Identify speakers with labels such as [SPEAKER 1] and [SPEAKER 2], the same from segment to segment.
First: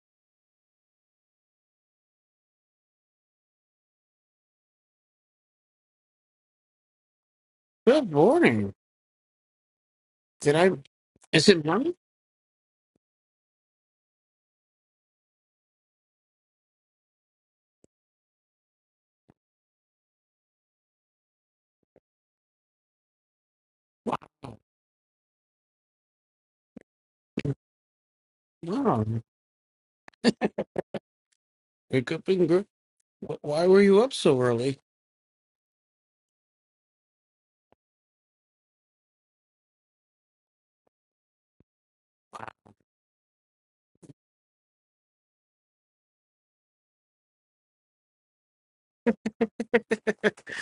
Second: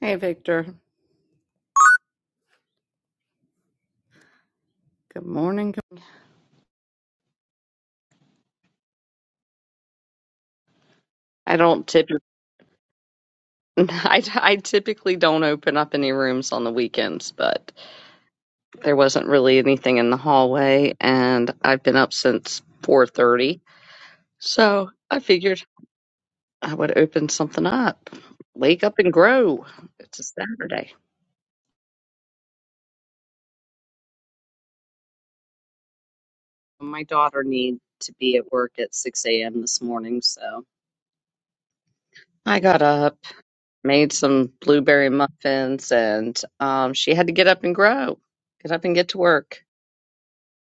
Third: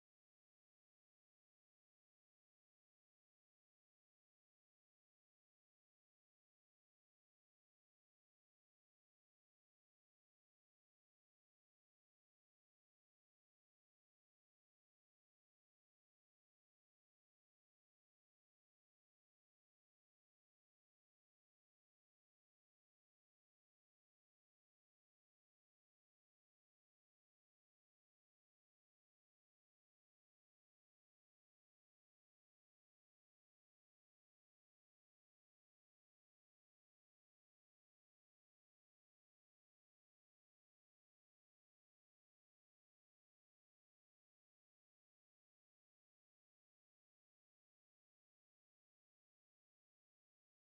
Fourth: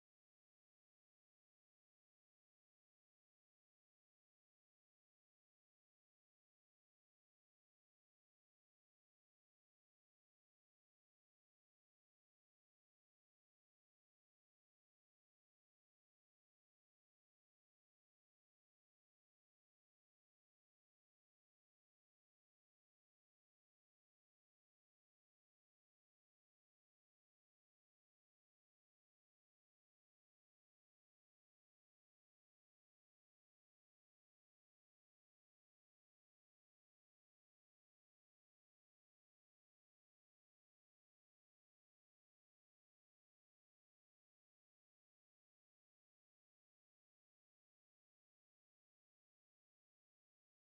[SPEAKER 1] Hey, Victor. Good morning. Good-
[SPEAKER 2] Good morning. Did I? Is
[SPEAKER 1] I
[SPEAKER 2] it
[SPEAKER 1] don't
[SPEAKER 2] morning?
[SPEAKER 1] typically, I, I typically don't open up any rooms on the weekends, but there wasn't really anything in the hallway, and I've been up since 4:30,
[SPEAKER 2] Wow.
[SPEAKER 1] so I figured I would open something up. Wake up
[SPEAKER 2] wow.
[SPEAKER 1] and grow. It's a Saturday.
[SPEAKER 2] Wake up and gr- wh- Why were you up so early?
[SPEAKER 1] My daughter needed to be at work at 6 a.m. this morning, so I got up, made some blueberry muffins, and um, she had to get up and grow, get up and get to work.
[SPEAKER 2] it's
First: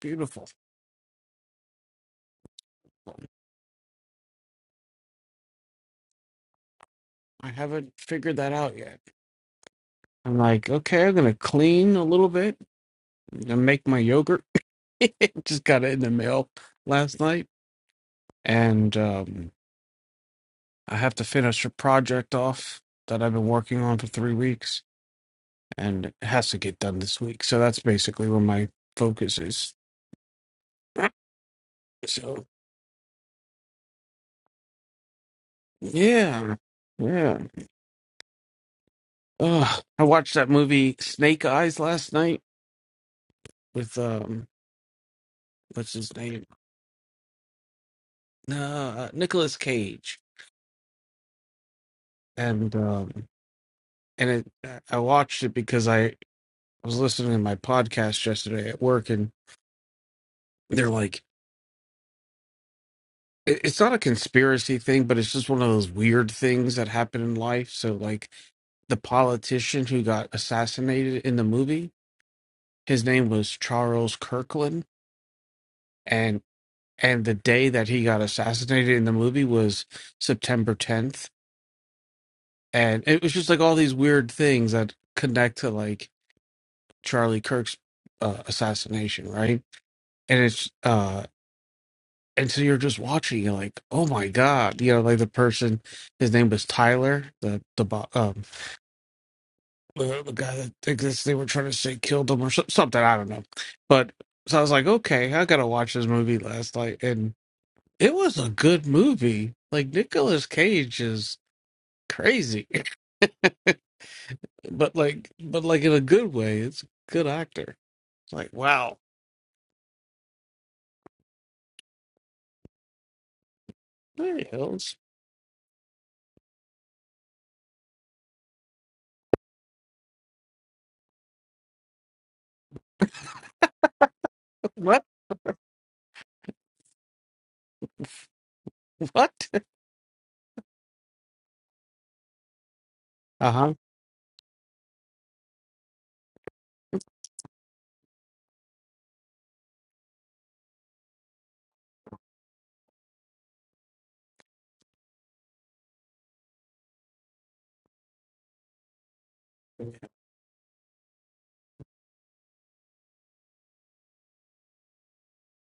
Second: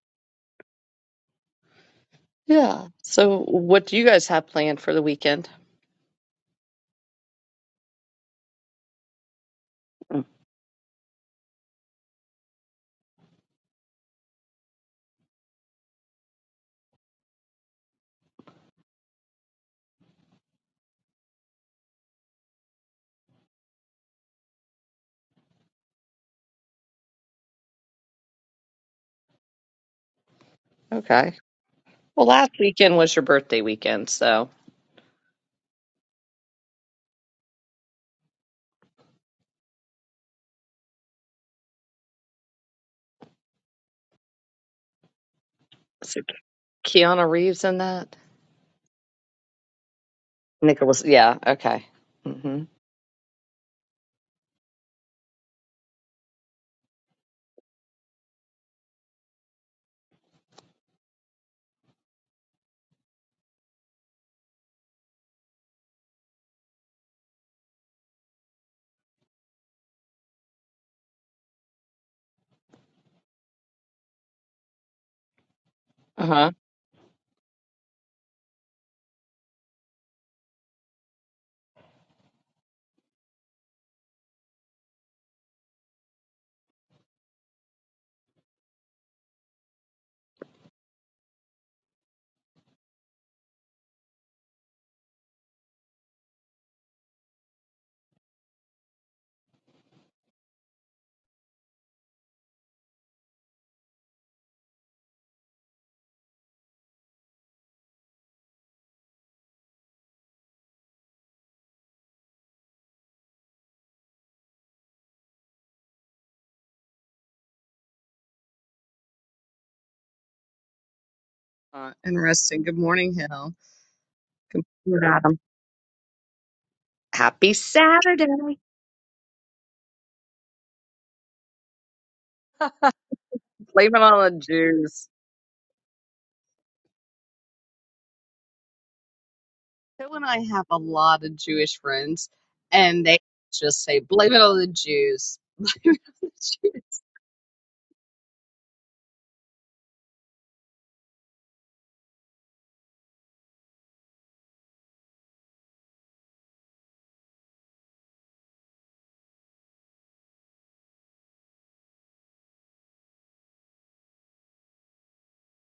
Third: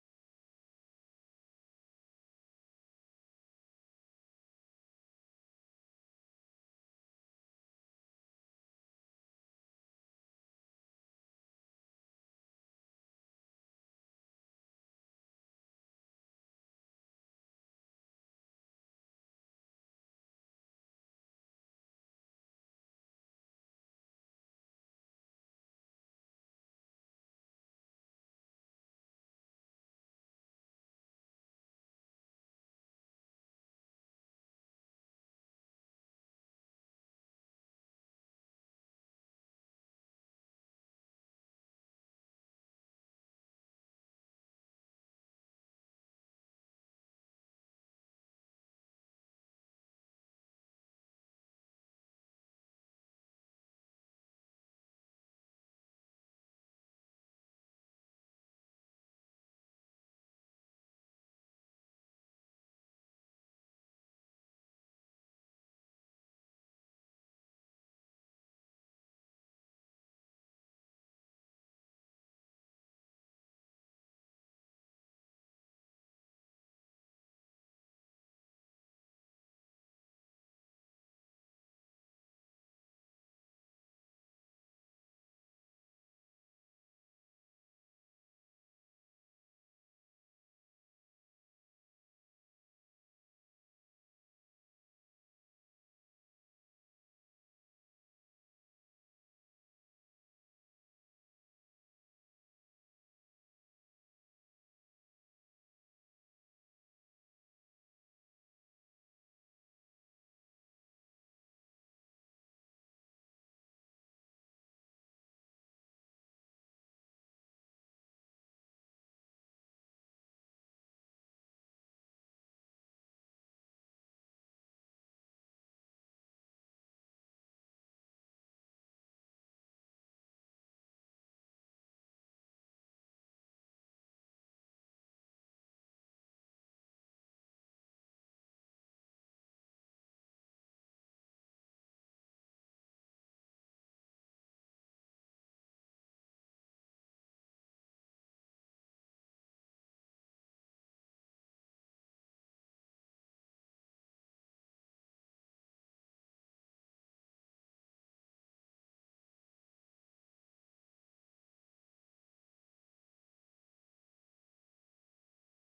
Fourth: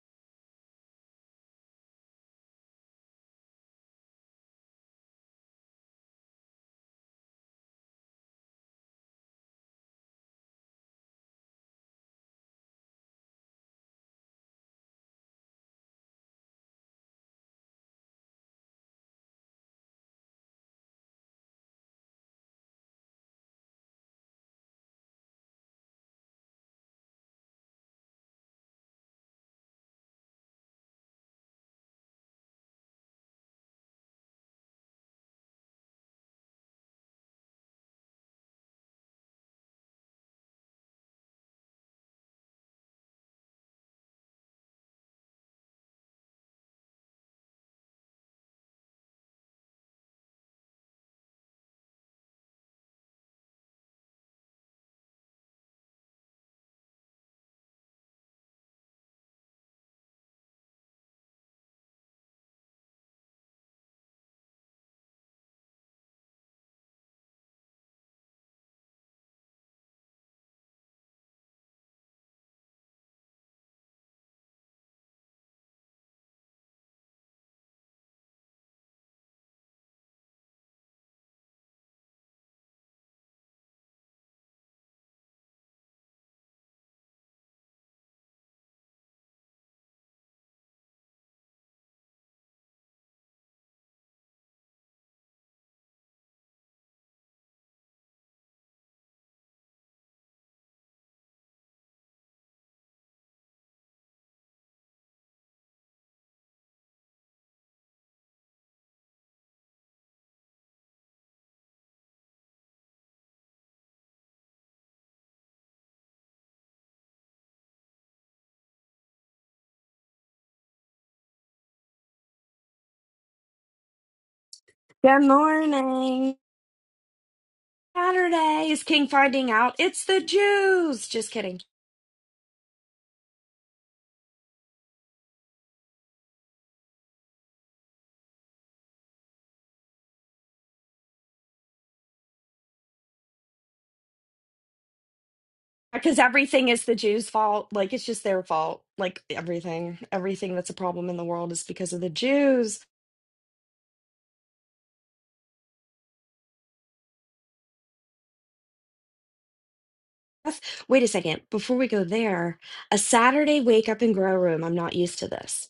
[SPEAKER 2] beautiful.
[SPEAKER 1] Yeah. So, what do you guys have planned for the weekend?
[SPEAKER 2] I haven't figured that out yet.
[SPEAKER 1] Mm,
[SPEAKER 2] I'm like, okay, I'm gonna clean a little bit. I'm gonna make my yogurt. Just got it in the mail last night, and um, I have to finish a project off that I've been working on for three weeks, and it has to get done this week. So that's basically where my focus is.
[SPEAKER 1] Okay. Well,
[SPEAKER 2] So.
[SPEAKER 1] last weekend was your birthday weekend, so
[SPEAKER 2] Yeah, yeah. Ugh. I watched that movie Snake Eyes last night with um, what's
[SPEAKER 1] is
[SPEAKER 2] his
[SPEAKER 1] it
[SPEAKER 2] name?
[SPEAKER 1] Keanu Reeves in that?
[SPEAKER 2] Uh, Nicolas Cage.
[SPEAKER 1] Nicholas. Yeah. Okay. Mm-hmm.
[SPEAKER 2] And um, and it, uh, I watched it because I was listening to my podcast yesterday at work, and they're like, it- it's not a conspiracy thing, but it's just one of those weird things that happen in life. So like the politician who got assassinated in the movie, his name was Charles Kirkland.
[SPEAKER 1] Uh huh.
[SPEAKER 2] and the day that he got assassinated in the movie was September 10th and it was just like all these weird things that connect to like Charlie Kirk's uh, assassination right and it's uh and so you're just watching you're like oh my god you know like the person his name was Tyler the the bo- um the, the guy that I guess they were trying to say killed him or so, something I don't know but so I was like okay I gotta watch this movie last night and it was a good movie. Like Nicolas Cage is crazy, but like, but like in a good way. It's a good actor. It's like, wow,
[SPEAKER 1] Uh, interesting. Good morning, Hill.
[SPEAKER 2] there he
[SPEAKER 1] Good
[SPEAKER 2] goes.
[SPEAKER 1] morning,
[SPEAKER 3] Good
[SPEAKER 1] Adam.
[SPEAKER 3] morning.
[SPEAKER 1] Happy Saturday.
[SPEAKER 3] Saturday is King finding out it's the Jews. Just kidding.
[SPEAKER 1] Blame it on the
[SPEAKER 2] What?
[SPEAKER 1] Jews.
[SPEAKER 2] What?
[SPEAKER 1] Hill and I have a lot of Jewish friends, and they
[SPEAKER 2] Uh huh.
[SPEAKER 1] just say, blame it on the Jews. Blame it
[SPEAKER 3] Because
[SPEAKER 1] on the Jews.
[SPEAKER 3] everything is the Jews' fault. Like, it's just their fault. Like, everything. Everything that's a problem in the world is because of the Jews. That's- Wait a second. Before we go there, a Saturday wake up and grow room. I'm not used to this.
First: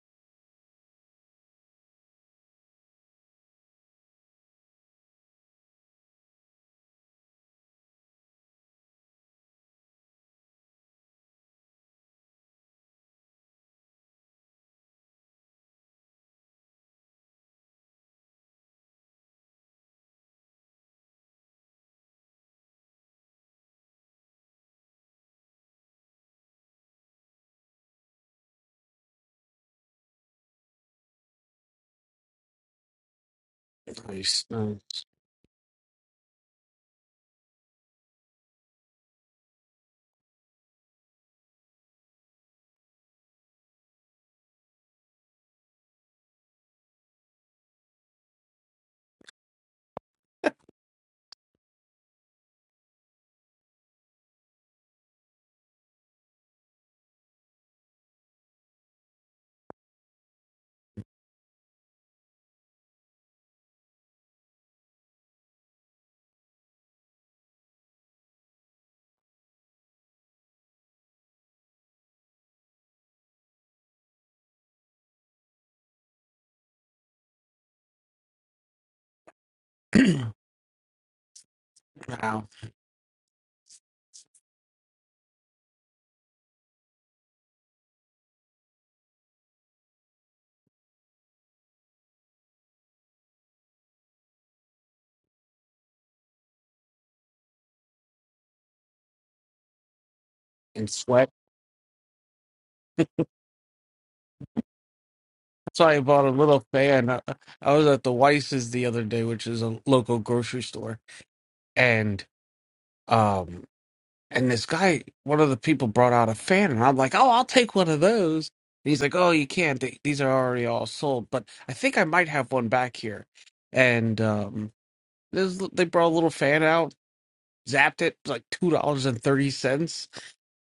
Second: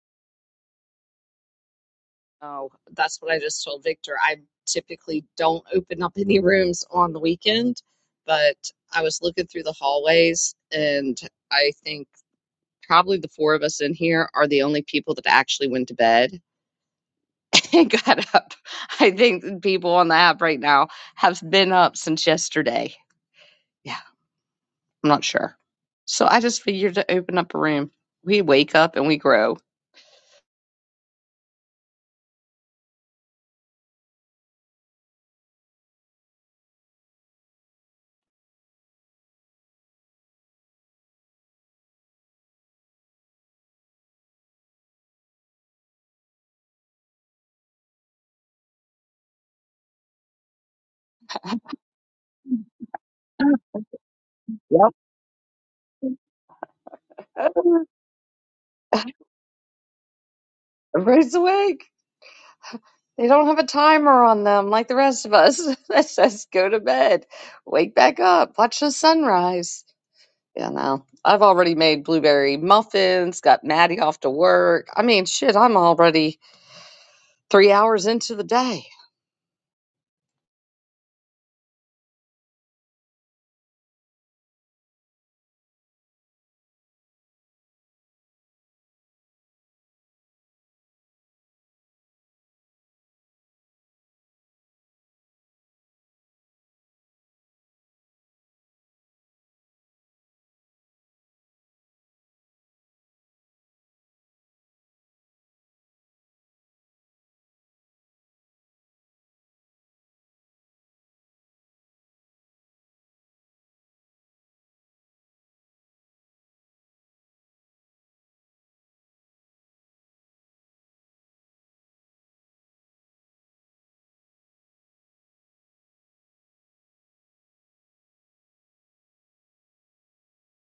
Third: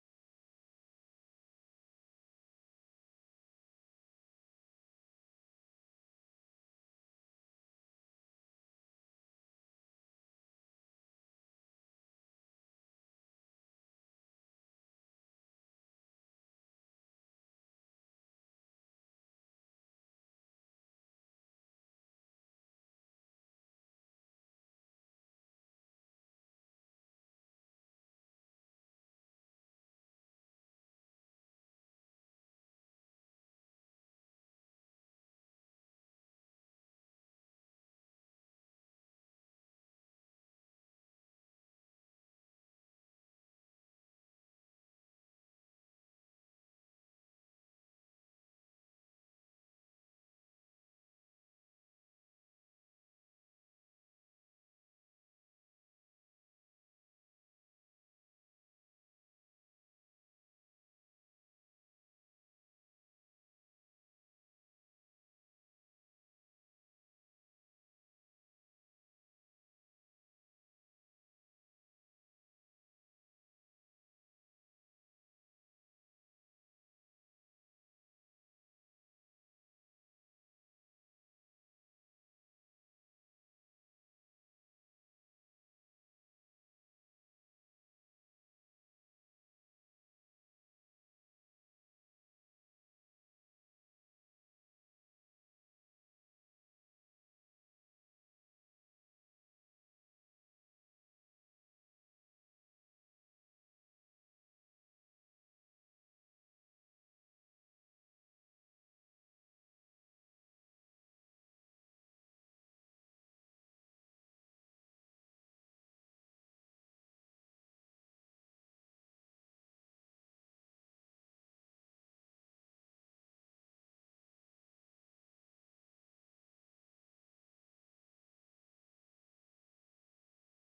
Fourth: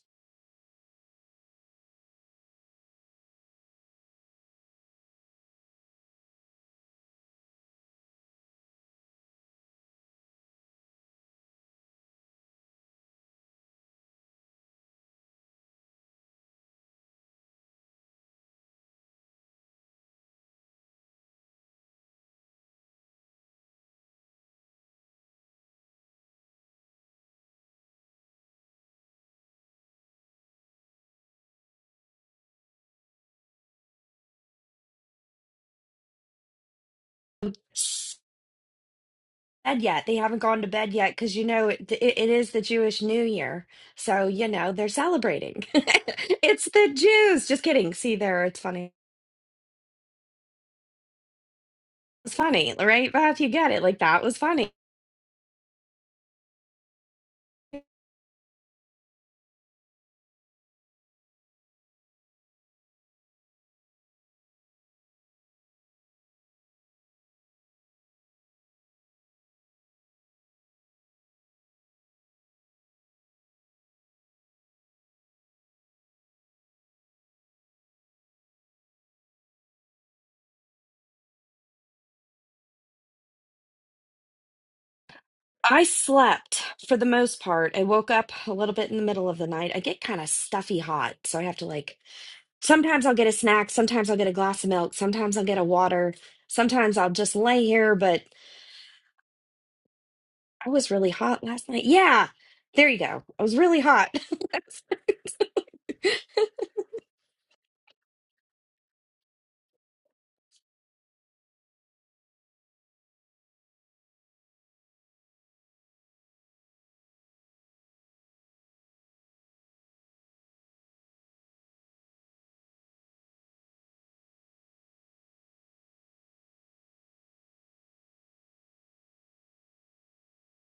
[SPEAKER 1] Oh, that's what I just told Victor. I typically don't open up any rooms on the weekend, but I was looking through the hallways, and I think probably the four of us in here are the only people that actually went to bed and got up. I think the people on the app right now have been up since yesterday. Yeah, I'm not sure. So I just figured to open up a room. We wake up and we grow.
[SPEAKER 2] Nice. Um,
[SPEAKER 3] Bed yet. They haven't gone to bed yet because, you know, it, it, it is the Jewish New Year. So, you know, they're celebrating. it's the Jews. Just kidding. See there. It's funny. It's funny, right, Beth? You get it. Like that was funny.
[SPEAKER 1] Yep. Everybody's awake. They don't have a timer on them like the rest of us that says go to bed, wake back up, watch the sunrise. You know, I've already made blueberry muffins, got Maddie off to work. I mean, shit, I'm already three hours into the day.
[SPEAKER 2] wow.
[SPEAKER 3] I slept for the most part. I woke up a little bit in the middle of the night. I get kind of stuffy hot, so I have to like sometimes I'll get a snack, sometimes I'll get a glass of milk, sometimes I'll get a water, sometimes I'll just lay here, but I
[SPEAKER 2] And
[SPEAKER 3] was really
[SPEAKER 2] sweat.
[SPEAKER 3] hot last night. Yeah. There you go. I was really hot.
[SPEAKER 2] So I bought a little fan. I, I was at the Weiss's the other day, which is a local grocery store, and um, and this guy, one of the people, brought out a fan, and I'm like, oh, I'll take one of those. And he's like, oh, you can't. They- These are already all sold, but I think I might have one back here, and um. There's, they brought a little fan out, zapped it, like two dollars and thirty cents.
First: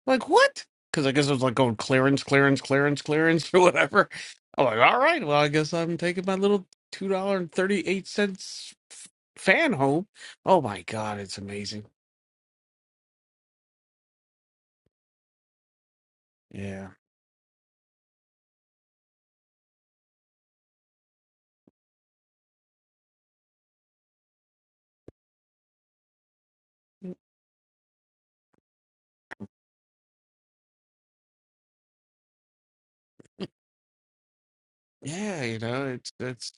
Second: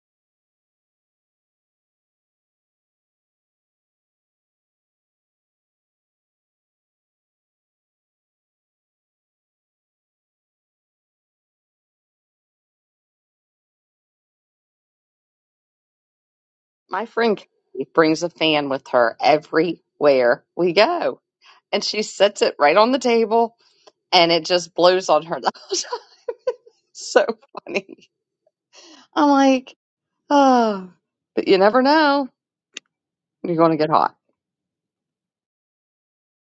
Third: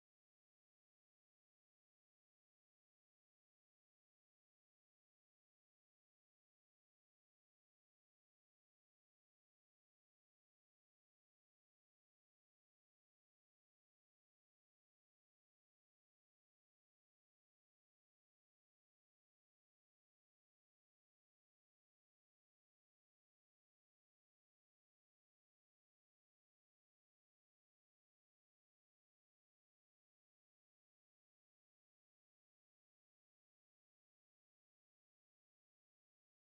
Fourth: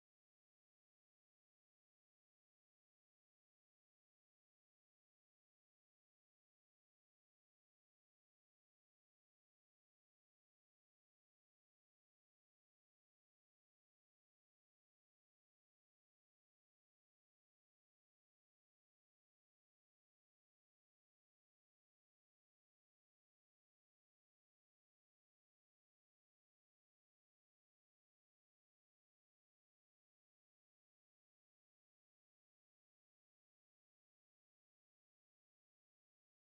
[SPEAKER 2] Like what? Because I guess it was like going clearance, clearance, clearance, clearance, or whatever. I'm like, all right, well, I guess I'm taking my little two dollar and thirty eight cents f- fan home. Oh my god, it's amazing. Yeah,
[SPEAKER 1] My friend Katie brings a fan with her everywhere we go, and she sets it right on the table and it just blows on her. That's so funny. I'm like, oh, but you never know. You're going to get hot.
[SPEAKER 2] yeah, you know, it's it's.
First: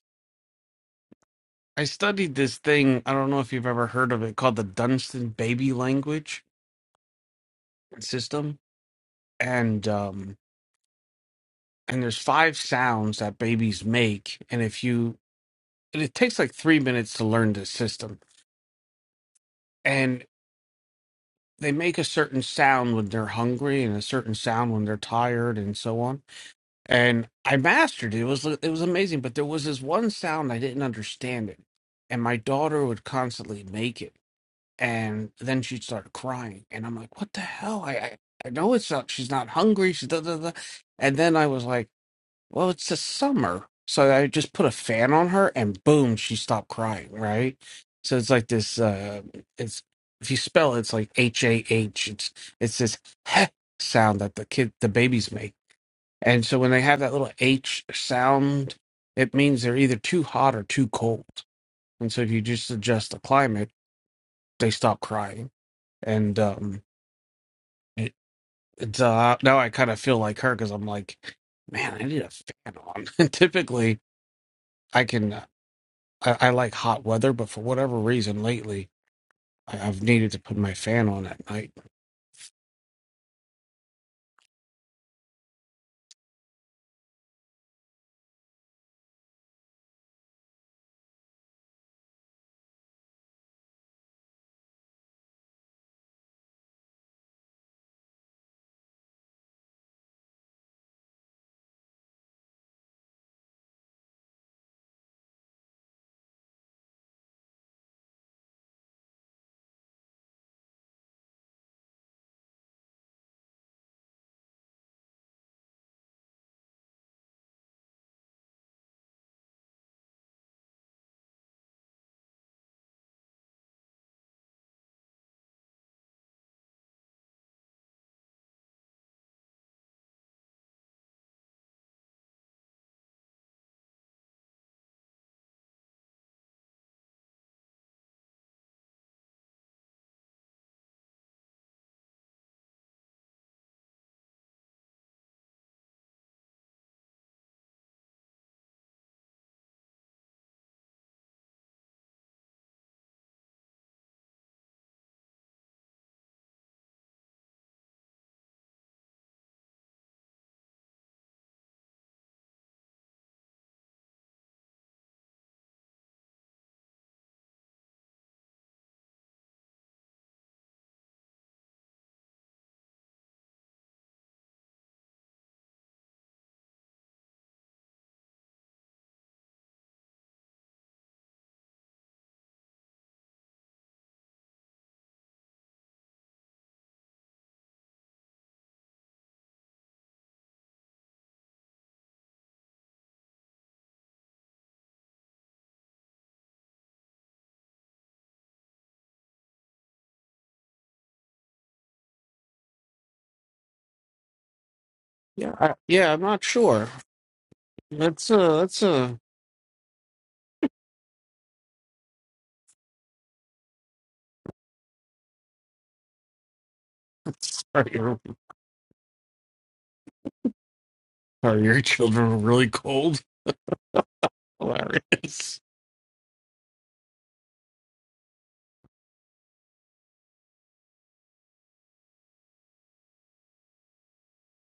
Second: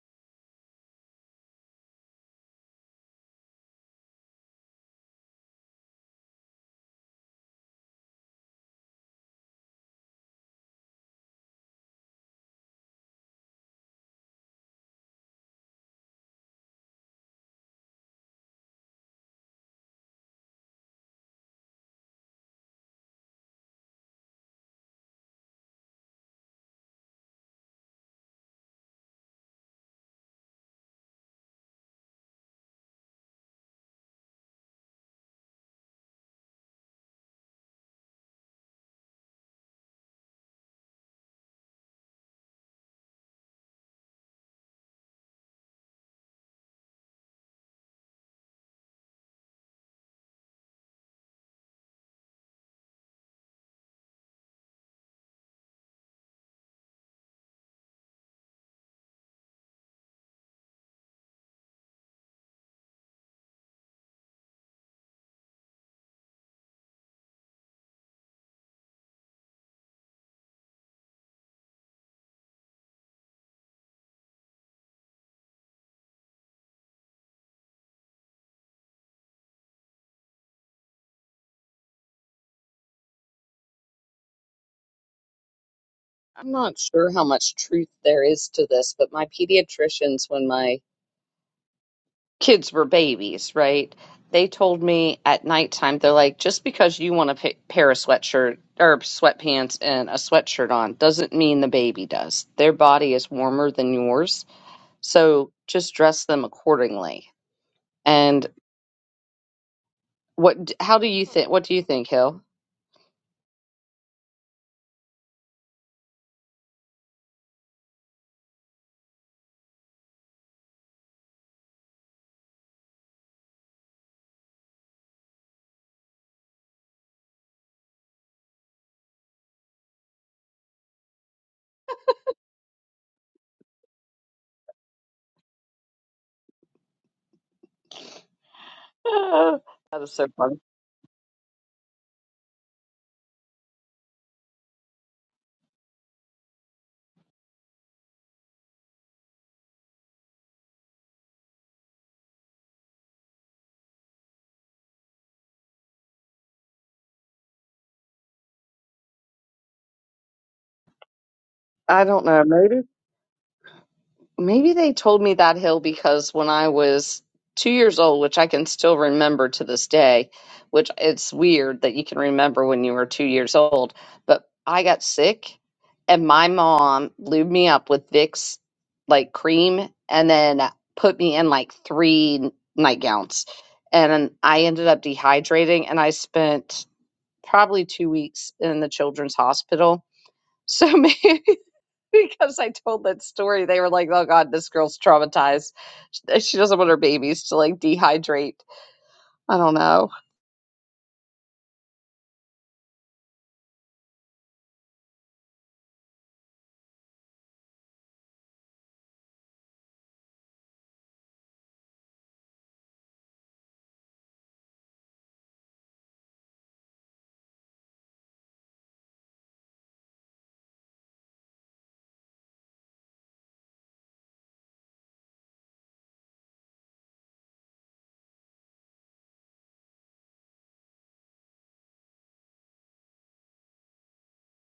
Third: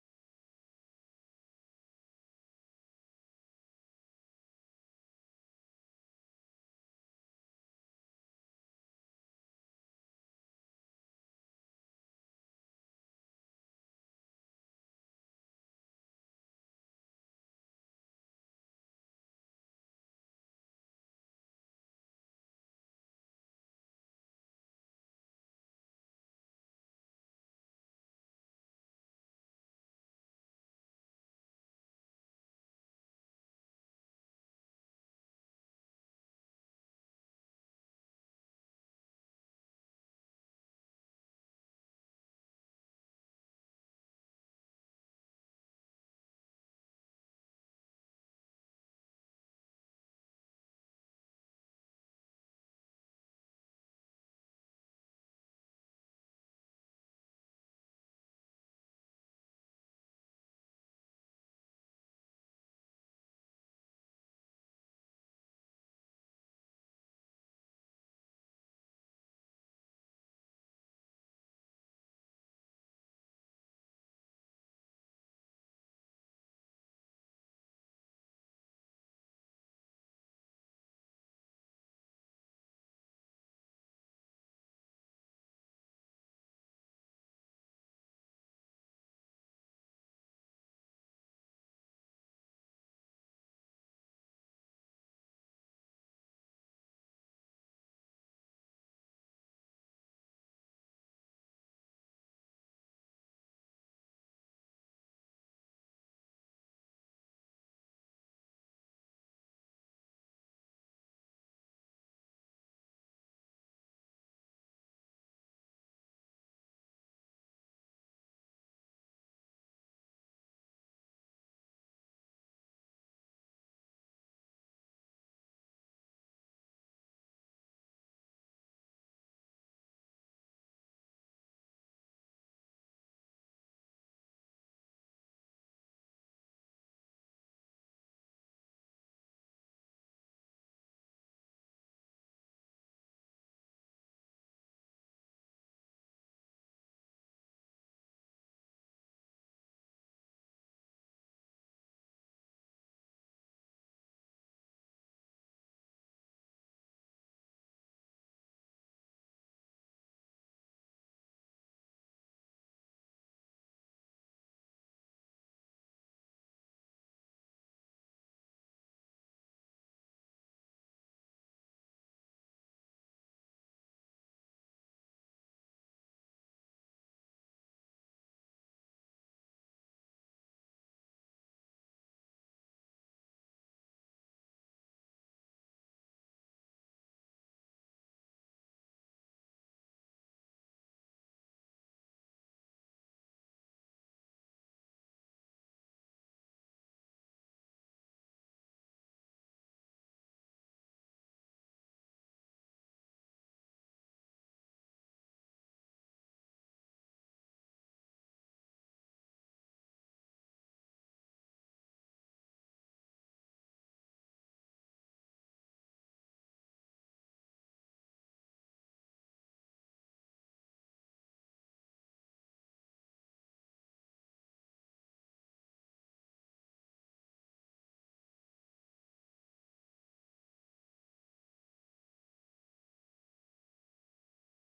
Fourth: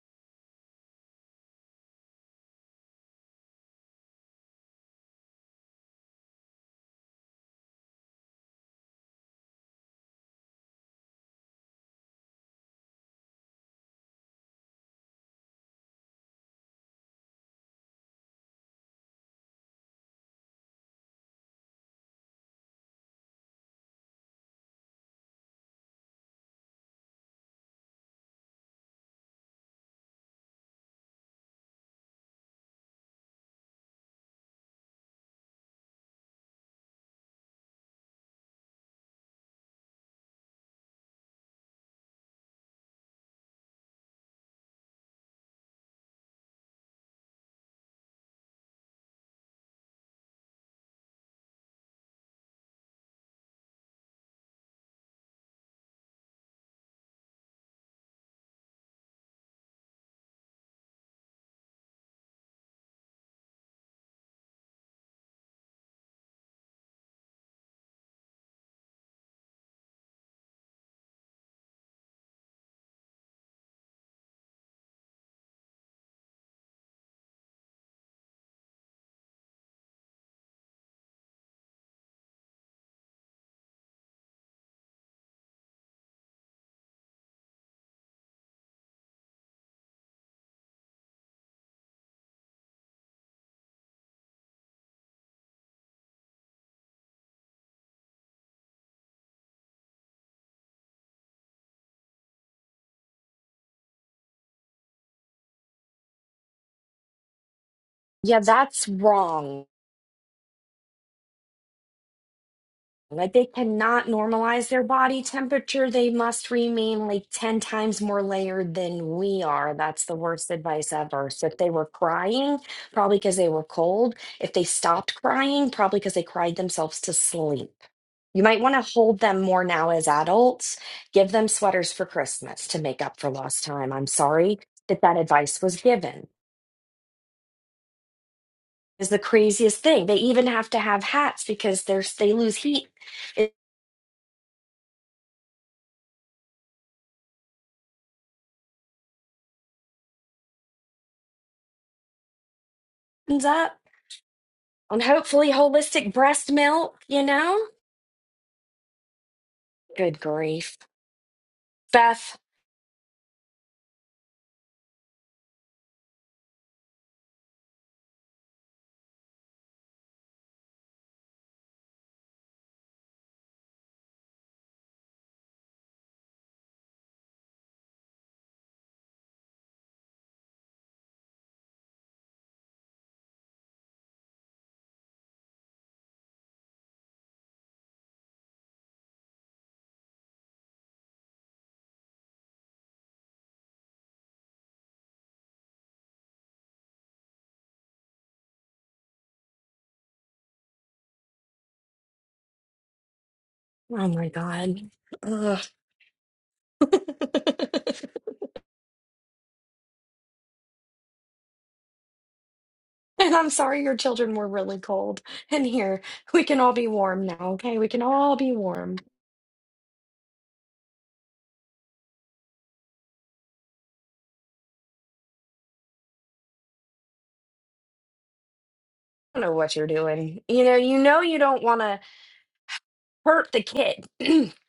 [SPEAKER 2] I studied this thing. I don't know if you've ever heard of it called the Dunstan Baby Language System, and um, and there's five sounds that babies make, and if you and it takes like three minutes to learn this system. And they make a certain sound when they're hungry and a certain sound when they're tired and so on. And I mastered it. It was it was amazing, but there was this one sound I didn't understand it. And my daughter would constantly make it. And then she'd start crying. And I'm like, what the hell? I I, I know it's not she's not hungry, she's da da da. And then I was like Well, it's the summer. So I just put a fan on her and boom, she stopped crying, right? So it's like this uh it's if you spell it, it's like H A H. It's it's this heh sound that the kid the babies make. And so when they have that little H sound, it means they're either too hot or too cold. And so if you just adjust the climate, they stop crying. And um it, it's uh now I kind of feel like her because I'm like, man, I need a fan on. And typically I can. uh, I, I like hot weather, but for whatever reason lately, I, I've needed to put my fan on at night.
[SPEAKER 1] I'm not sure how much truth there is to this, but my pediatricians, when my kids were babies, right, they told me at nighttime, they're like, just because you want a pa- pair of sweatshirt or sweatpants and a sweatshirt on doesn't mean the baby does. Their body is warmer than yours, so just dress them accordingly.
[SPEAKER 3] yeah,
[SPEAKER 1] And
[SPEAKER 3] that's wrong.
[SPEAKER 1] what? How do you think? What do you think, Hill?
[SPEAKER 3] Like they cannot normalize their body temperature. They must remain like 10 times more layered than we are. That's the worst advice ever. So if they were crying, probably because they were cold. If they stopped crying, probably because they cried themselves to sleep. You might want to hold them more now as adults. Give them sweaters for Christmas to make up for lost time. I'm sorry that that advice was given. Is the
[SPEAKER 1] that
[SPEAKER 3] craziest thing.
[SPEAKER 1] is
[SPEAKER 3] They
[SPEAKER 1] so
[SPEAKER 3] even
[SPEAKER 1] funny.
[SPEAKER 3] have to have hats because there's they lose heat. It opens up. And hopefully holistic breast milk, you know? Good grief.
[SPEAKER 1] I don't
[SPEAKER 3] Beth,
[SPEAKER 1] know. Maybe. Maybe they told me that hill because when I was two years old, which I can still remember to this day, which it's weird that you can remember when you were two years old, but I got sick and my mom lubed me up with Vicks like cream and then put me in like three nightgowns. And I ended up dehydrating and I spent probably two weeks in the children's hospital. So maybe. because I told that story. They were like, "Oh God, this girl's traumatized. She she doesn't want her babies to like dehydrate." I don't know.
[SPEAKER 3] oh my God.
[SPEAKER 2] Yeah,
[SPEAKER 3] Ugh.
[SPEAKER 2] I, yeah, I'm not sure. That's uh, that's uh,
[SPEAKER 3] and I'm sorry your children were really cold. And here, we can all be warm now, okay?
[SPEAKER 2] are
[SPEAKER 3] We can
[SPEAKER 2] your
[SPEAKER 3] all be warm.
[SPEAKER 2] are your children really cold? Hilarious.
[SPEAKER 3] I don't know what you're doing. You know, you know you don't want to hurt the kid.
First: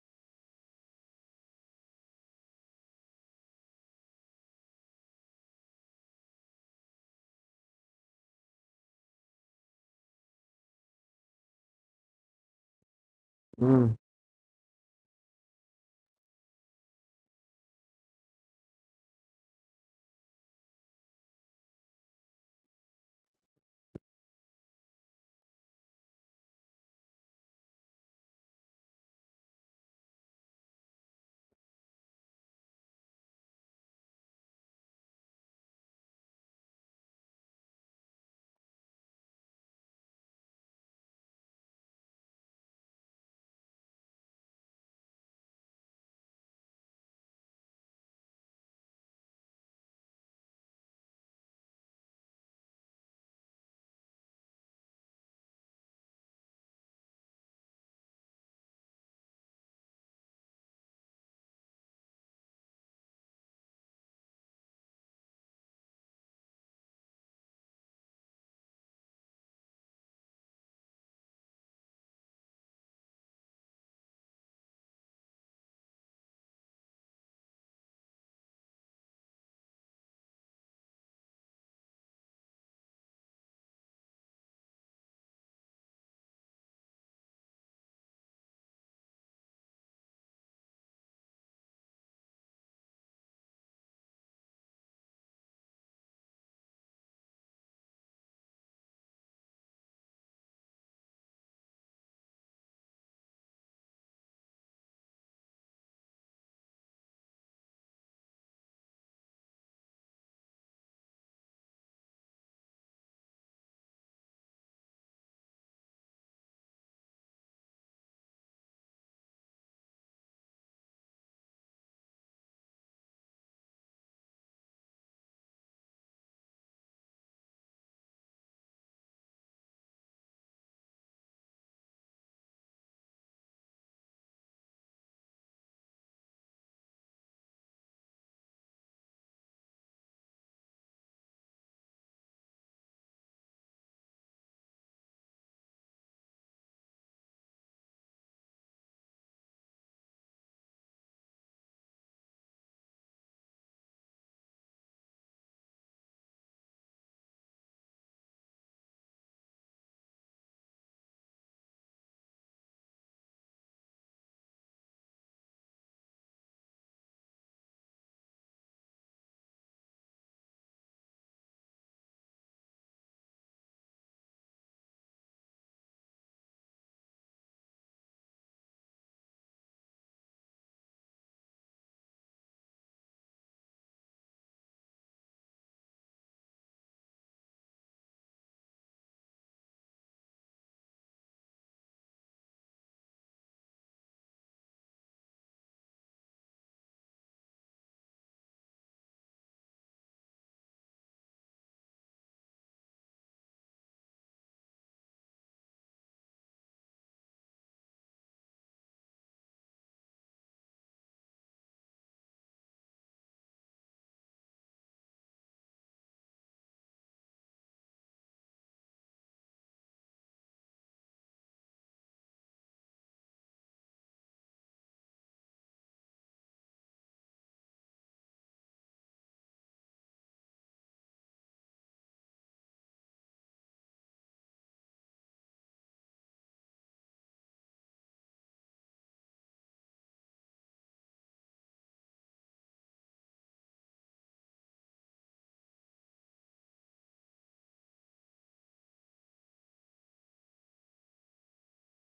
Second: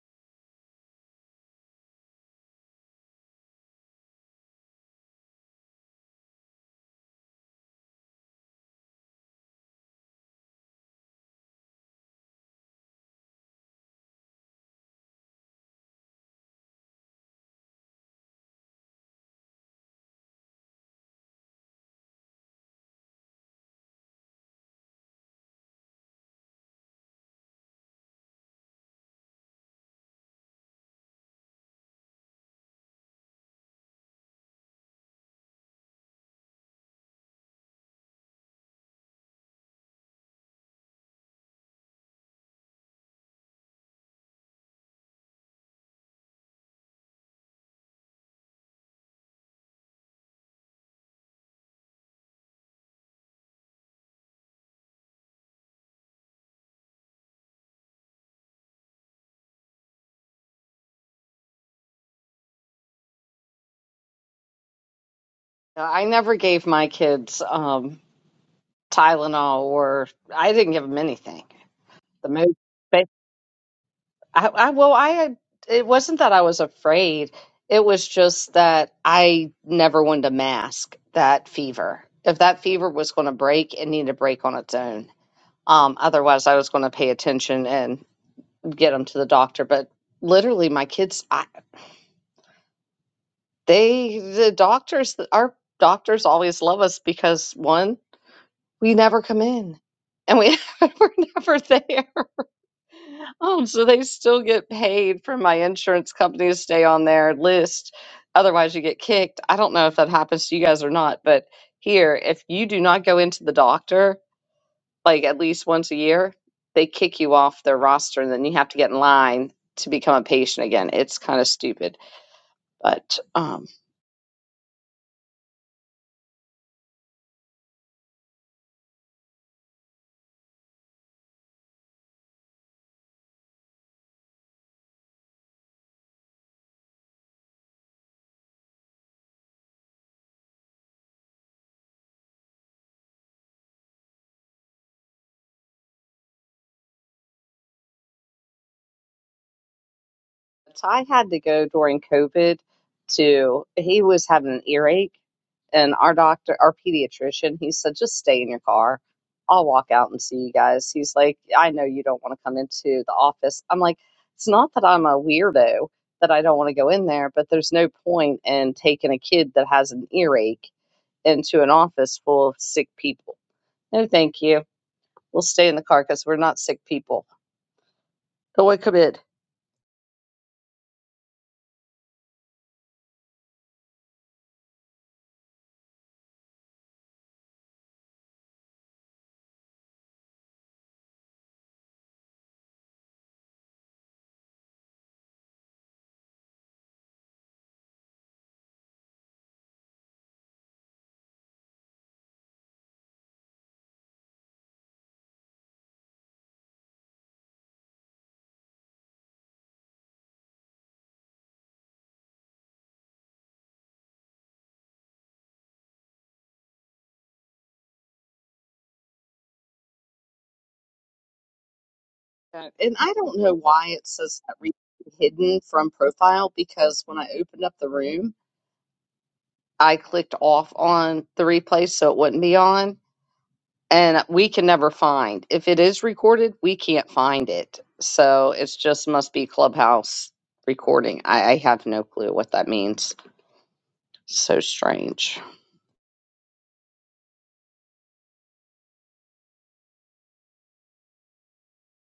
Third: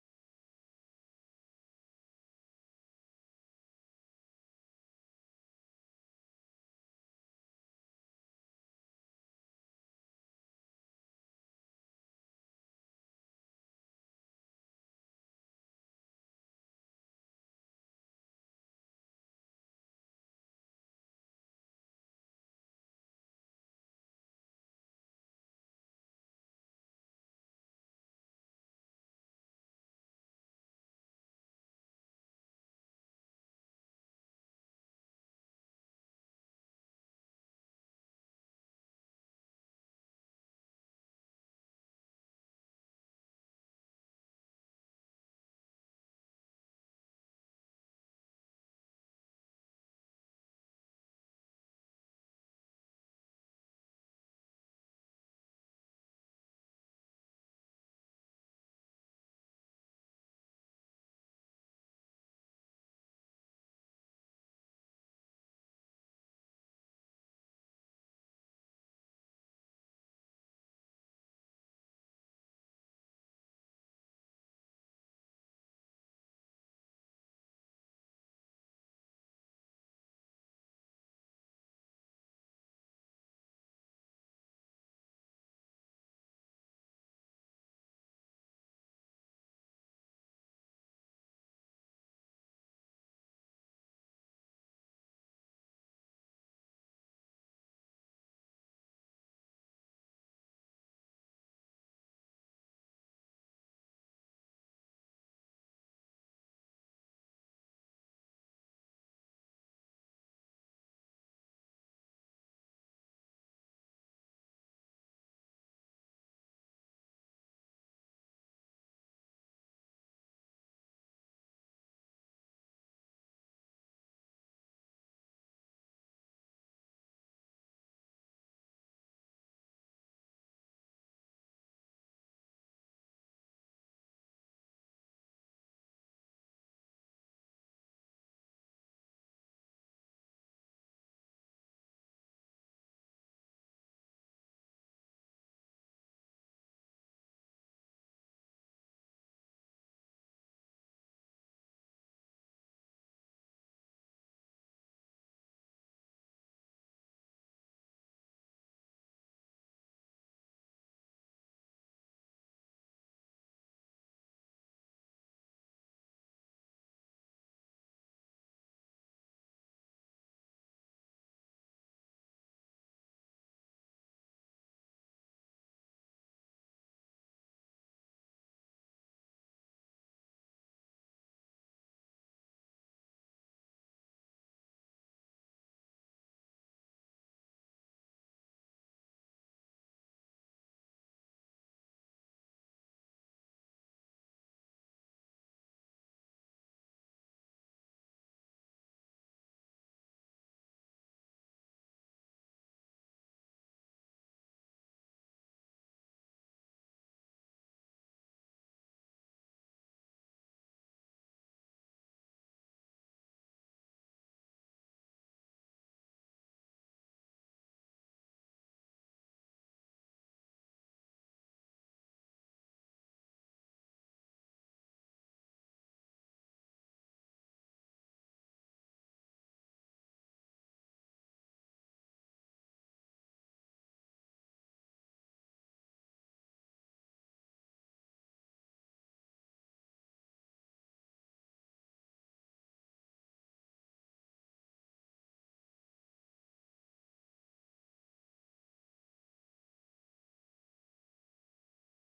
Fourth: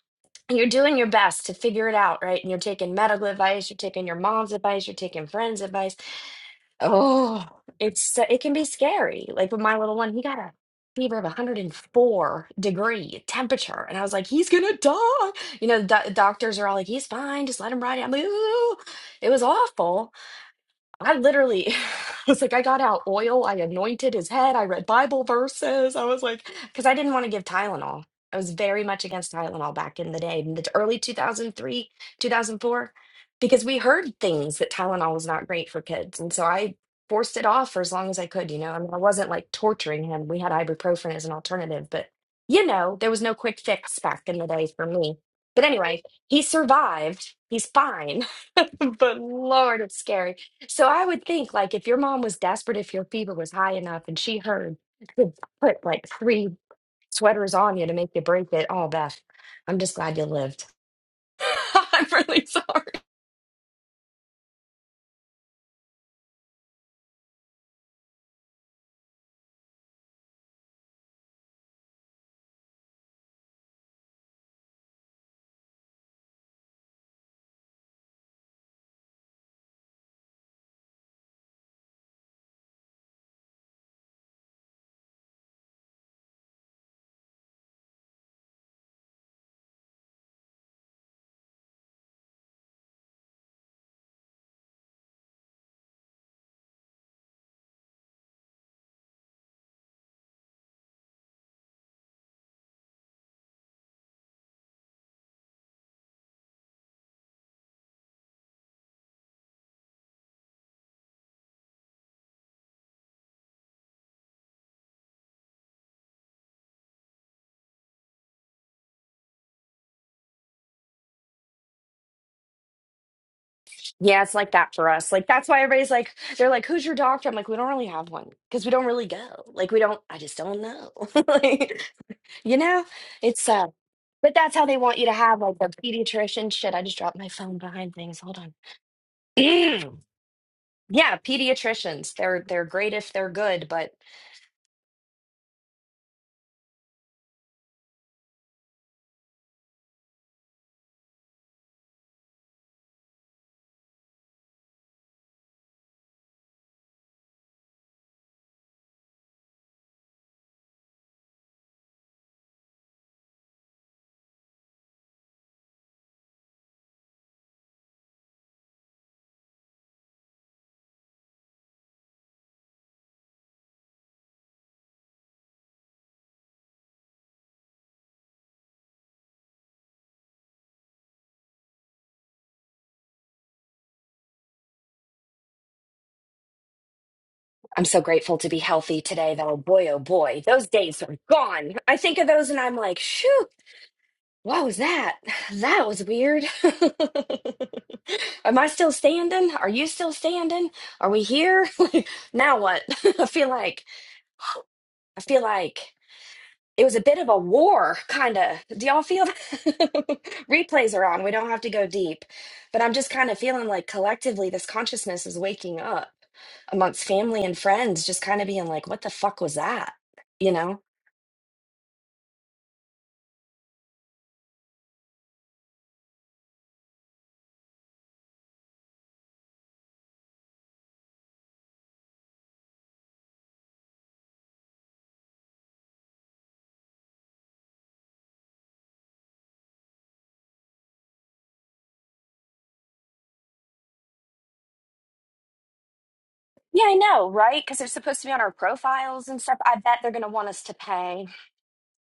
[SPEAKER 3] you're doing your best to figure it out, right? And you're taking medical advice, you're taking your mom's advice, you're taking friends' advice Oh, it's so- it can be scary. Like with my little one, he got a fever of 104 degree temperature,
[SPEAKER 2] Mm.
[SPEAKER 3] and I was like, he's gonna die. You know, the doc- doctors are all like, he's fine, just let him ride it. I'm like, ooh, it was awful. I literally was like, I got out oil, I anointed his head, I read Bible verses. I was like, because I didn't want to give Tylenol. I was very much against Tylenol back in the day, in the t- early 2003, 2004, because we heard things that Tylenol was not great for kids. And so I forced it off for as long as I could, you know. I mean, I wasn't like torturing him. We had ibuprofen as an alternative, but you know, there was no quick fix back in the day for me. But anyway, he survived. He's fine. But Lord, it's scary. So I would think like if your mom was desperate, if your fever was high enough and she heard could put like three sweaters on you to make you break it. Oh, Beth, I'm just glad you lived. I'm really sorry.
[SPEAKER 1] Uh, I never gave my kids um, Tylenol, or I didn't give them anything. The most, but I, I well, I had, it wasn't that I was afraid. It was just that I never wanted to mask that fever. If that fever was going to break, it needed to break on its own. Um, otherwise, I was going to pay attention and. get them to the doctor but literally my kids I, they the doctors our doctors always love us because one we never come in and we we're never there um so they still get paid from my insurance company to stay on their list otherwise you get kicked i don't know if that happens to you guys or not but here if you do not go into the doctor like at least once a year they kick you off their roster and then you have to get in line to become a patient again it's kind of stupid But um,
[SPEAKER 3] Yeah, it's like that for us. Like that's why everybody's like, they're like, "Who's your doctor?" I'm like, "We don't really have one because we don't really go. Like we don't. I just don't know. like, you know, it's uh." But that's how they want you to have like the pediatrician shit. I just dropped my phone behind things. Hold on. Yeah, pediatricians. They're they're great if they're good, but
[SPEAKER 1] I had to go during COVID to, he was having an earache, and our doctor, our pediatrician, he said, just stay in your car. I'll walk out and see you guys. He's like, I know you don't want to come into the office. I'm like, it's not that I'm a weirdo that I don't want to go in there, but there's no point in taking a kid that has an earache into an office full of sick people. No, thank you. We'll stay in the car because we're not sick people. Go away, come in.
[SPEAKER 3] I'm so grateful to be healthy today though. Boy, oh boy, those days are gone. I think of those and I'm like, shoot, what was that? That was weird. Am I still standing? Are you still standing? Are we here? now what? I feel like I feel like it was a bit of a war, kind of. Do y'all feel that? Replays are on. We don't have to go deep. But I'm just kind of feeling like collectively this consciousness is waking up amongst family and friends, just kind of being like, what the fuck was that? You know?
[SPEAKER 1] Uh, And I don't know why it says that re- hidden from profile because when I opened up the room, I clicked off on the replay so it wouldn't be on. And we can never find. If it is recorded, we can't find it. So it's just must be Clubhouse recording. I, I have no clue what that means. So strange.
[SPEAKER 3] Yeah, I know, right? Because they're supposed to be on our profiles and stuff. I bet they're going to want us to pay.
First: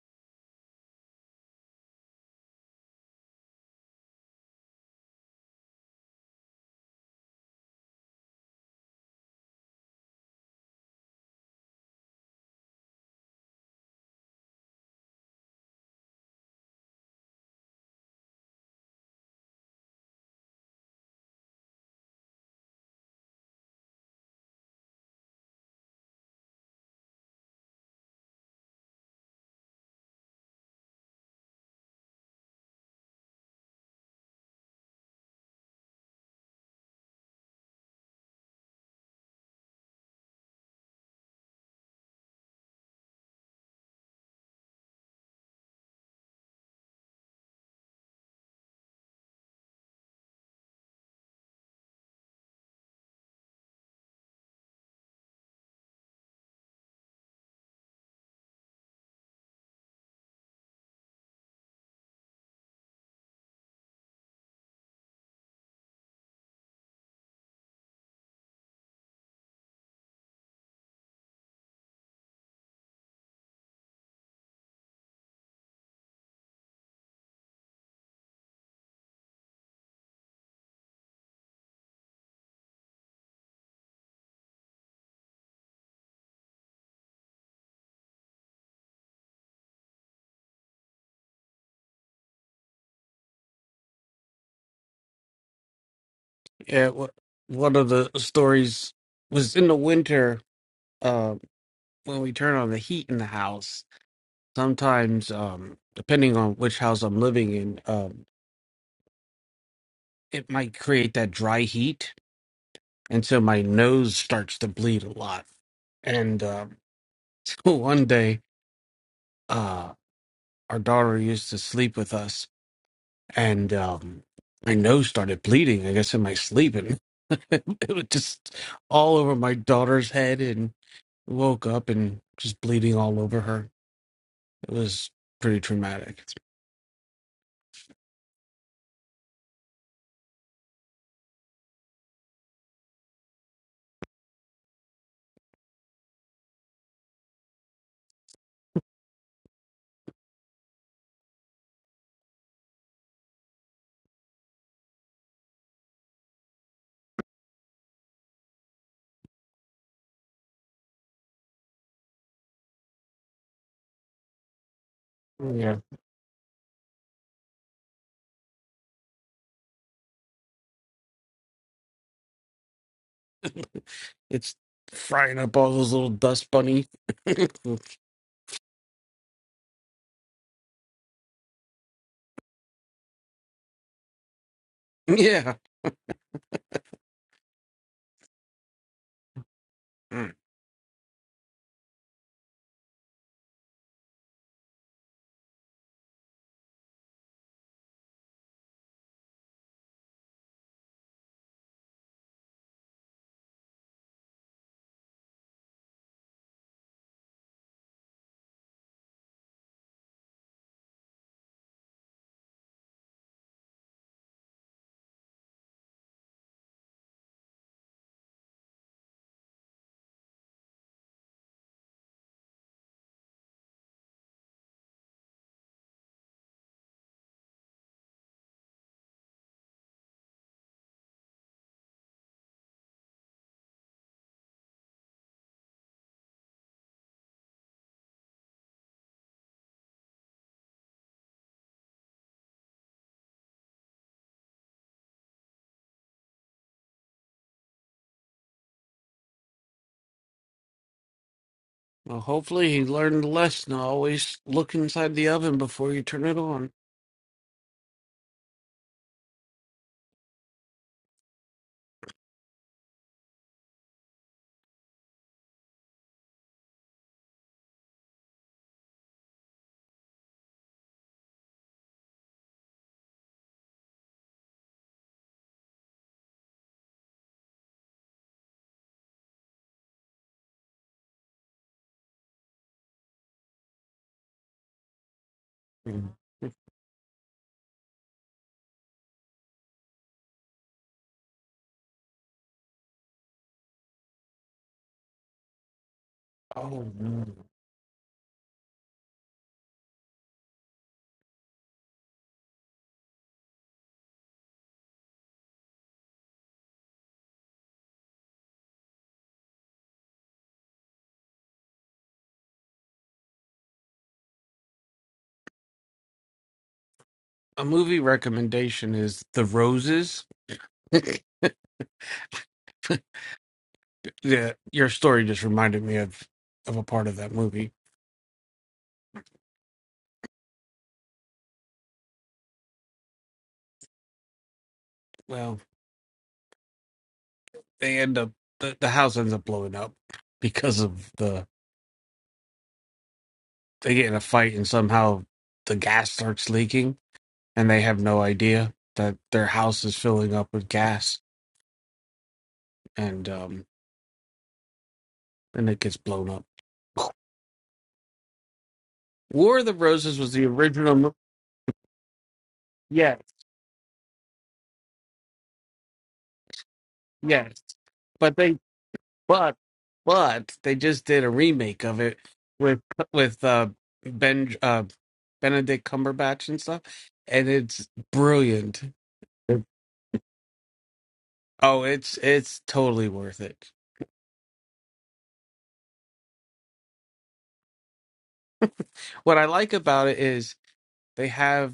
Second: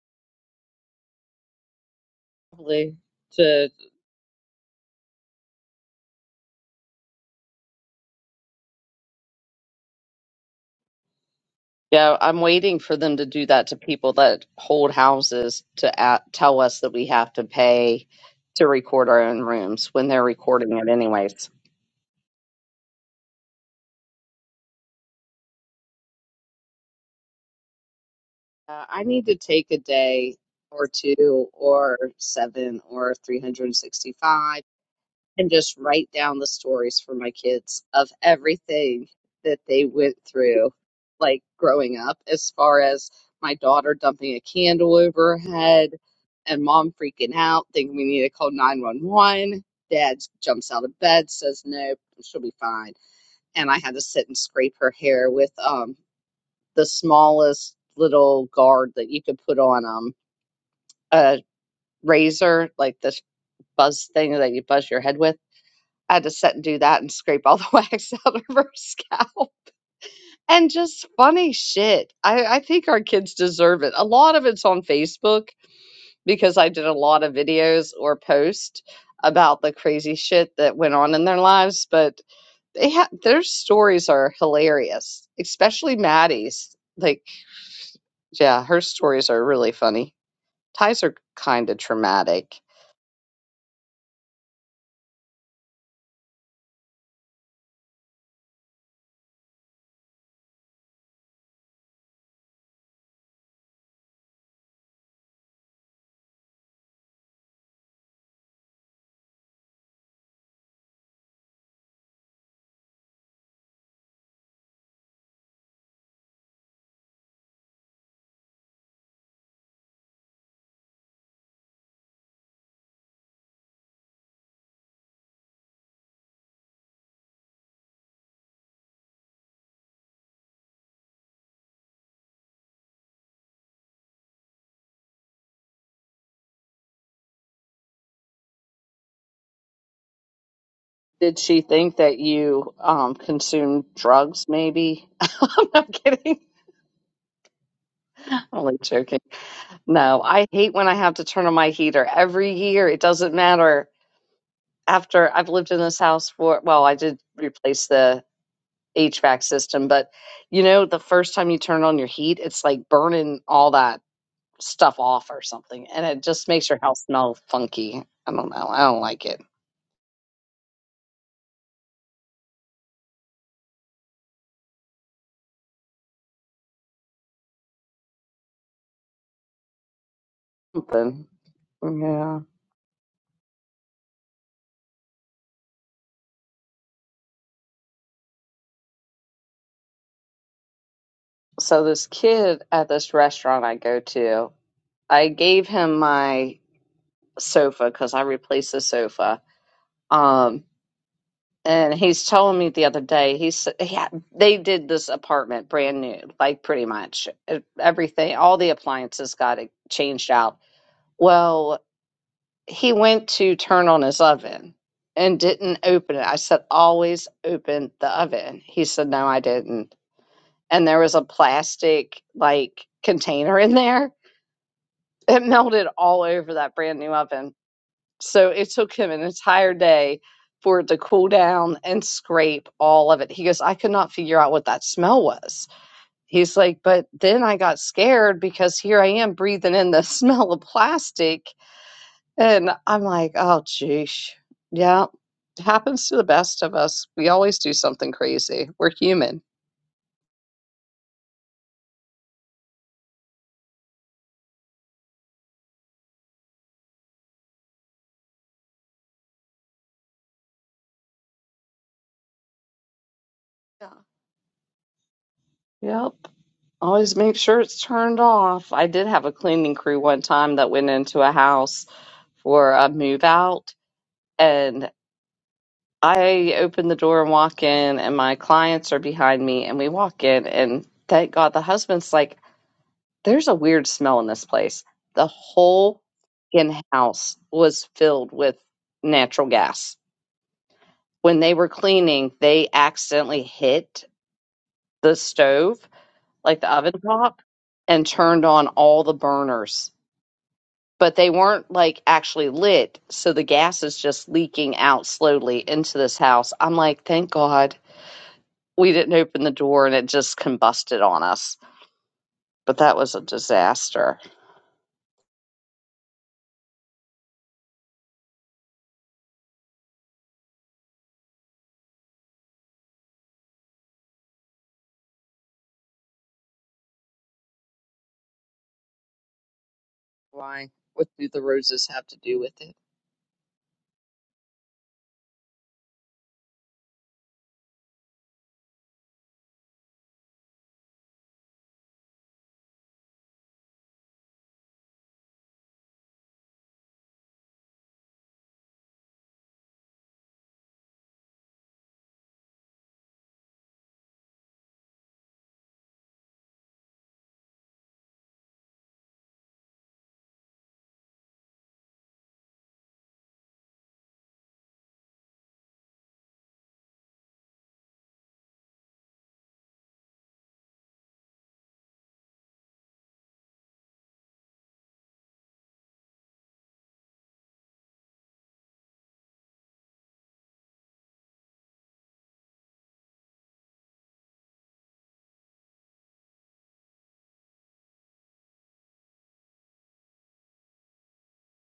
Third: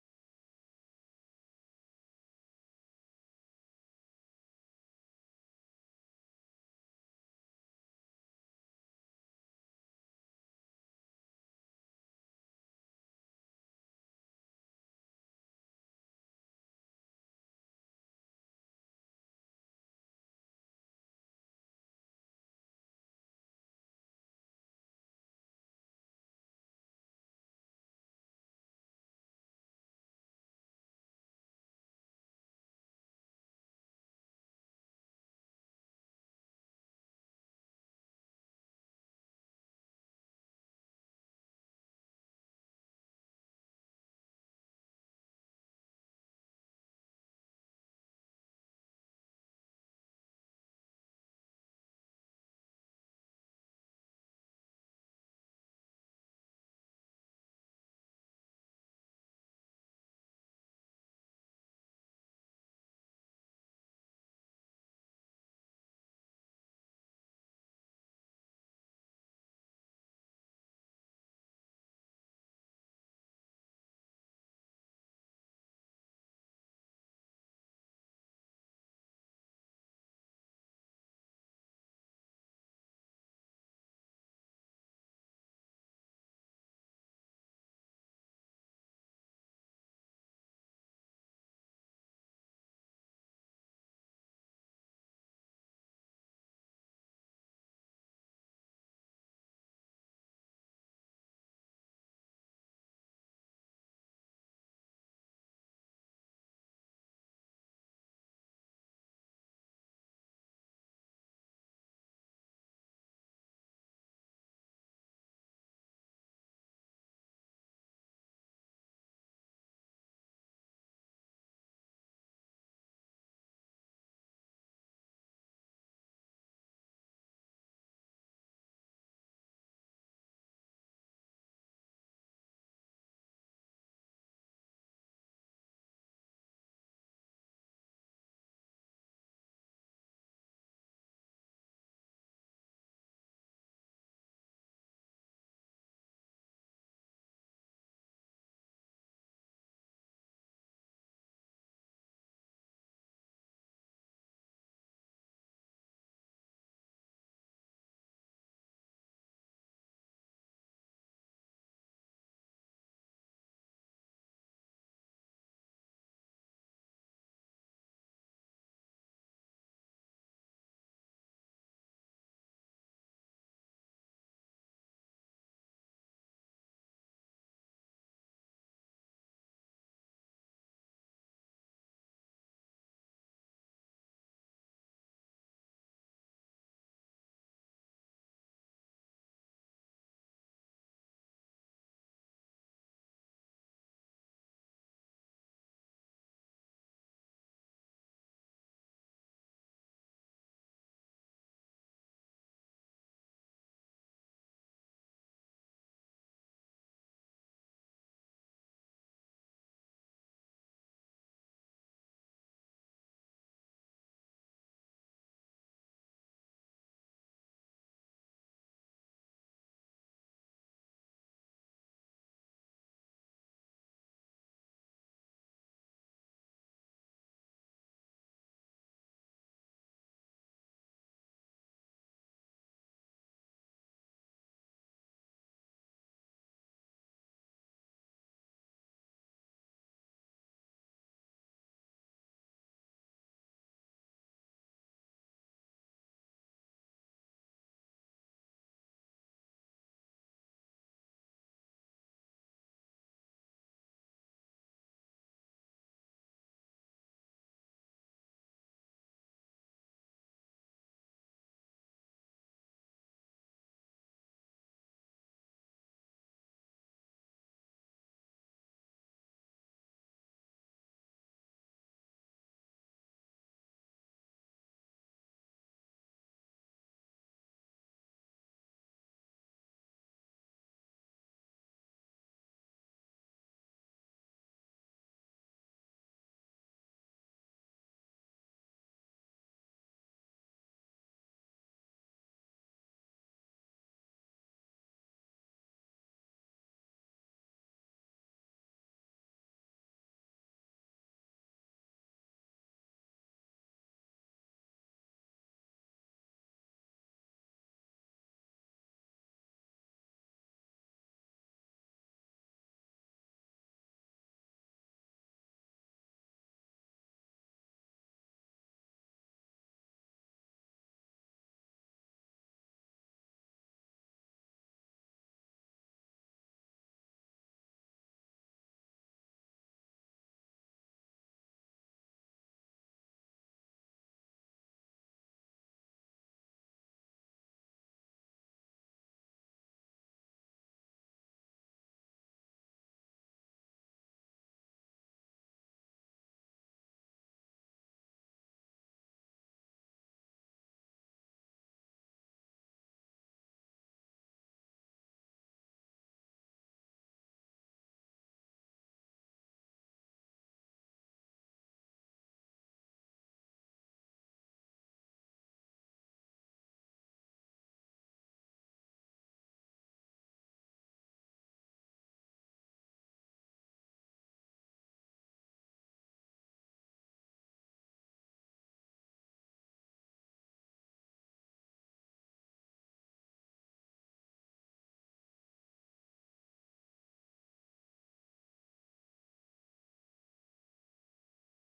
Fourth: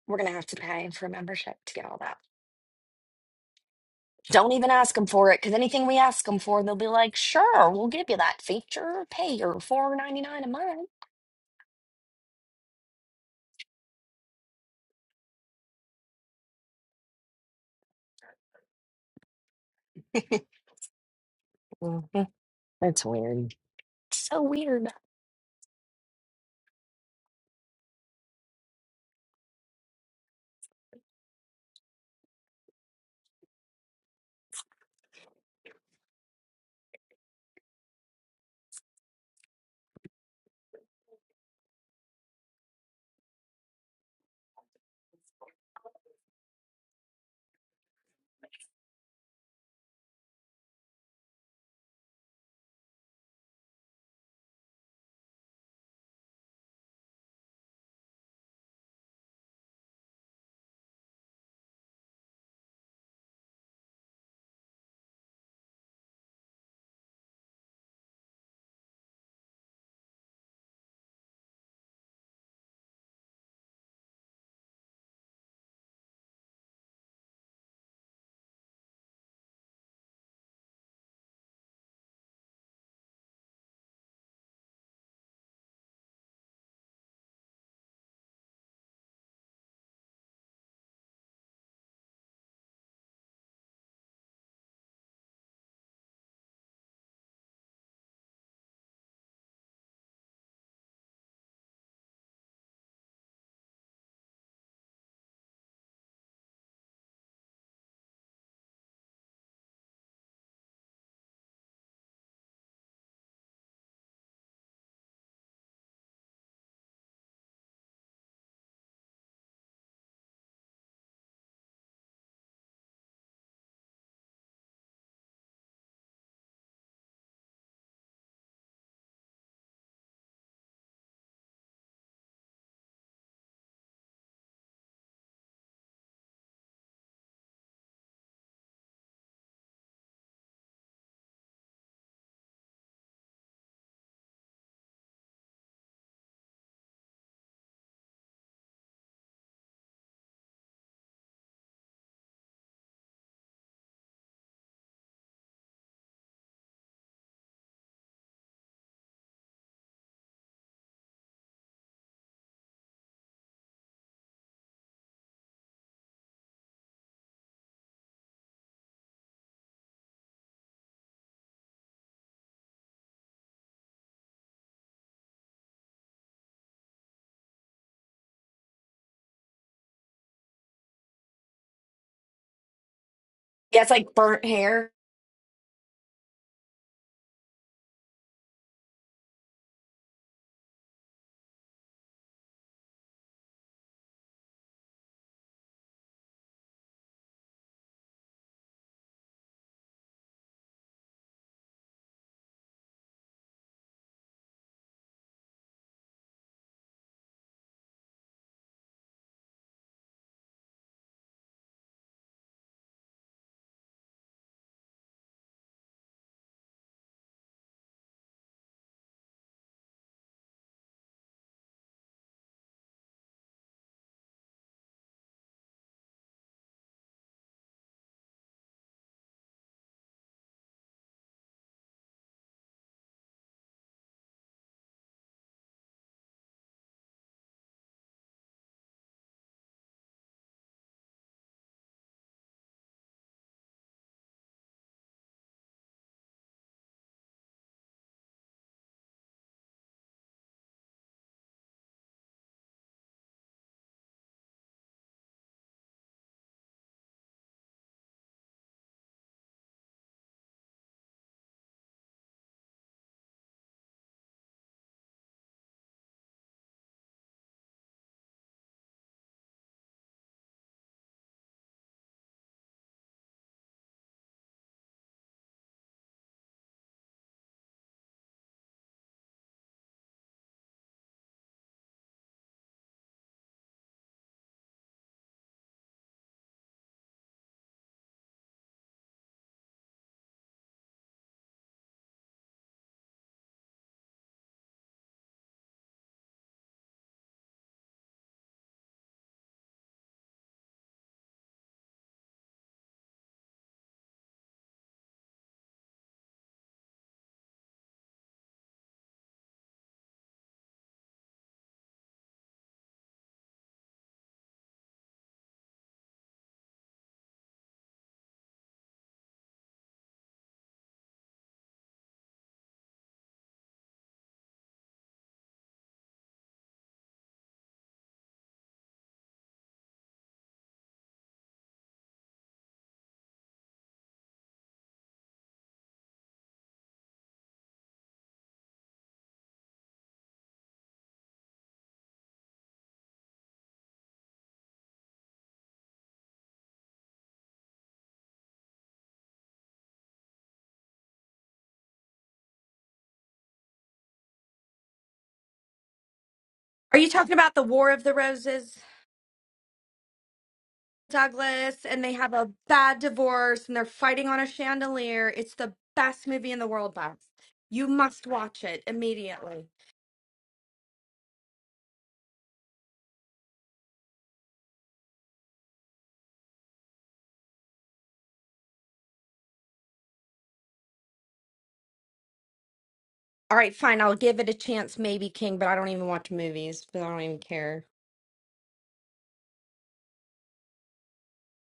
[SPEAKER 3] We're going to have to pay for membership to get all that.
[SPEAKER 1] Probably to
[SPEAKER 3] Don't even ask them for it because anything we ask them for, they'll be like, sure, we'll give you that feature. Pay your four ninety nine
[SPEAKER 1] Yeah, I'm waiting for them to do that to people that hold houses to at, tell us that we have to pay to record our own rooms when they're
[SPEAKER 3] a
[SPEAKER 1] recording it anyways.
[SPEAKER 3] month. That's weird. So weird.
[SPEAKER 1] Uh, I need to take a day or two or seven or 365 and just write down the stories for my kids of everything that they went through, like growing up, as far as my daughter dumping a candle over her head and mom freaking out, thinking we need to call 911. Dad jumps out of bed, says, no, she'll be fine. And I had to sit and scrape her hair with um, the smallest little guard that you could put on um, a razor, like this buzz thing that you buzz your head with I had to sit and do that and scrape all the wax out of her scalp. And just funny shit. I, I think our kids deserve it. A lot of it's on Facebook because I did a lot of videos or posts about the crazy shit that went on in their lives, but they ha- their stories are hilarious, especially Maddie's. Like, yeah, her stories are really funny. Ties are kind of traumatic.
[SPEAKER 2] Yeah, wha- one of the stories was in the winter. Uh, when we turn on the heat in the house, sometimes, um, depending on which house I'm living in, um, it might create that dry heat and so my nose starts to bleed a lot. And um, so one day, uh, our daughter used to sleep with us, and um, my nose started bleeding. I guess in my sleep, and it was just all over my daughter's head, and woke up and just bleeding all over her. It was pretty traumatic.
[SPEAKER 1] Did she think that you um, consumed drugs? Maybe I'm not kidding. Only joking. No, I hate when I have to turn on my heater every year. It doesn't matter. After I've lived in this house for, well, I did replace the HVAC system, but you know, the first time you turn on your heat, it's like burning all that stuff off or
[SPEAKER 2] Yeah,
[SPEAKER 1] something, and it just makes your house smell funky. I don't know. I don't like it.
[SPEAKER 2] it's frying up all those little dust bunnies.
[SPEAKER 1] Something. Yeah.
[SPEAKER 3] Yeah, it's like burnt hair.
[SPEAKER 2] yeah.
[SPEAKER 1] So this kid at this restaurant I go to, I gave him my sofa because I replaced the sofa. Um, And he's telling me the other day, he's yeah, they did this apartment brand new, like pretty much E- everything, all the appliances got it changed out. Well, he went to turn on his oven and didn't open it. I said, always open the oven. He said, no, I didn't. And there was a plastic like container in there. It melted all over that brand new oven. So it took him an entire day for it to cool down and scrape all of it. He goes, I could not figure out what that smell was. He's like, but then I got scared because here I am breathing in the smell of plastic. And I'm like, oh, geez. Yeah, it happens to the best of us. We always do something crazy. We're human.
[SPEAKER 2] Well, hopefully he learned the lesson. Always look inside the oven before you turn it on.
[SPEAKER 1] Yeah. Yep. Always make sure it's turned off. I did have a cleaning crew one time that went into a house for a move out and. I open the door and walk in, and my clients are behind me, and we walk in, and thank God the husband's like, "There's a weird smell in this place." The whole
[SPEAKER 2] Mm.
[SPEAKER 1] in house was filled with natural gas. When they were cleaning, they accidentally hit the stove, like the
[SPEAKER 2] Oh,
[SPEAKER 1] oven
[SPEAKER 2] mm.
[SPEAKER 1] top, and turned on all the burners. But they weren't like actually lit, so the gas is just leaking out slowly into this house. I'm like, thank God we didn't open the door and it just combusted on us. But that was a disaster.
[SPEAKER 2] a movie recommendation is The Roses. Yeah, your story just reminded me of of a part of that movie.
[SPEAKER 1] Why? What do the roses have to do with it?
[SPEAKER 2] Well, they end up the, the house ends up blowing up because of the they get in a fight and somehow the gas starts leaking and they have no idea that their house is filling up with gas and um and it gets blown
[SPEAKER 3] Are
[SPEAKER 2] up.
[SPEAKER 3] you talking about the War of the Roses,
[SPEAKER 2] War of the Roses was the original. mo-
[SPEAKER 3] Douglas? And they have a bad
[SPEAKER 2] Yes,
[SPEAKER 3] divorce and they're fighting on a chandelier. It's the best movie in the world, Beth.
[SPEAKER 2] yes,
[SPEAKER 3] You must
[SPEAKER 2] but they
[SPEAKER 3] watch it
[SPEAKER 2] but
[SPEAKER 3] immediately.
[SPEAKER 2] but they just did a remake of it with with uh Ben uh Benedict Cumberbatch and stuff, and it's brilliant. Oh, it's it's totally worth
[SPEAKER 3] All
[SPEAKER 2] it.
[SPEAKER 3] right, fine. I'll give it a chance, maybe King, but I don't even watch movies, but I don't even care.
[SPEAKER 2] What I like about it is they have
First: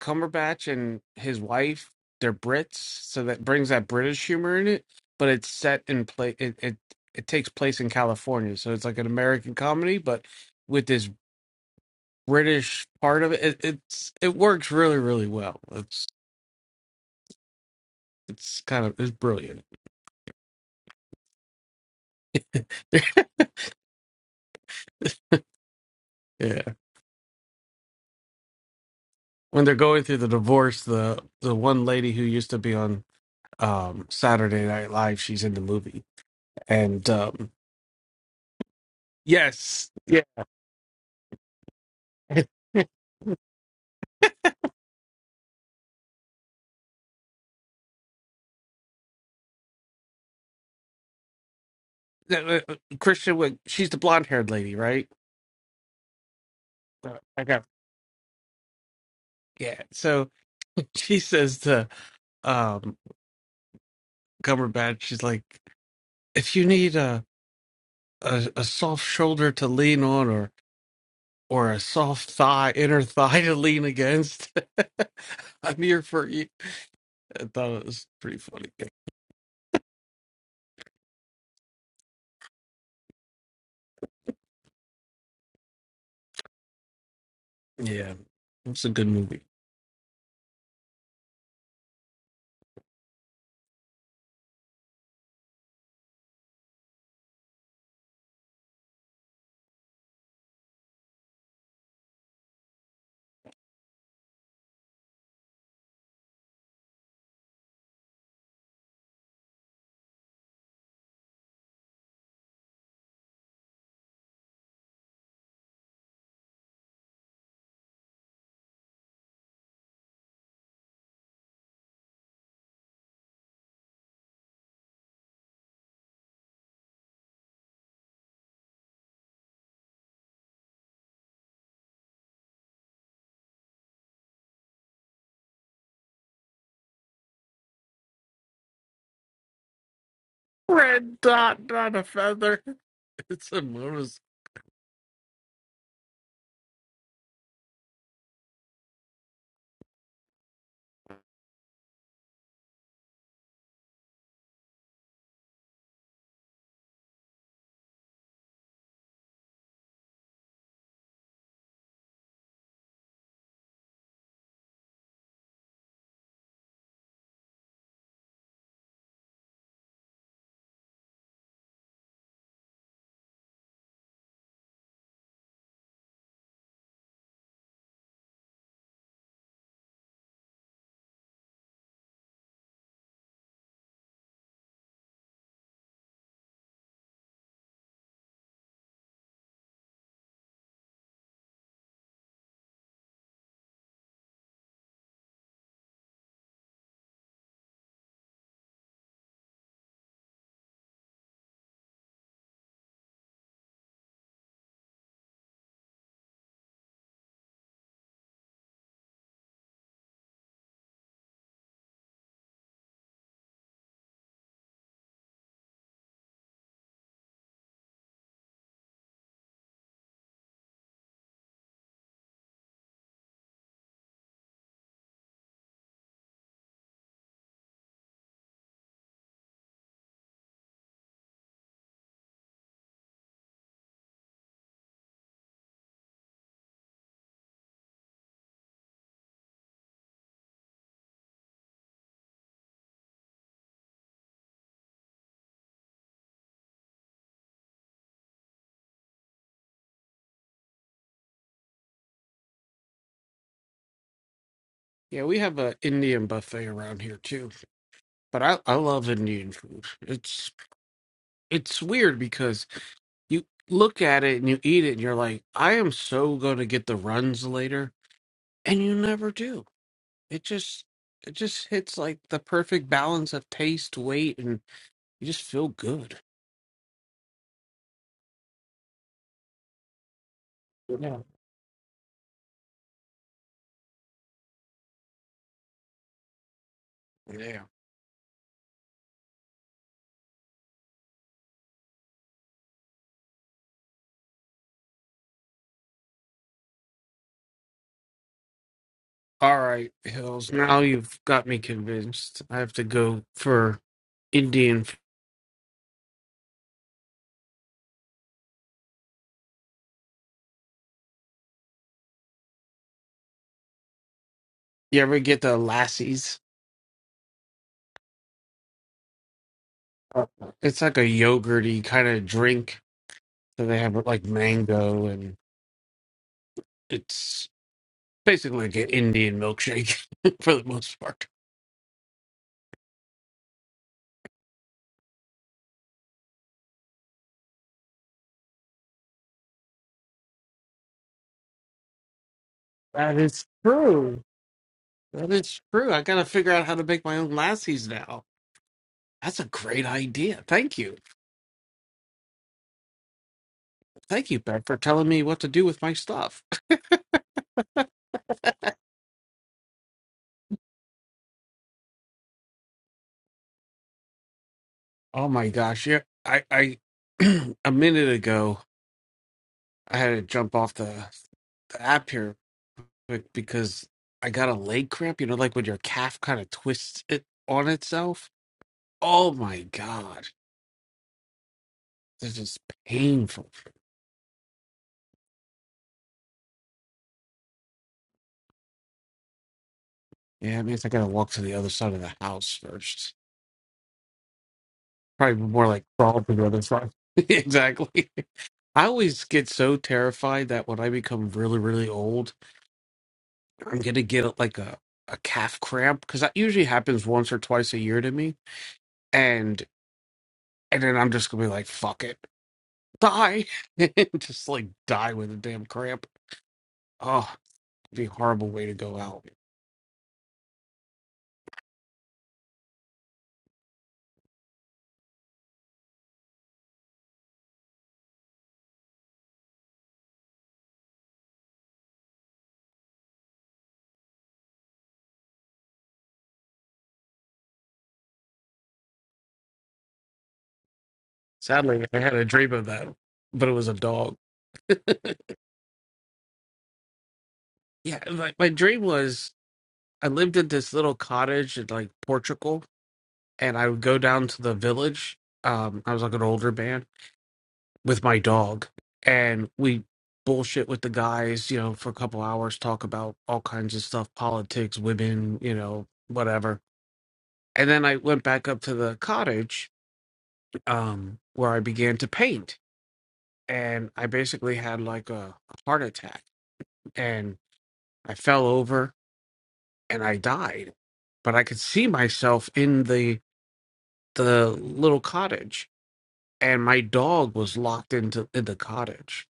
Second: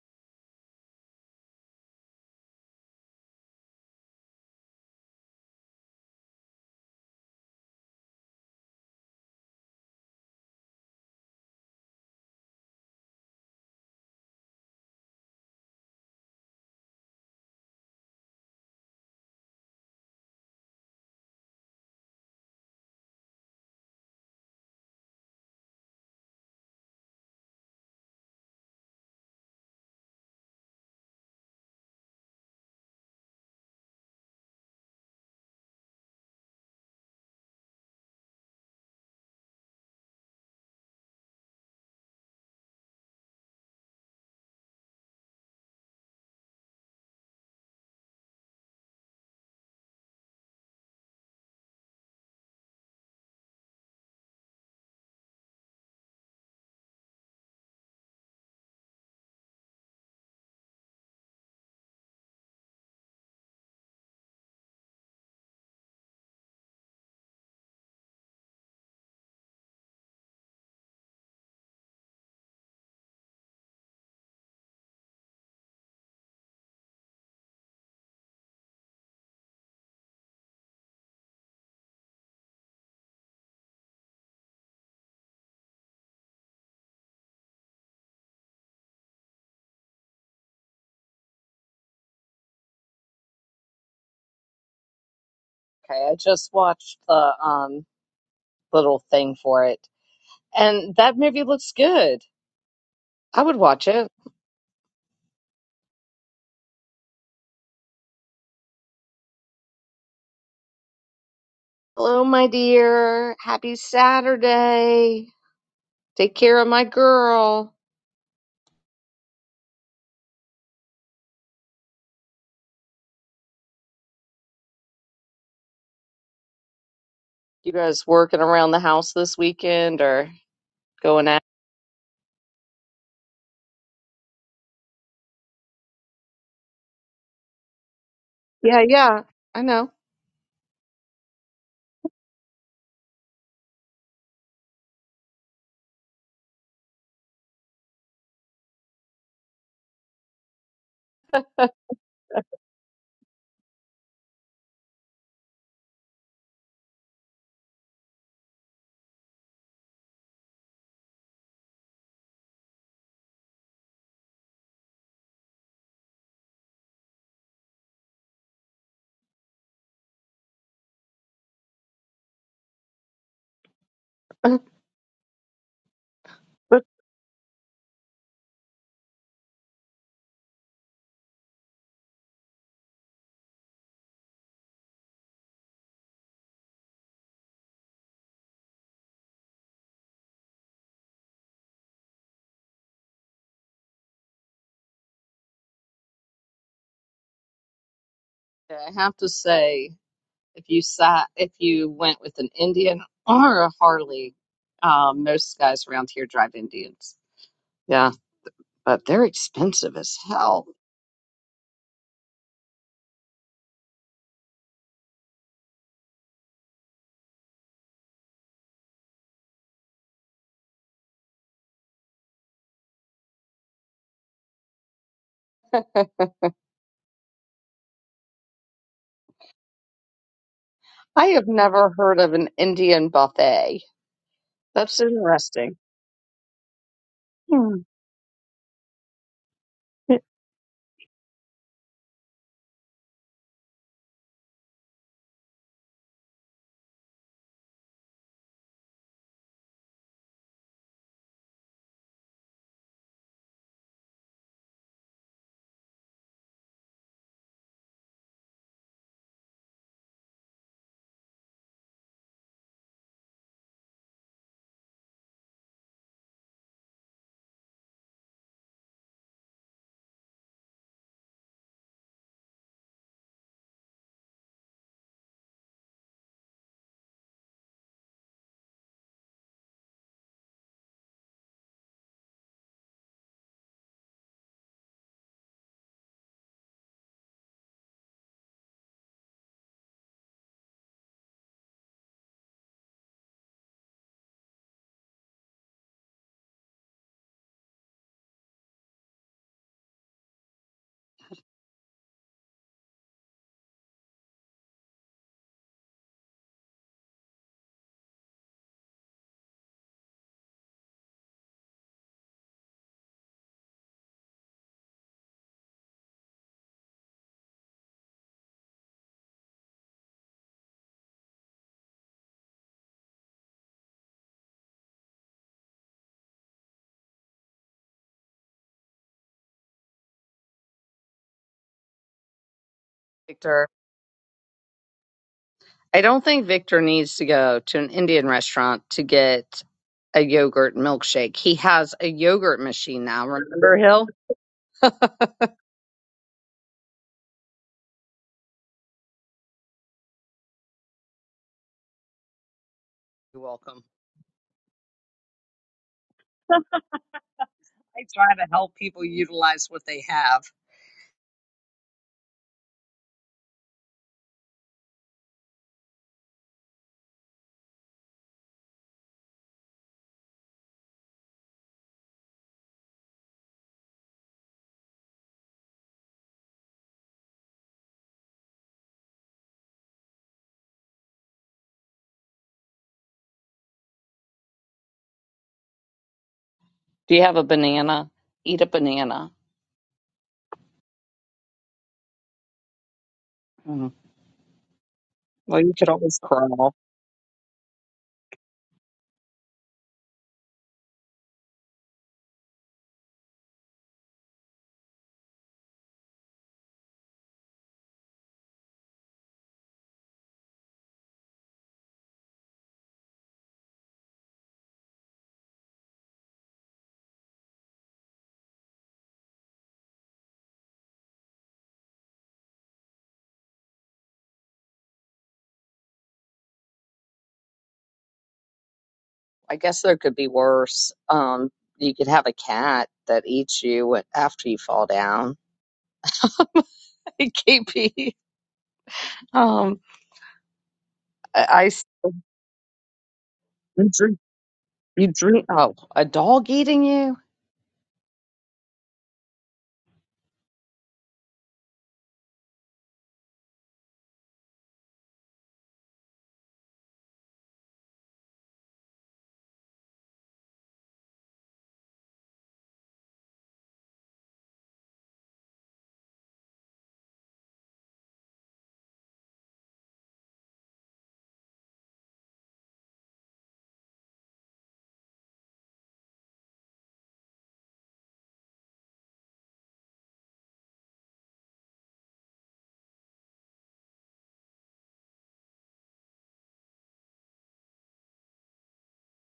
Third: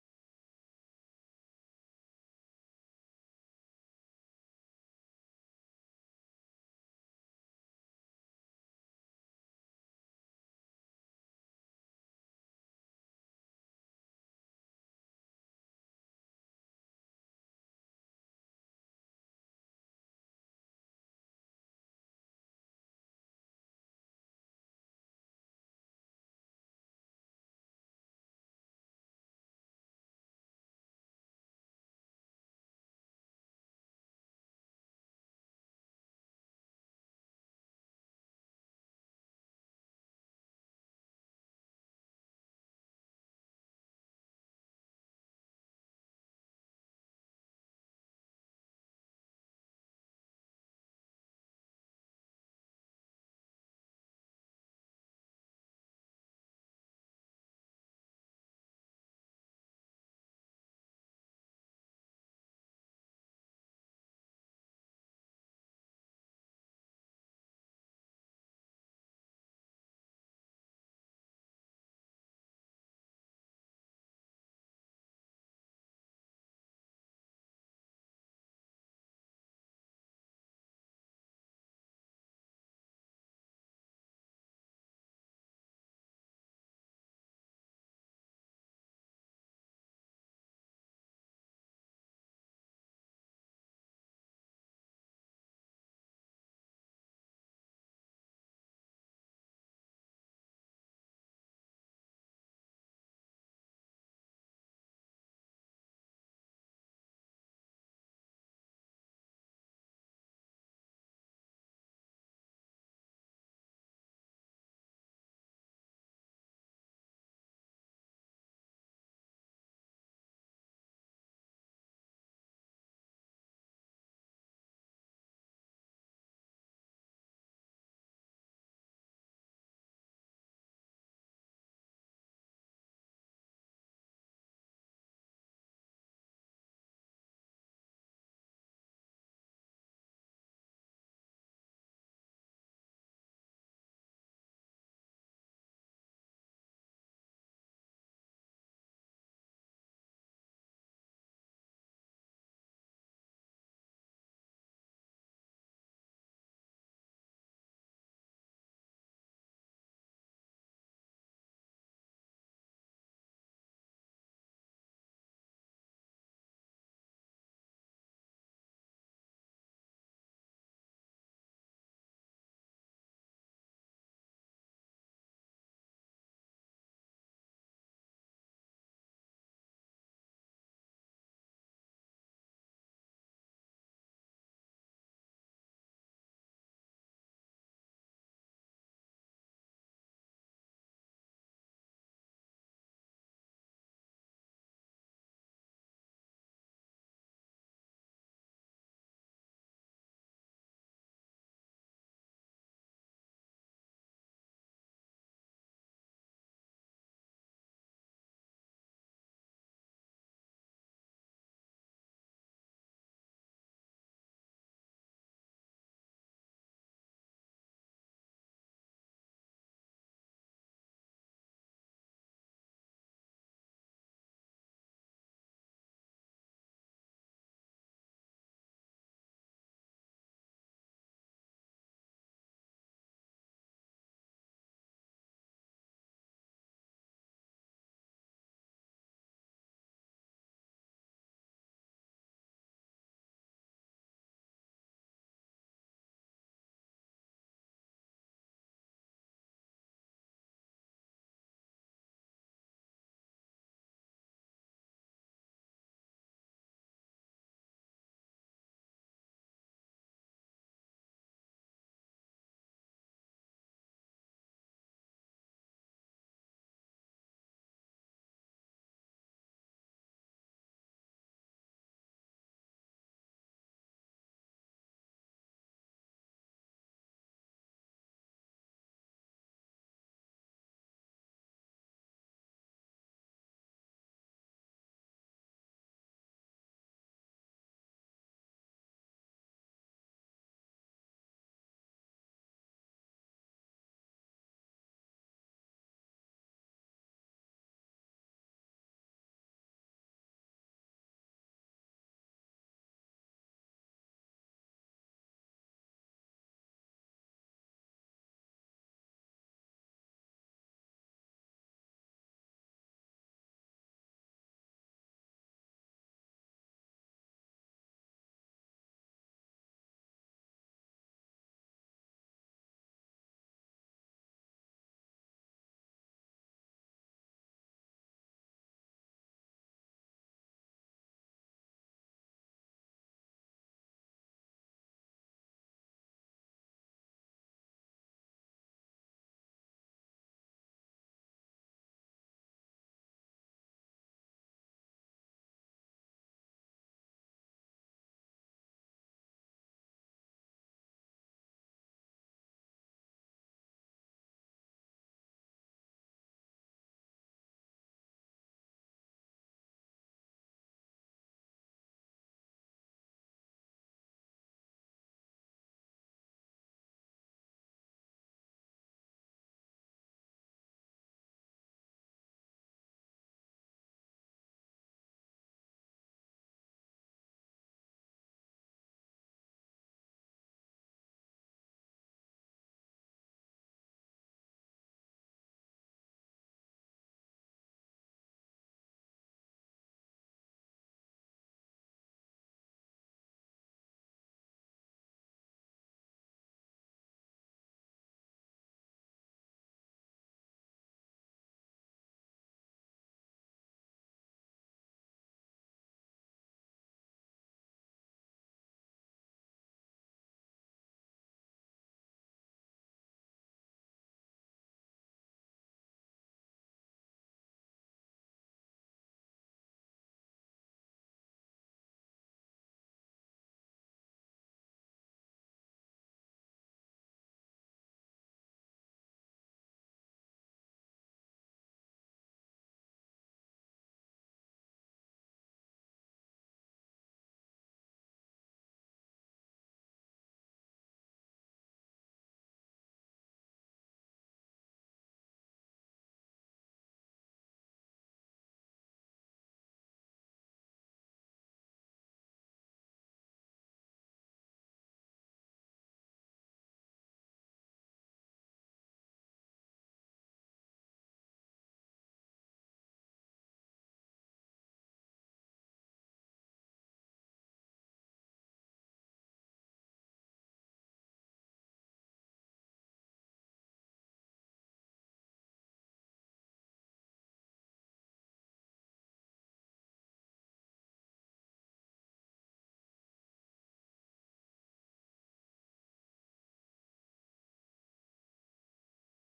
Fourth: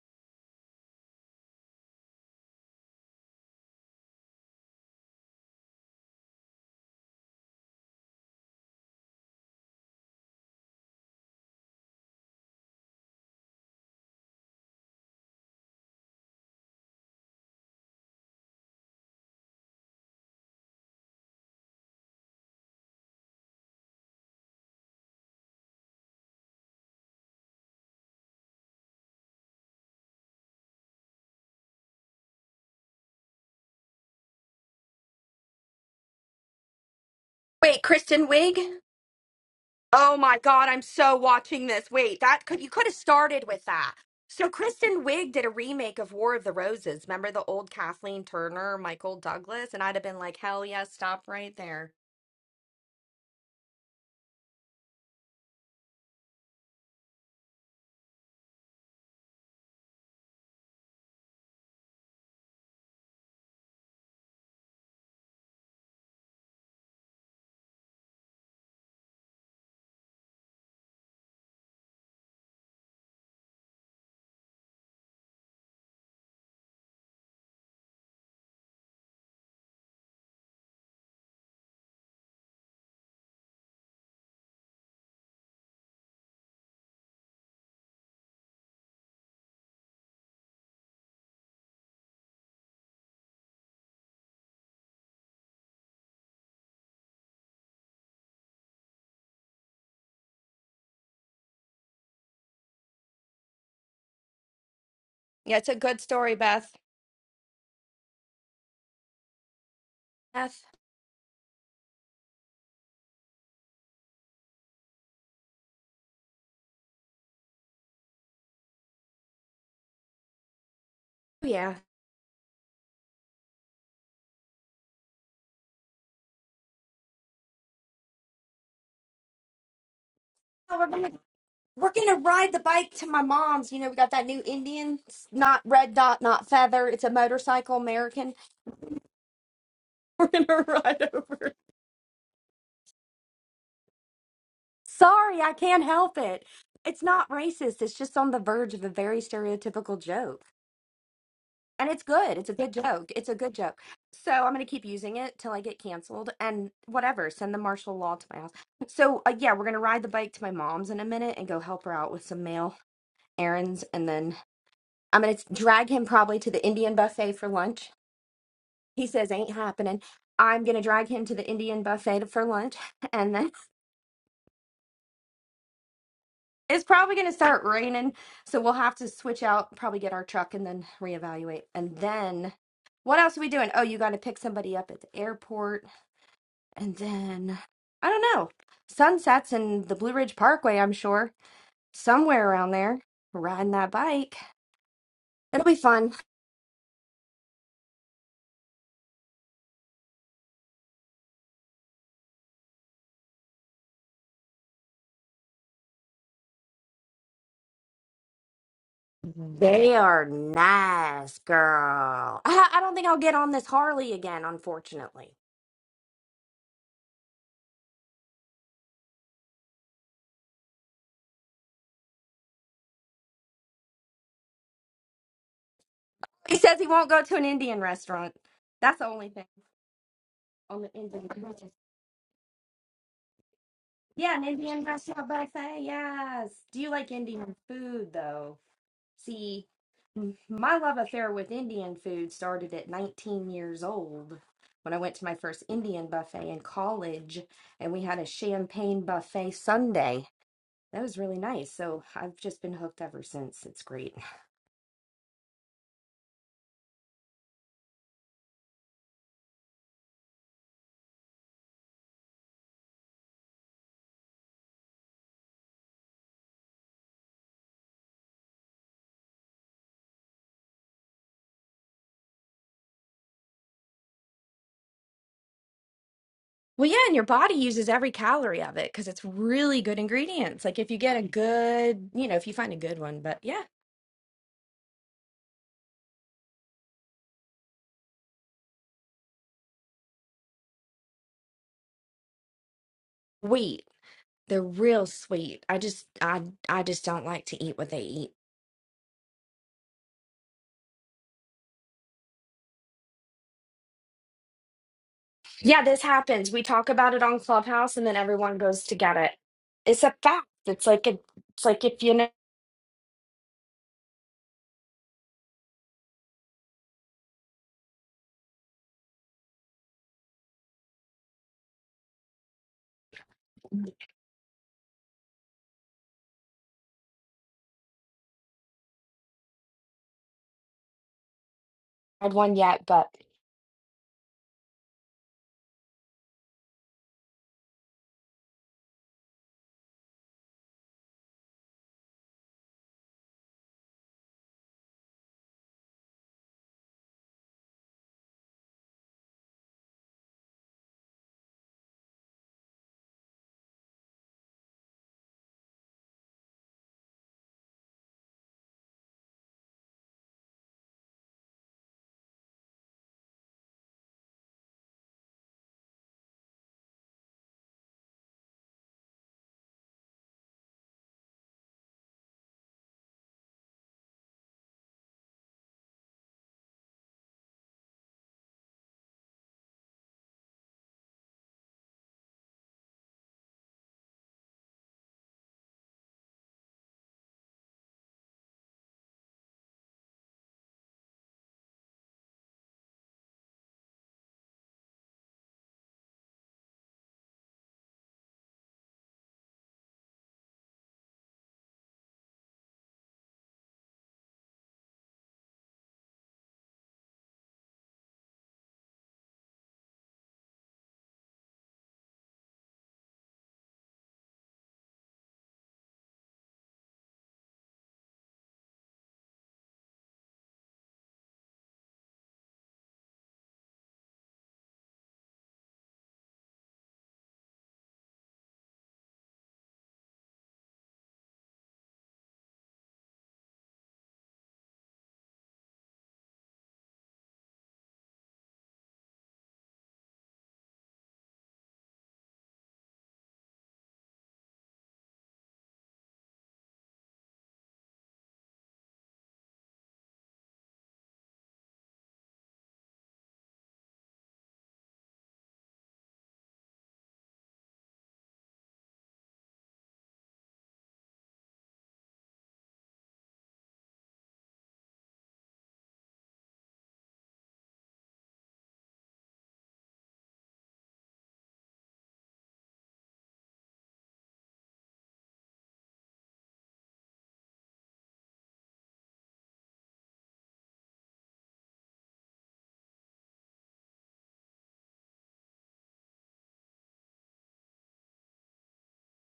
[SPEAKER 2] Cumberbatch and his wife, they're Brits, so that brings that British humor in it, but it's set in play it, it it takes place in California, so it's like an American comedy, but with this British part of it, it it's it works really, really well. It's it's kind of it's brilliant. yeah. When they're going through the divorce, the the one lady who used to be on um Saturday Night Live, she's in the movie. And um
[SPEAKER 3] Wait, Kristen Wiig?
[SPEAKER 2] yes.
[SPEAKER 3] Oh
[SPEAKER 2] Yeah.
[SPEAKER 3] my god, I'm so watching this. Wait, that could you could have started with that. So Kristen Wiig did a remake of War of the Roses. Remember the old Kathleen Turner, Michael Douglas, and I'd have been like, "Hell yeah, stop right there."
[SPEAKER 2] uh, uh, Christian, would- she's the blonde haired lady, right? Uh, I got, yeah. So she says to um, Cumberbatch, she's like, if you need a, a, a soft shoulder to lean on or, or a soft thigh, inner thigh to lean against, I'm here for you. I thought it was pretty funny. Yeah, it's a good movie.
[SPEAKER 1] Okay, I just watched the um little thing for it, and that movie looks good. I would watch it.
[SPEAKER 3] Yeah, it's a good story, Beth. Beth.
[SPEAKER 1] Hello, my dear. Happy Saturday. Take care of my girl.
[SPEAKER 3] Oh, Yeah.
[SPEAKER 1] You guys working around the house this weekend or
[SPEAKER 3] Oh, we're gonna
[SPEAKER 1] going
[SPEAKER 3] we're gonna ride the bike to my mom's. You know, we got that new Indian, it's not red dot, not feather. It's a motorcycle American.
[SPEAKER 1] Yeah, yeah, I know.
[SPEAKER 3] We're gonna ride
[SPEAKER 2] Red
[SPEAKER 3] over.
[SPEAKER 2] dot on a feather. It's a bonus.
[SPEAKER 3] Sorry, I can't help it. It's not racist. It's just on the verge of a very stereotypical joke. And it's good. It's a good joke. It's a good joke. So I'm going to keep using it till I get canceled and whatever. Send the martial law to my house. So uh, yeah, we're going to ride the bike to my mom's in a minute and go help her out with some mail errands. And then I'm going to drag him probably to the Indian buffet for lunch. He says ain't happening. I'm going to drag him to the Indian buffet for lunch. And then it's
[SPEAKER 1] But
[SPEAKER 3] probably going to start raining. So we'll have to switch out, probably get our truck and then reevaluate. And then what else are we doing? Oh, you got to pick somebody up at the airport And then, I don't know, sunsets in the Blue Ridge Parkway, I'm sure, somewhere around there, riding that bike. It'll be fun.
[SPEAKER 1] I have to say, if you sat, if you went with an Indian or a Harley, um, most guys around here drive Indians. Yeah, but they're
[SPEAKER 3] They
[SPEAKER 1] expensive as
[SPEAKER 3] are
[SPEAKER 1] hell.
[SPEAKER 3] nice, girl. I, I don't think I'll get on this Harley again, unfortunately. He says he won't go to an Indian restaurant. That's the only thing on the
[SPEAKER 1] I
[SPEAKER 3] Indian.
[SPEAKER 1] have
[SPEAKER 3] restaurant.
[SPEAKER 1] never heard of an Indian buffet.
[SPEAKER 3] Yeah, an Indian
[SPEAKER 1] That's
[SPEAKER 3] restaurant
[SPEAKER 1] interesting.
[SPEAKER 3] buffet. Yes. Do you like Indian
[SPEAKER 1] Hmm.
[SPEAKER 3] food, though? See, m- my love affair with Indian food started at 19 years old when I went to my first Indian buffet in college, and we had a champagne buffet Sunday. That was really nice. So I've just been hooked ever since. It's great.
[SPEAKER 2] Yeah, we have a Indian buffet around here too, but I I love Indian food. It's it's weird because you look at it and you eat it and you're like, I am so going to get the runs later, and you never do. It just it just hits like the perfect balance of taste, weight, and you just feel good.
[SPEAKER 3] Well, yeah, and your body uses every calorie of it because it's really good ingredients. Like if you
[SPEAKER 2] Yeah.
[SPEAKER 3] get a good, you know, if you find a good one, but yeah,
[SPEAKER 2] Yeah.
[SPEAKER 3] sweet. they're real sweet. I just, I, I just don't like to eat what they eat.
[SPEAKER 2] All right, Hills. Now you've got me convinced. I have to go for Indian. f-
[SPEAKER 3] Yeah, this happens. We talk about it on Clubhouse and then everyone goes to get it. It's a fact. It's like a, it's like if you never
[SPEAKER 2] You ever get the lassies? Uh, It's like a yogurty kind of drink. So they have like mango and it's basically like an Indian milkshake for the most part.
[SPEAKER 3] had one yet, but
[SPEAKER 1] Victor, I don't think Victor needs to go to an Indian restaurant to get a yogurt milkshake. He has a yogurt machine
[SPEAKER 2] That
[SPEAKER 1] now.
[SPEAKER 2] is
[SPEAKER 1] Remember Hill?
[SPEAKER 2] true. That is true. I gotta figure out how to make my own lassies now. That's a great idea. Thank you.
[SPEAKER 1] You're welcome.
[SPEAKER 2] Thank you, Beth, for telling me what to do with my stuff.
[SPEAKER 1] I try to help people utilize what they have.
[SPEAKER 2] Oh my gosh. Yeah. I, I a minute ago I had to jump off the, the app here quick because I got a leg cramp, you know, like when your calf kind of twists it on itself. Oh my god. This is painful.
[SPEAKER 1] Do you have a banana? Eat a banana.
[SPEAKER 2] Yeah, it means I gotta walk to the other side of the house first.
[SPEAKER 1] Mm.
[SPEAKER 2] Probably
[SPEAKER 1] Well,
[SPEAKER 2] more
[SPEAKER 1] you
[SPEAKER 2] like
[SPEAKER 1] could always
[SPEAKER 2] crawl to the other
[SPEAKER 1] crawl.
[SPEAKER 2] side. exactly. I always get so terrified that when I become really, really old, I'm gonna get like a, a calf cramp because that usually happens once or twice a year to me, and and then I'm just gonna be like, fuck it, die, and just like die with a damn cramp. Oh, it'd be a horrible way to go out.
[SPEAKER 1] I guess there could be worse. Um, you could have a cat that eats you wh- after you fall down. KP. Um, I, I s-
[SPEAKER 2] Sadly, I had a dream of that, but it was a
[SPEAKER 1] you
[SPEAKER 2] dog.
[SPEAKER 1] dream, you dream. Oh, a dog eating you?
[SPEAKER 2] yeah, my, my dream was I lived in this little cottage in like Portugal, and I would go down to the village. Um, I was like an older man with my dog, and we bullshit with the guys, you know, for a couple hours, talk about all kinds of stuff, politics, women, you know, whatever. And then I went back up to the cottage, um, where I began to paint, and I basically had like a heart attack, and I fell over and I died. But I could see myself in the the little cottage and my dog was locked into in the cottage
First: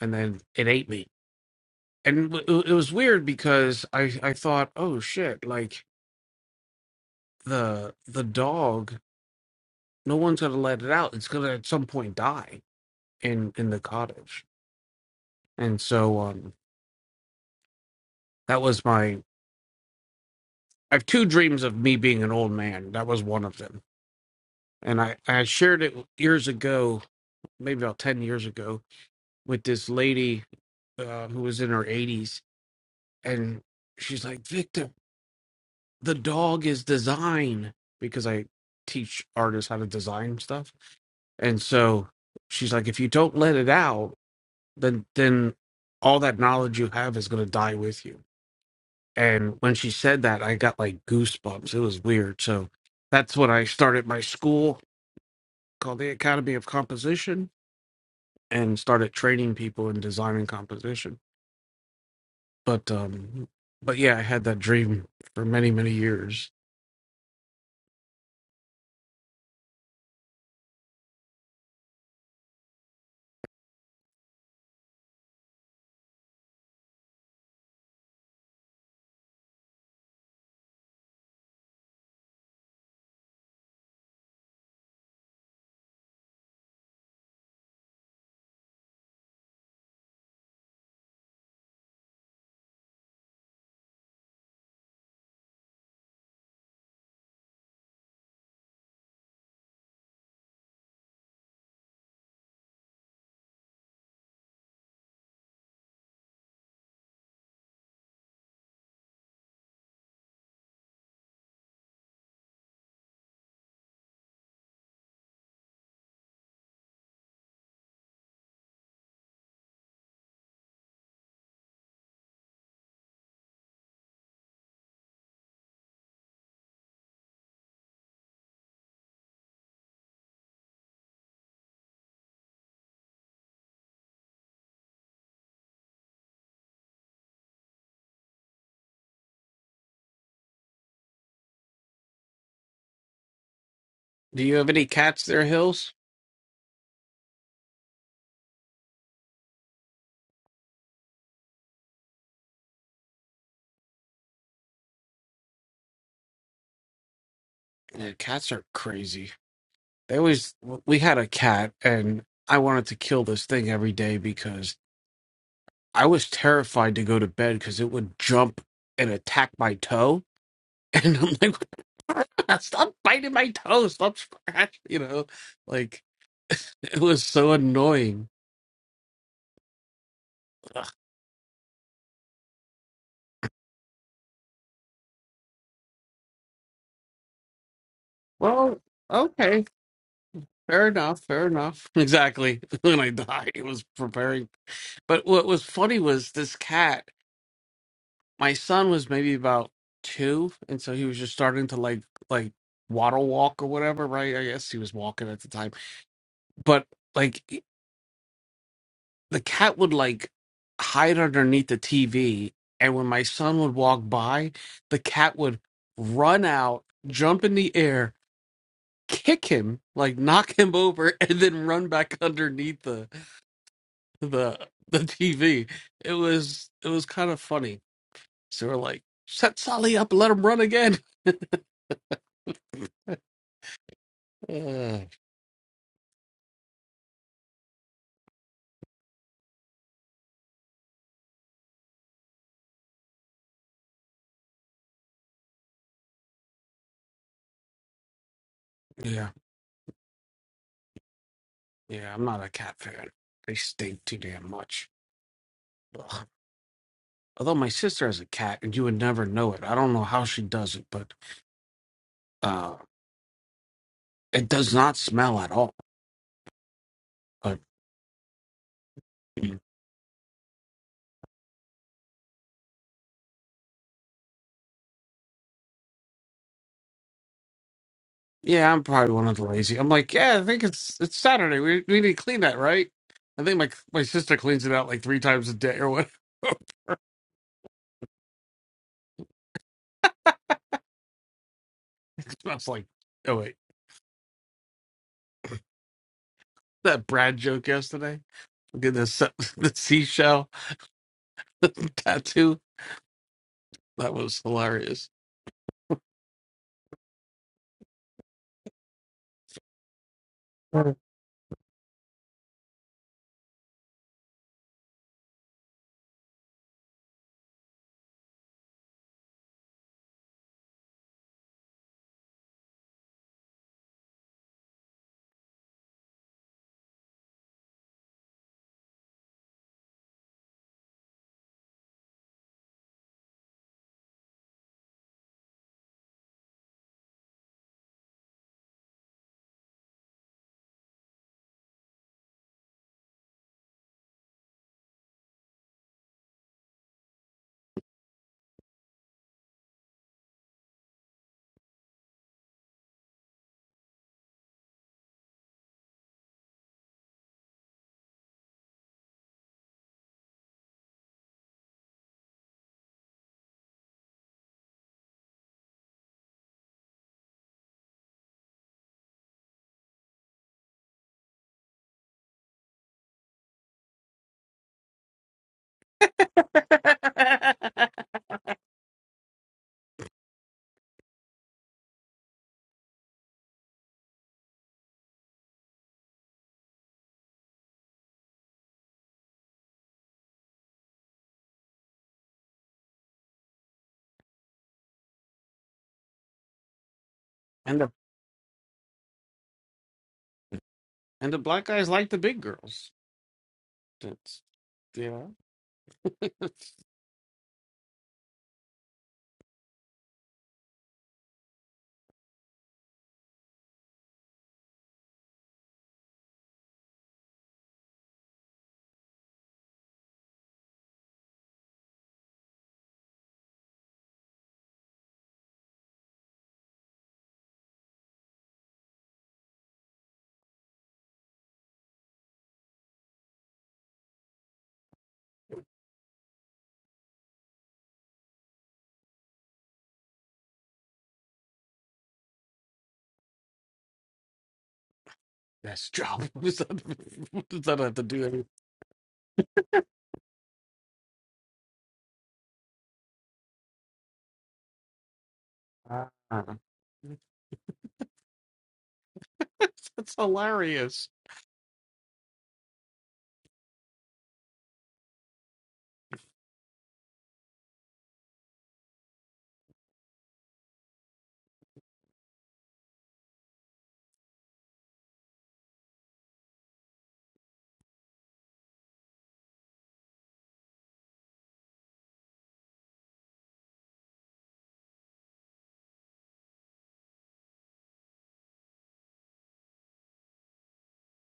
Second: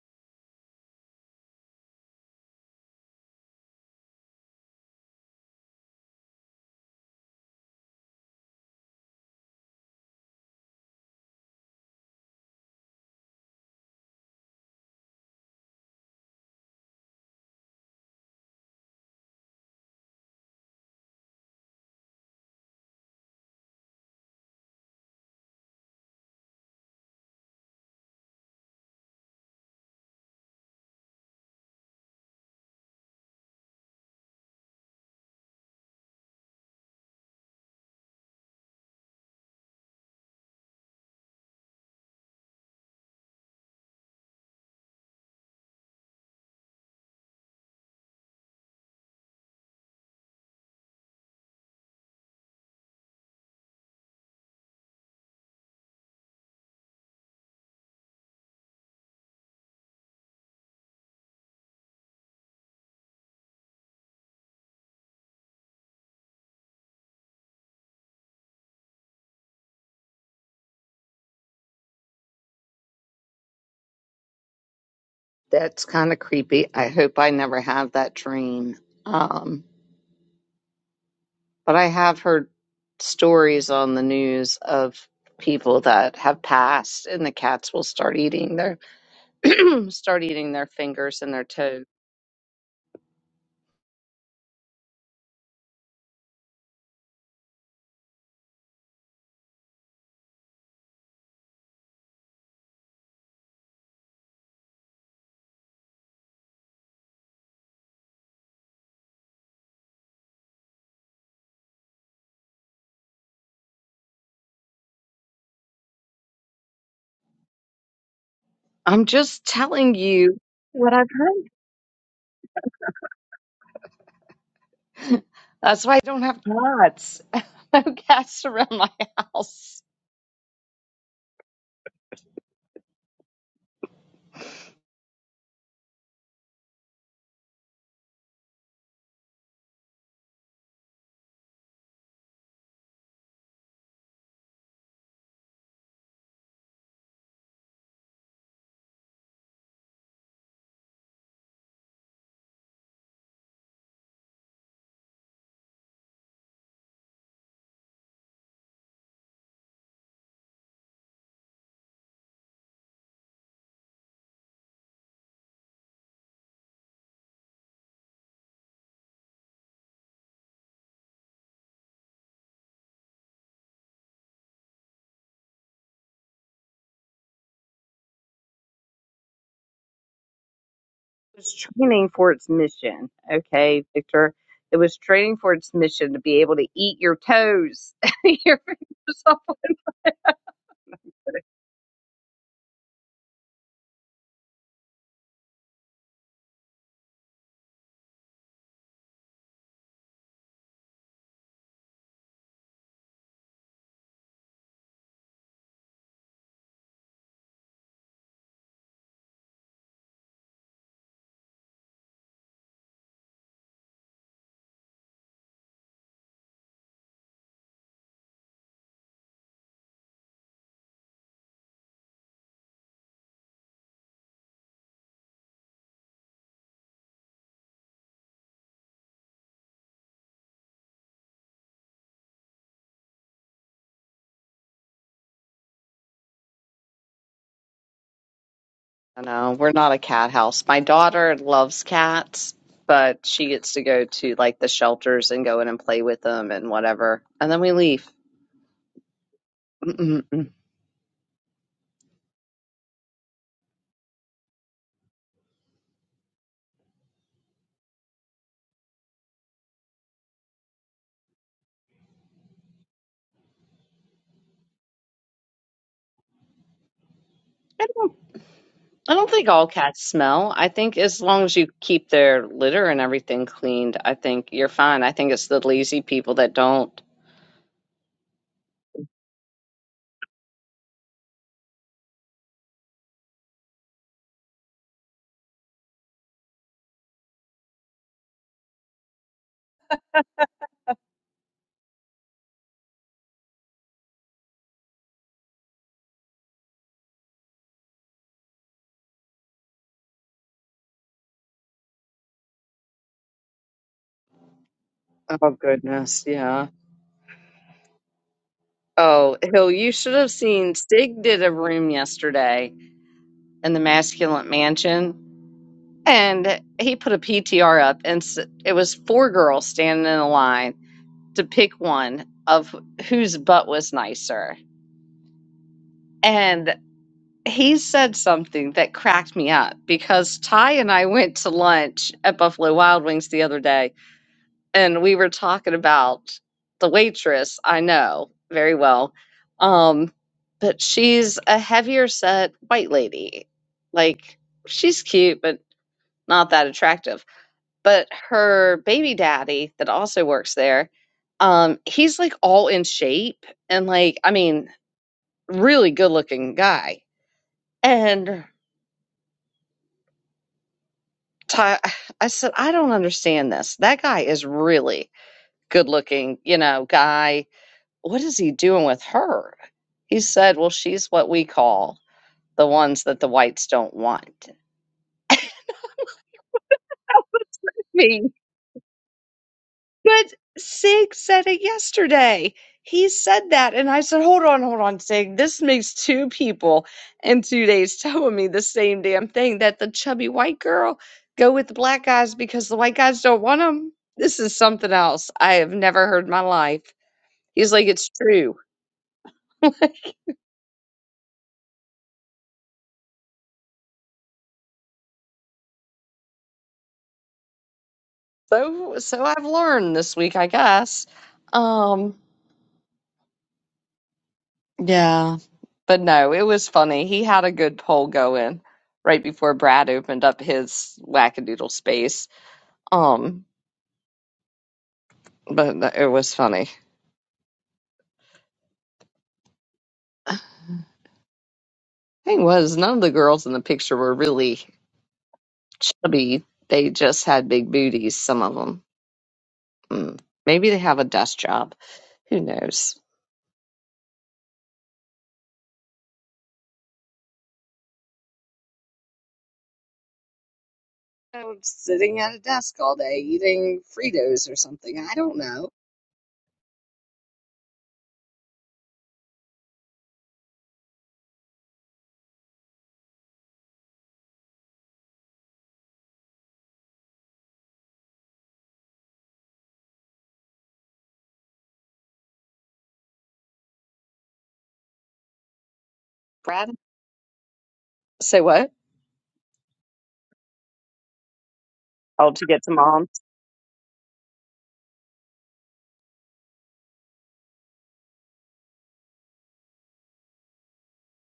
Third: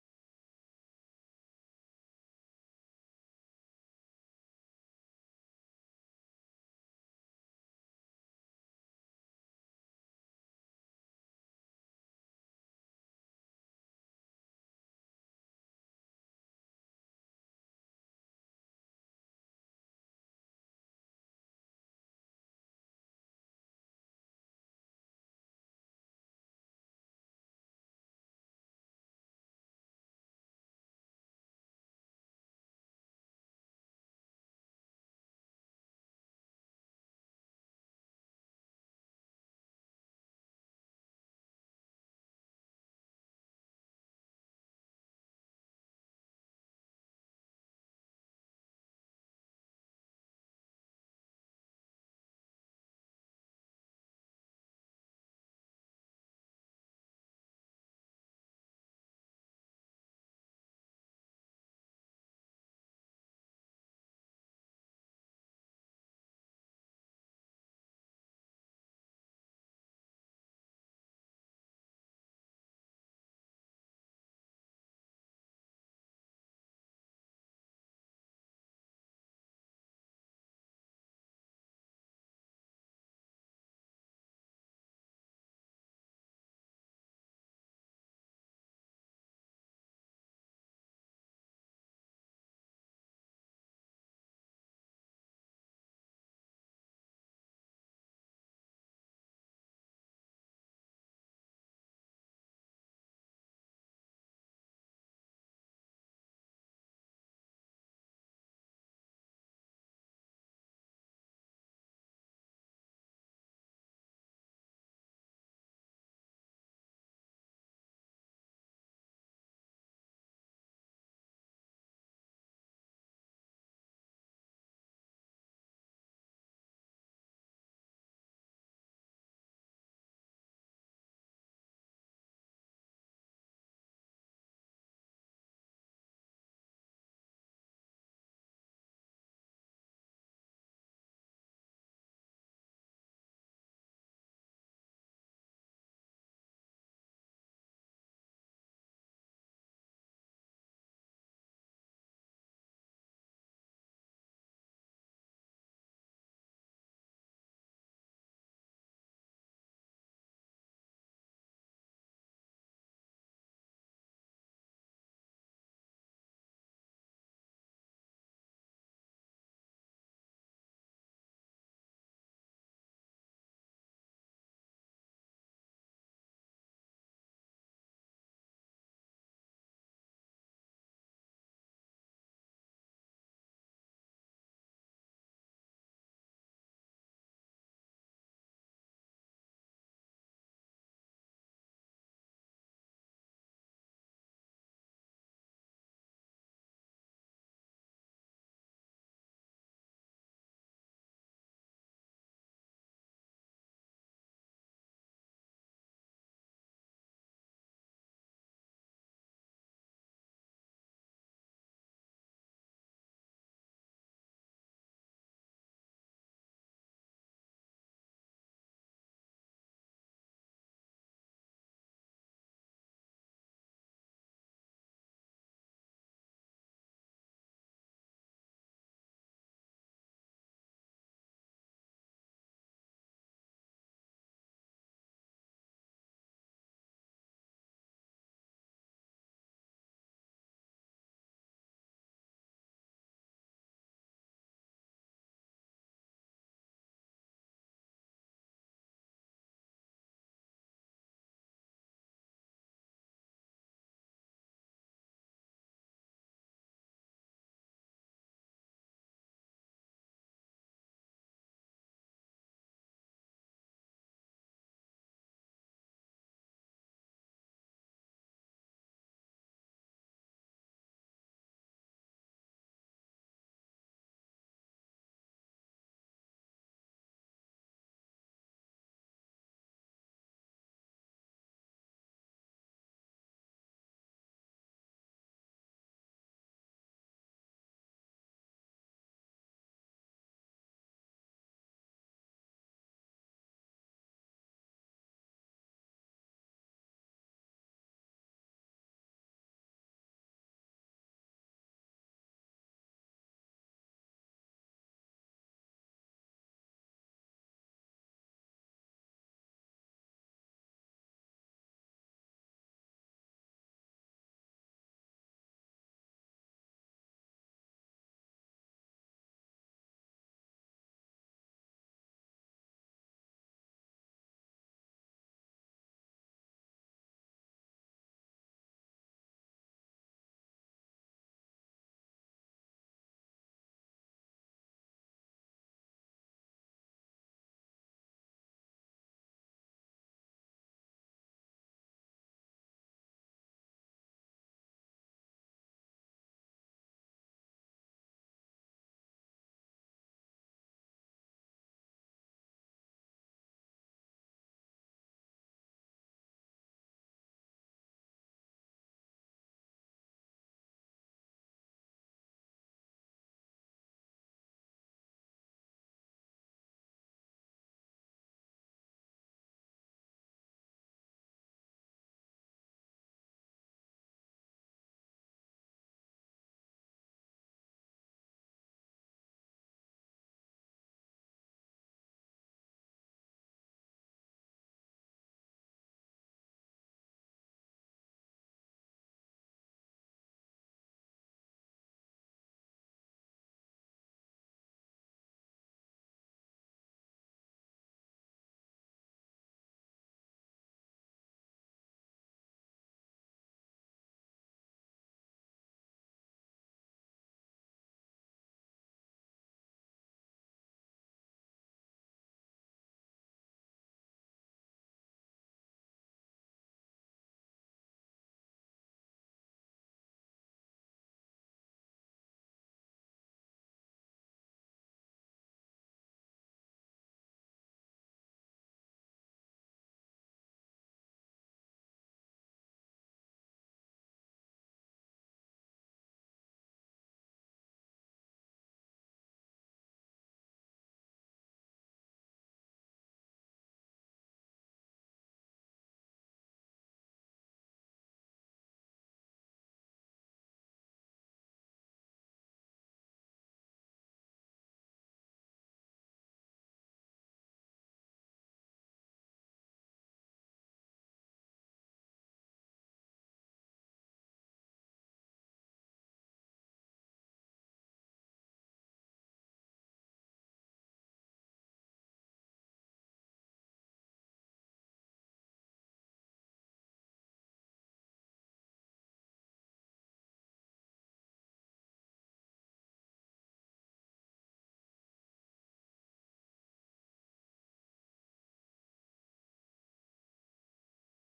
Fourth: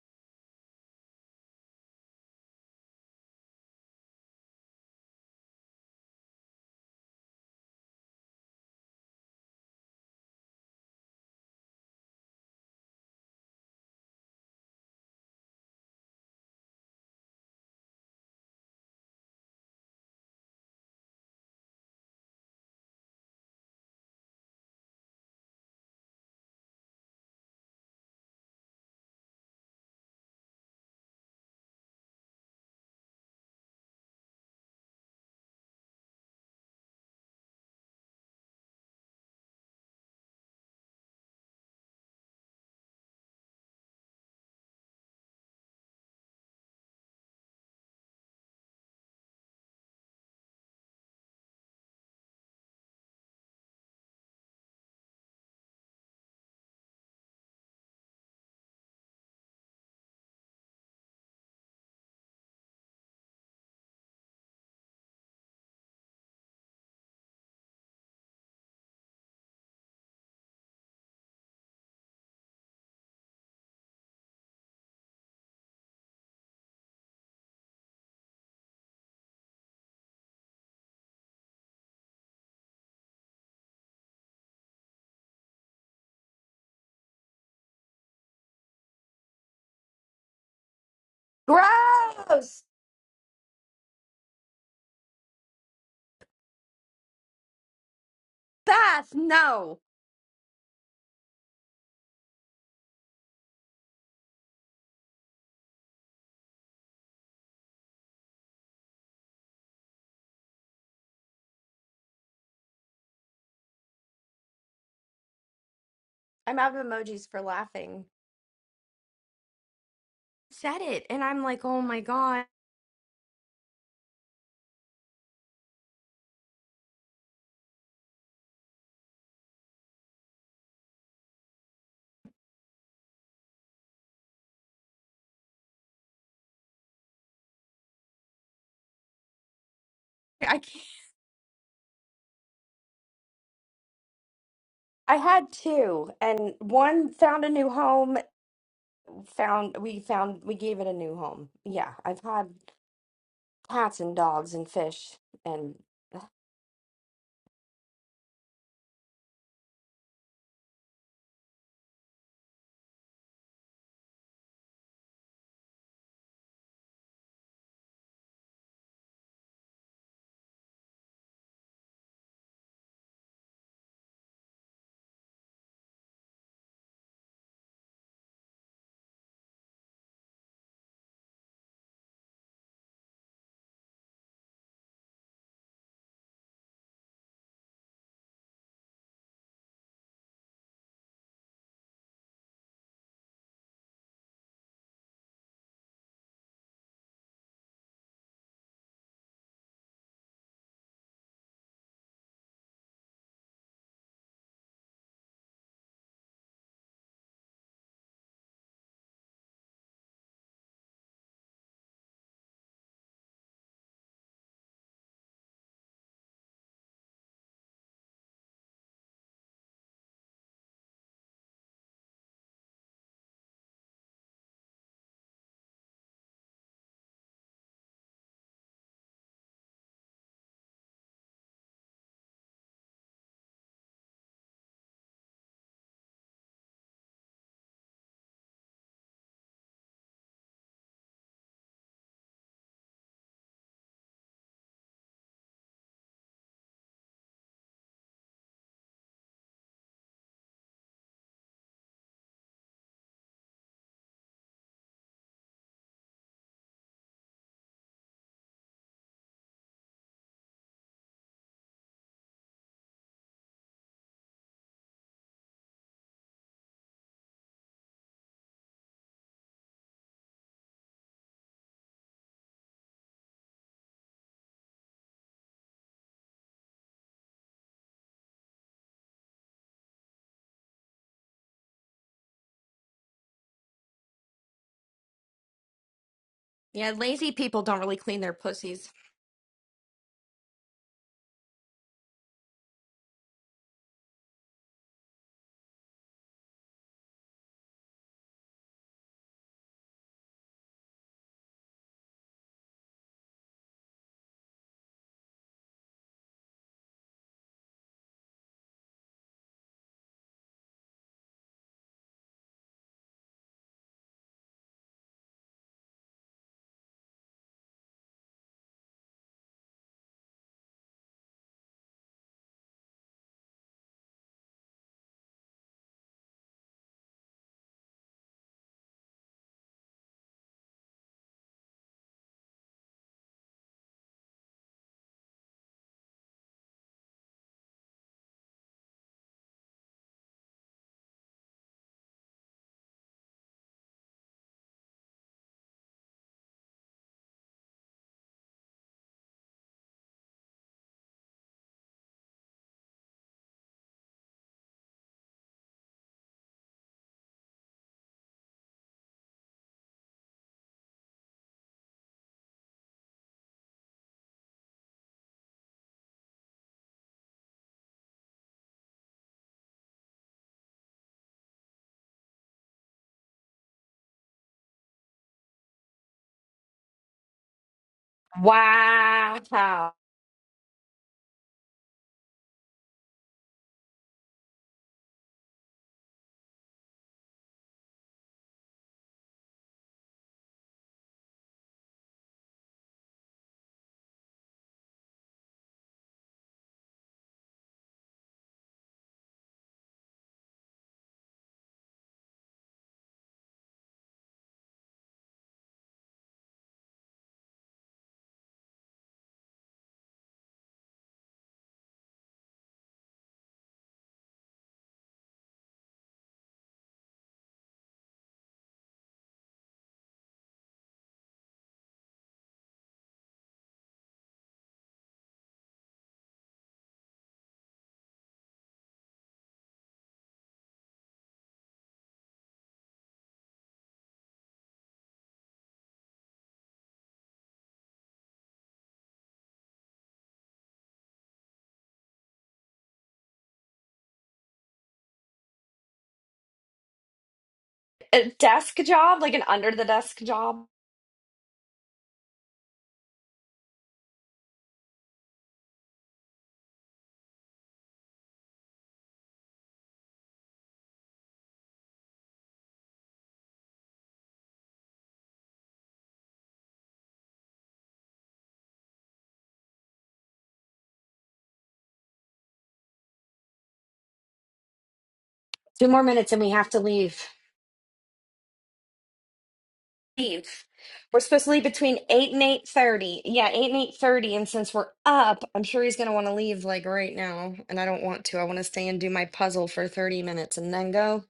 [SPEAKER 2] and then it ate me and w- it was weird because i i thought oh shit like the the dog no one's gonna let it out it's gonna at some point die in in the cottage and so um that was my i have two dreams of me being an old man that was one of them and i i shared it years ago maybe about 10 years ago with this lady uh, who was in her 80s and she's like, Victor, the dog is design because I teach artists how to design stuff. And so she's like, if you don't let it out, then then all that knowledge you have is gonna die with you. And when she said that, I got like goosebumps. It was weird. So that's when I started my school called the Academy of Composition and started training people in design and composition. But um but yeah, I had that dream for many, many years.
[SPEAKER 1] That's kind of creepy. I hope I never have that dream. Um, But I have heard stories on the news of people that have passed and the cats will start eating their start eating their fingers and their toes.
[SPEAKER 3] gross. Beth, no. I'm out of emojis for laughing.
[SPEAKER 1] I'm just telling you
[SPEAKER 3] Said
[SPEAKER 1] what
[SPEAKER 3] it
[SPEAKER 1] I've
[SPEAKER 3] and I'm
[SPEAKER 1] heard.
[SPEAKER 3] like, "Oh my God.
[SPEAKER 1] That's why I don't have cats. No cats around my house.
[SPEAKER 3] I can't.
[SPEAKER 2] Do you have any
[SPEAKER 3] I
[SPEAKER 2] cats there,
[SPEAKER 3] had
[SPEAKER 2] Hills?
[SPEAKER 3] two and one found a new home, found we found we gave it a new home. Yeah, I've had cats and dogs and fish and
[SPEAKER 2] Yeah, cats are crazy. They always, we had a cat and I wanted to kill this thing every day because I was terrified to go to bed because it would jump and attack my toe. And I'm like, "What the fuck? stop biting my toe, stop scratching, you know? Like, it was so annoying.
[SPEAKER 1] It was training for its mission. Okay, Victor. It was training for its mission to be able to eat your toes, your
[SPEAKER 2] Well,
[SPEAKER 1] fingers off.
[SPEAKER 2] okay, fair enough, fair enough. Exactly. When I died, it was preparing. But what was funny was this cat. my son was maybe about two, and so he was just starting to like like waddle walk or whatever, right? I guess he was walking at the time, but like he- the cat would like hide underneath the TV, and when my son would walk by, the cat would run out, jump in the air, kick him, like knock him over, and then run back underneath the the the TV. It was it was kind of funny. So we're like, set Sully up, let him run again.
[SPEAKER 1] No, we're not a cat house. My daughter loves cats, but she gets to go to like the shelters and go in and play with them and whatever. And then we leave.
[SPEAKER 2] Yeah,
[SPEAKER 1] Mm-mm-mm.
[SPEAKER 2] yeah, I'm not a cat fan. They stink too damn much. Ugh. Although my sister has a cat, and you would never know it. I don't know how she does it, but uh, it does not smell at all. But
[SPEAKER 1] I don't I don't think
[SPEAKER 2] mm,
[SPEAKER 1] all cats smell. I think as long as you keep their litter and everything cleaned, I think you're fine. I think it's the lazy people that don't.
[SPEAKER 2] yeah, I'm probably one of the lazy. I'm like, yeah, I think it's it's Saturday. We we need to clean that, right? I think my my sister cleans it out like three times a day or what. it
[SPEAKER 3] yeah, lazy people don't really clean their pussies.
[SPEAKER 2] smells like oh wait, that Brad joke yesterday. Did the se- the seashell tattoo? That was hilarious.
[SPEAKER 1] Oh, goodness. Yeah. Oh, Hill, you should have seen
[SPEAKER 2] and
[SPEAKER 1] Sig did a room yesterday in the Masculine Mansion And he put a PTR up, and it was four girls standing in a line to pick one of whose butt was nicer. And he said something that cracked me up because Ty and I went to lunch at Buffalo Wild Wings the other day, and we were talking about the waitress I know very well. Um, but she's a heavier set white lady. Like, she's cute, but not that attractive but her baby daddy that also works there um he's like all in shape and like i mean really good looking guy and Ty, i said i don't understand this that guy is really good looking you know guy what is he doing with her he said well she's what we call the ones that the whites don't want I was laughing
[SPEAKER 3] Wow.
[SPEAKER 1] But Sig said it yesterday. He said that, and I said, "Hold on, hold on, Sig. This makes two people in two days telling me the same damn thing that the chubby white girl go with the black guys because the white guys don't want them." This is something else I have never heard in my life. He's
[SPEAKER 2] the
[SPEAKER 1] like, "It's true."
[SPEAKER 2] And the black guys like the big girls. That's you know
[SPEAKER 1] So, so I've learned this week, I guess. Um, Yeah, but no, it was funny. He had a good poll going right before Brad opened up his wackadoodle space. Um, but th- it was funny. Thing was, none of the girls in the picture were really chubby. They just had big booties, some of them. Mm. Maybe they have a desk job. Who knows?
[SPEAKER 2] that's job. Does that, does that have to do
[SPEAKER 3] a
[SPEAKER 2] anything?
[SPEAKER 3] desk job, like an under the desk job.
[SPEAKER 1] Oh, Sitting at a desk all day eating Fritos or something. I don't know.
[SPEAKER 2] uh that's hilarious.
[SPEAKER 3] Two more minutes and we have
[SPEAKER 1] Brad?
[SPEAKER 3] to leave.
[SPEAKER 1] Say what?
[SPEAKER 3] Leave. We're supposed to leave between
[SPEAKER 1] Oh,
[SPEAKER 3] eight and
[SPEAKER 1] to get
[SPEAKER 3] eight
[SPEAKER 1] to mom.
[SPEAKER 3] thirty. Yeah, eight and eight thirty. And since we're up, I'm sure he's gonna want to leave like right now. And I don't want to. I want to stay and do my puzzle for thirty minutes and then go.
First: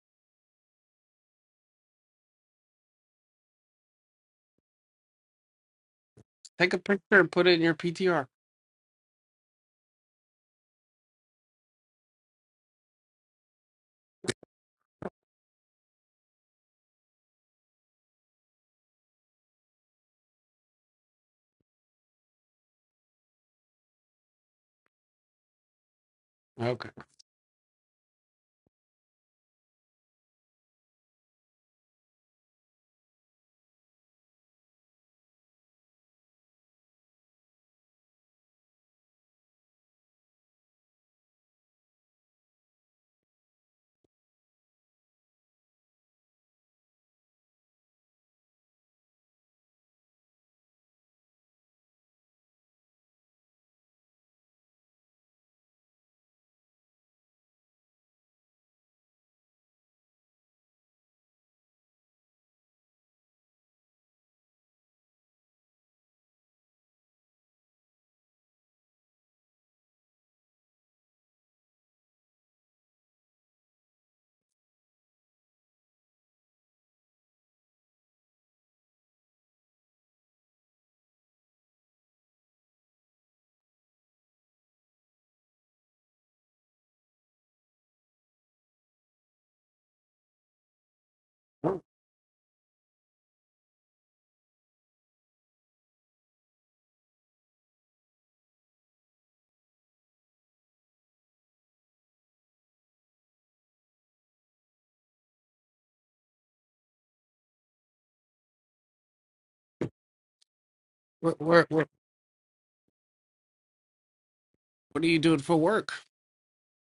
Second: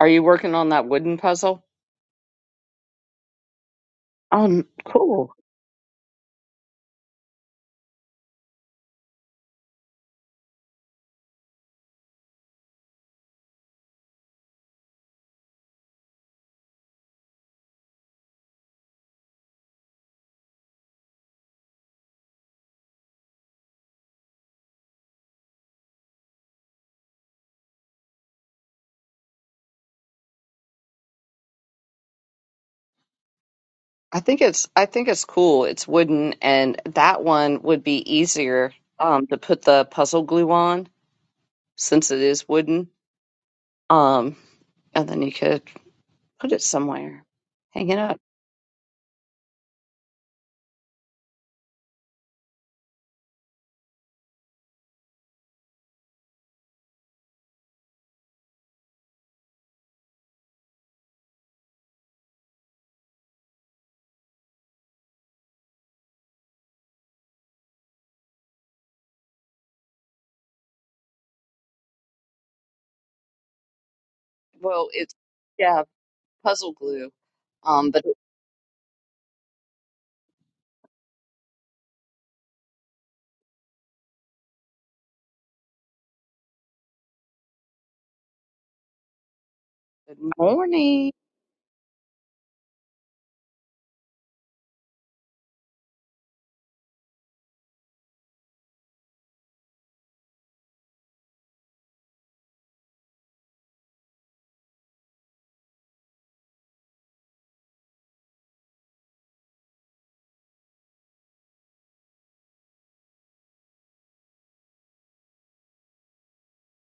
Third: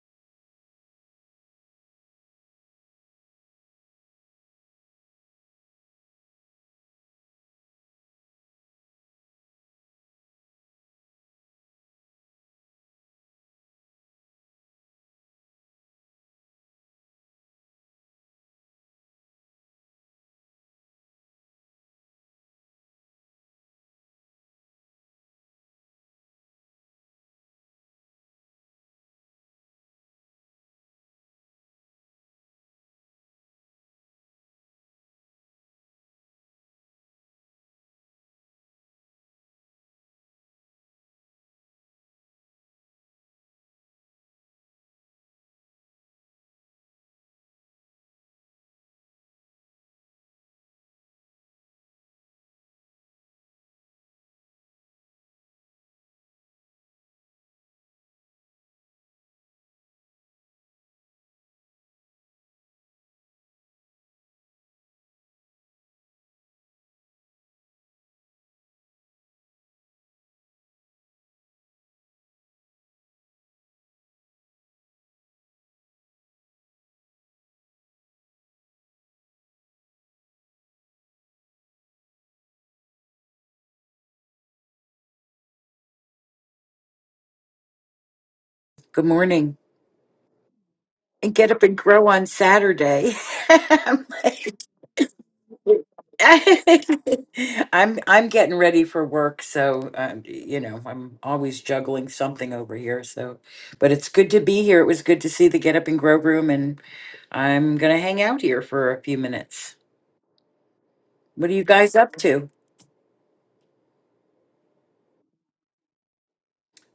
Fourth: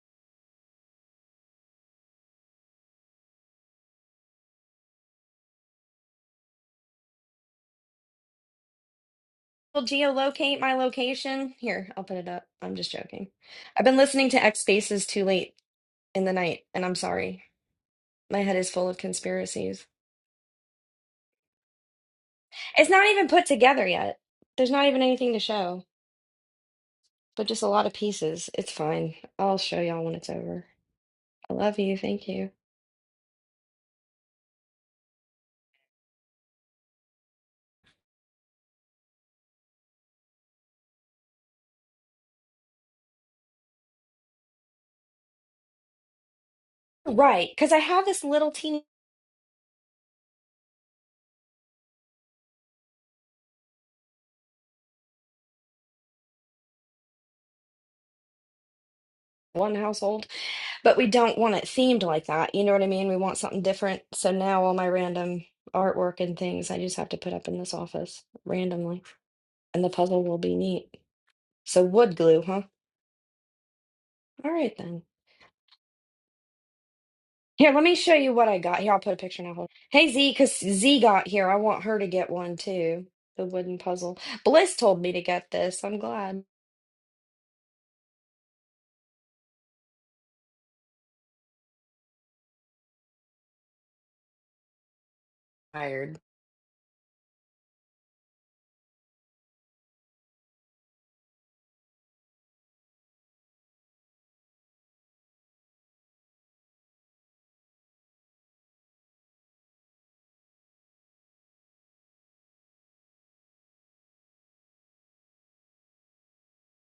[SPEAKER 1] Are you working on that wooden puzzle? Um, cool.
[SPEAKER 2] Take a picture and put it in your PTR.
[SPEAKER 3] Will geolocate my location. Here, I'll put it up. I'm just joking. I've been listening to X Spaces too late in the night, and I'm sorry. My head is full of conspiracies. It's not even put together yet. There's not even anything to show.
[SPEAKER 2] Okay.
[SPEAKER 3] but just a lot of pieces. It's fine. I'll show y'all when it's over. I love you. Thank you.
[SPEAKER 1] I think it's I think it's cool. It's wooden, and that one would be easier um, to put the puzzle glue on since it is wooden. Um, and then you could put it somewhere,
[SPEAKER 3] Right, because I
[SPEAKER 1] hang it
[SPEAKER 3] have
[SPEAKER 1] up.
[SPEAKER 3] this little teeny one household, but we don't want it themed like that. You know what I mean? We want something different. So now all my random artwork and things I just have to put up in this office randomly, and the puzzle will be neat. So wood glue, huh? All right
[SPEAKER 1] Well,
[SPEAKER 3] then.
[SPEAKER 1] it's yeah, puzzle glue.
[SPEAKER 3] Here, let
[SPEAKER 1] Um,
[SPEAKER 3] me
[SPEAKER 1] but
[SPEAKER 3] show you what I got. Here, I'll put a picture now. Hold on. Hey Z, because Z got here. I want her to get one too. The wooden puzzle. Bliss told me to get this. I'm glad.
[SPEAKER 4] Good morning.
[SPEAKER 1] good morning.
[SPEAKER 4] And get up and
[SPEAKER 2] Oh,
[SPEAKER 4] grow on Saturday. I'm like- I'm I'm getting ready for work, so um, you know I'm always juggling something over here. So, but it's good to be here. It was good to see the Get Up and Grow room, and I'm gonna hang out here for a few minutes.
[SPEAKER 2] Where,
[SPEAKER 4] What are you
[SPEAKER 2] where, where,
[SPEAKER 4] guys up to?
[SPEAKER 2] what are you doing for work?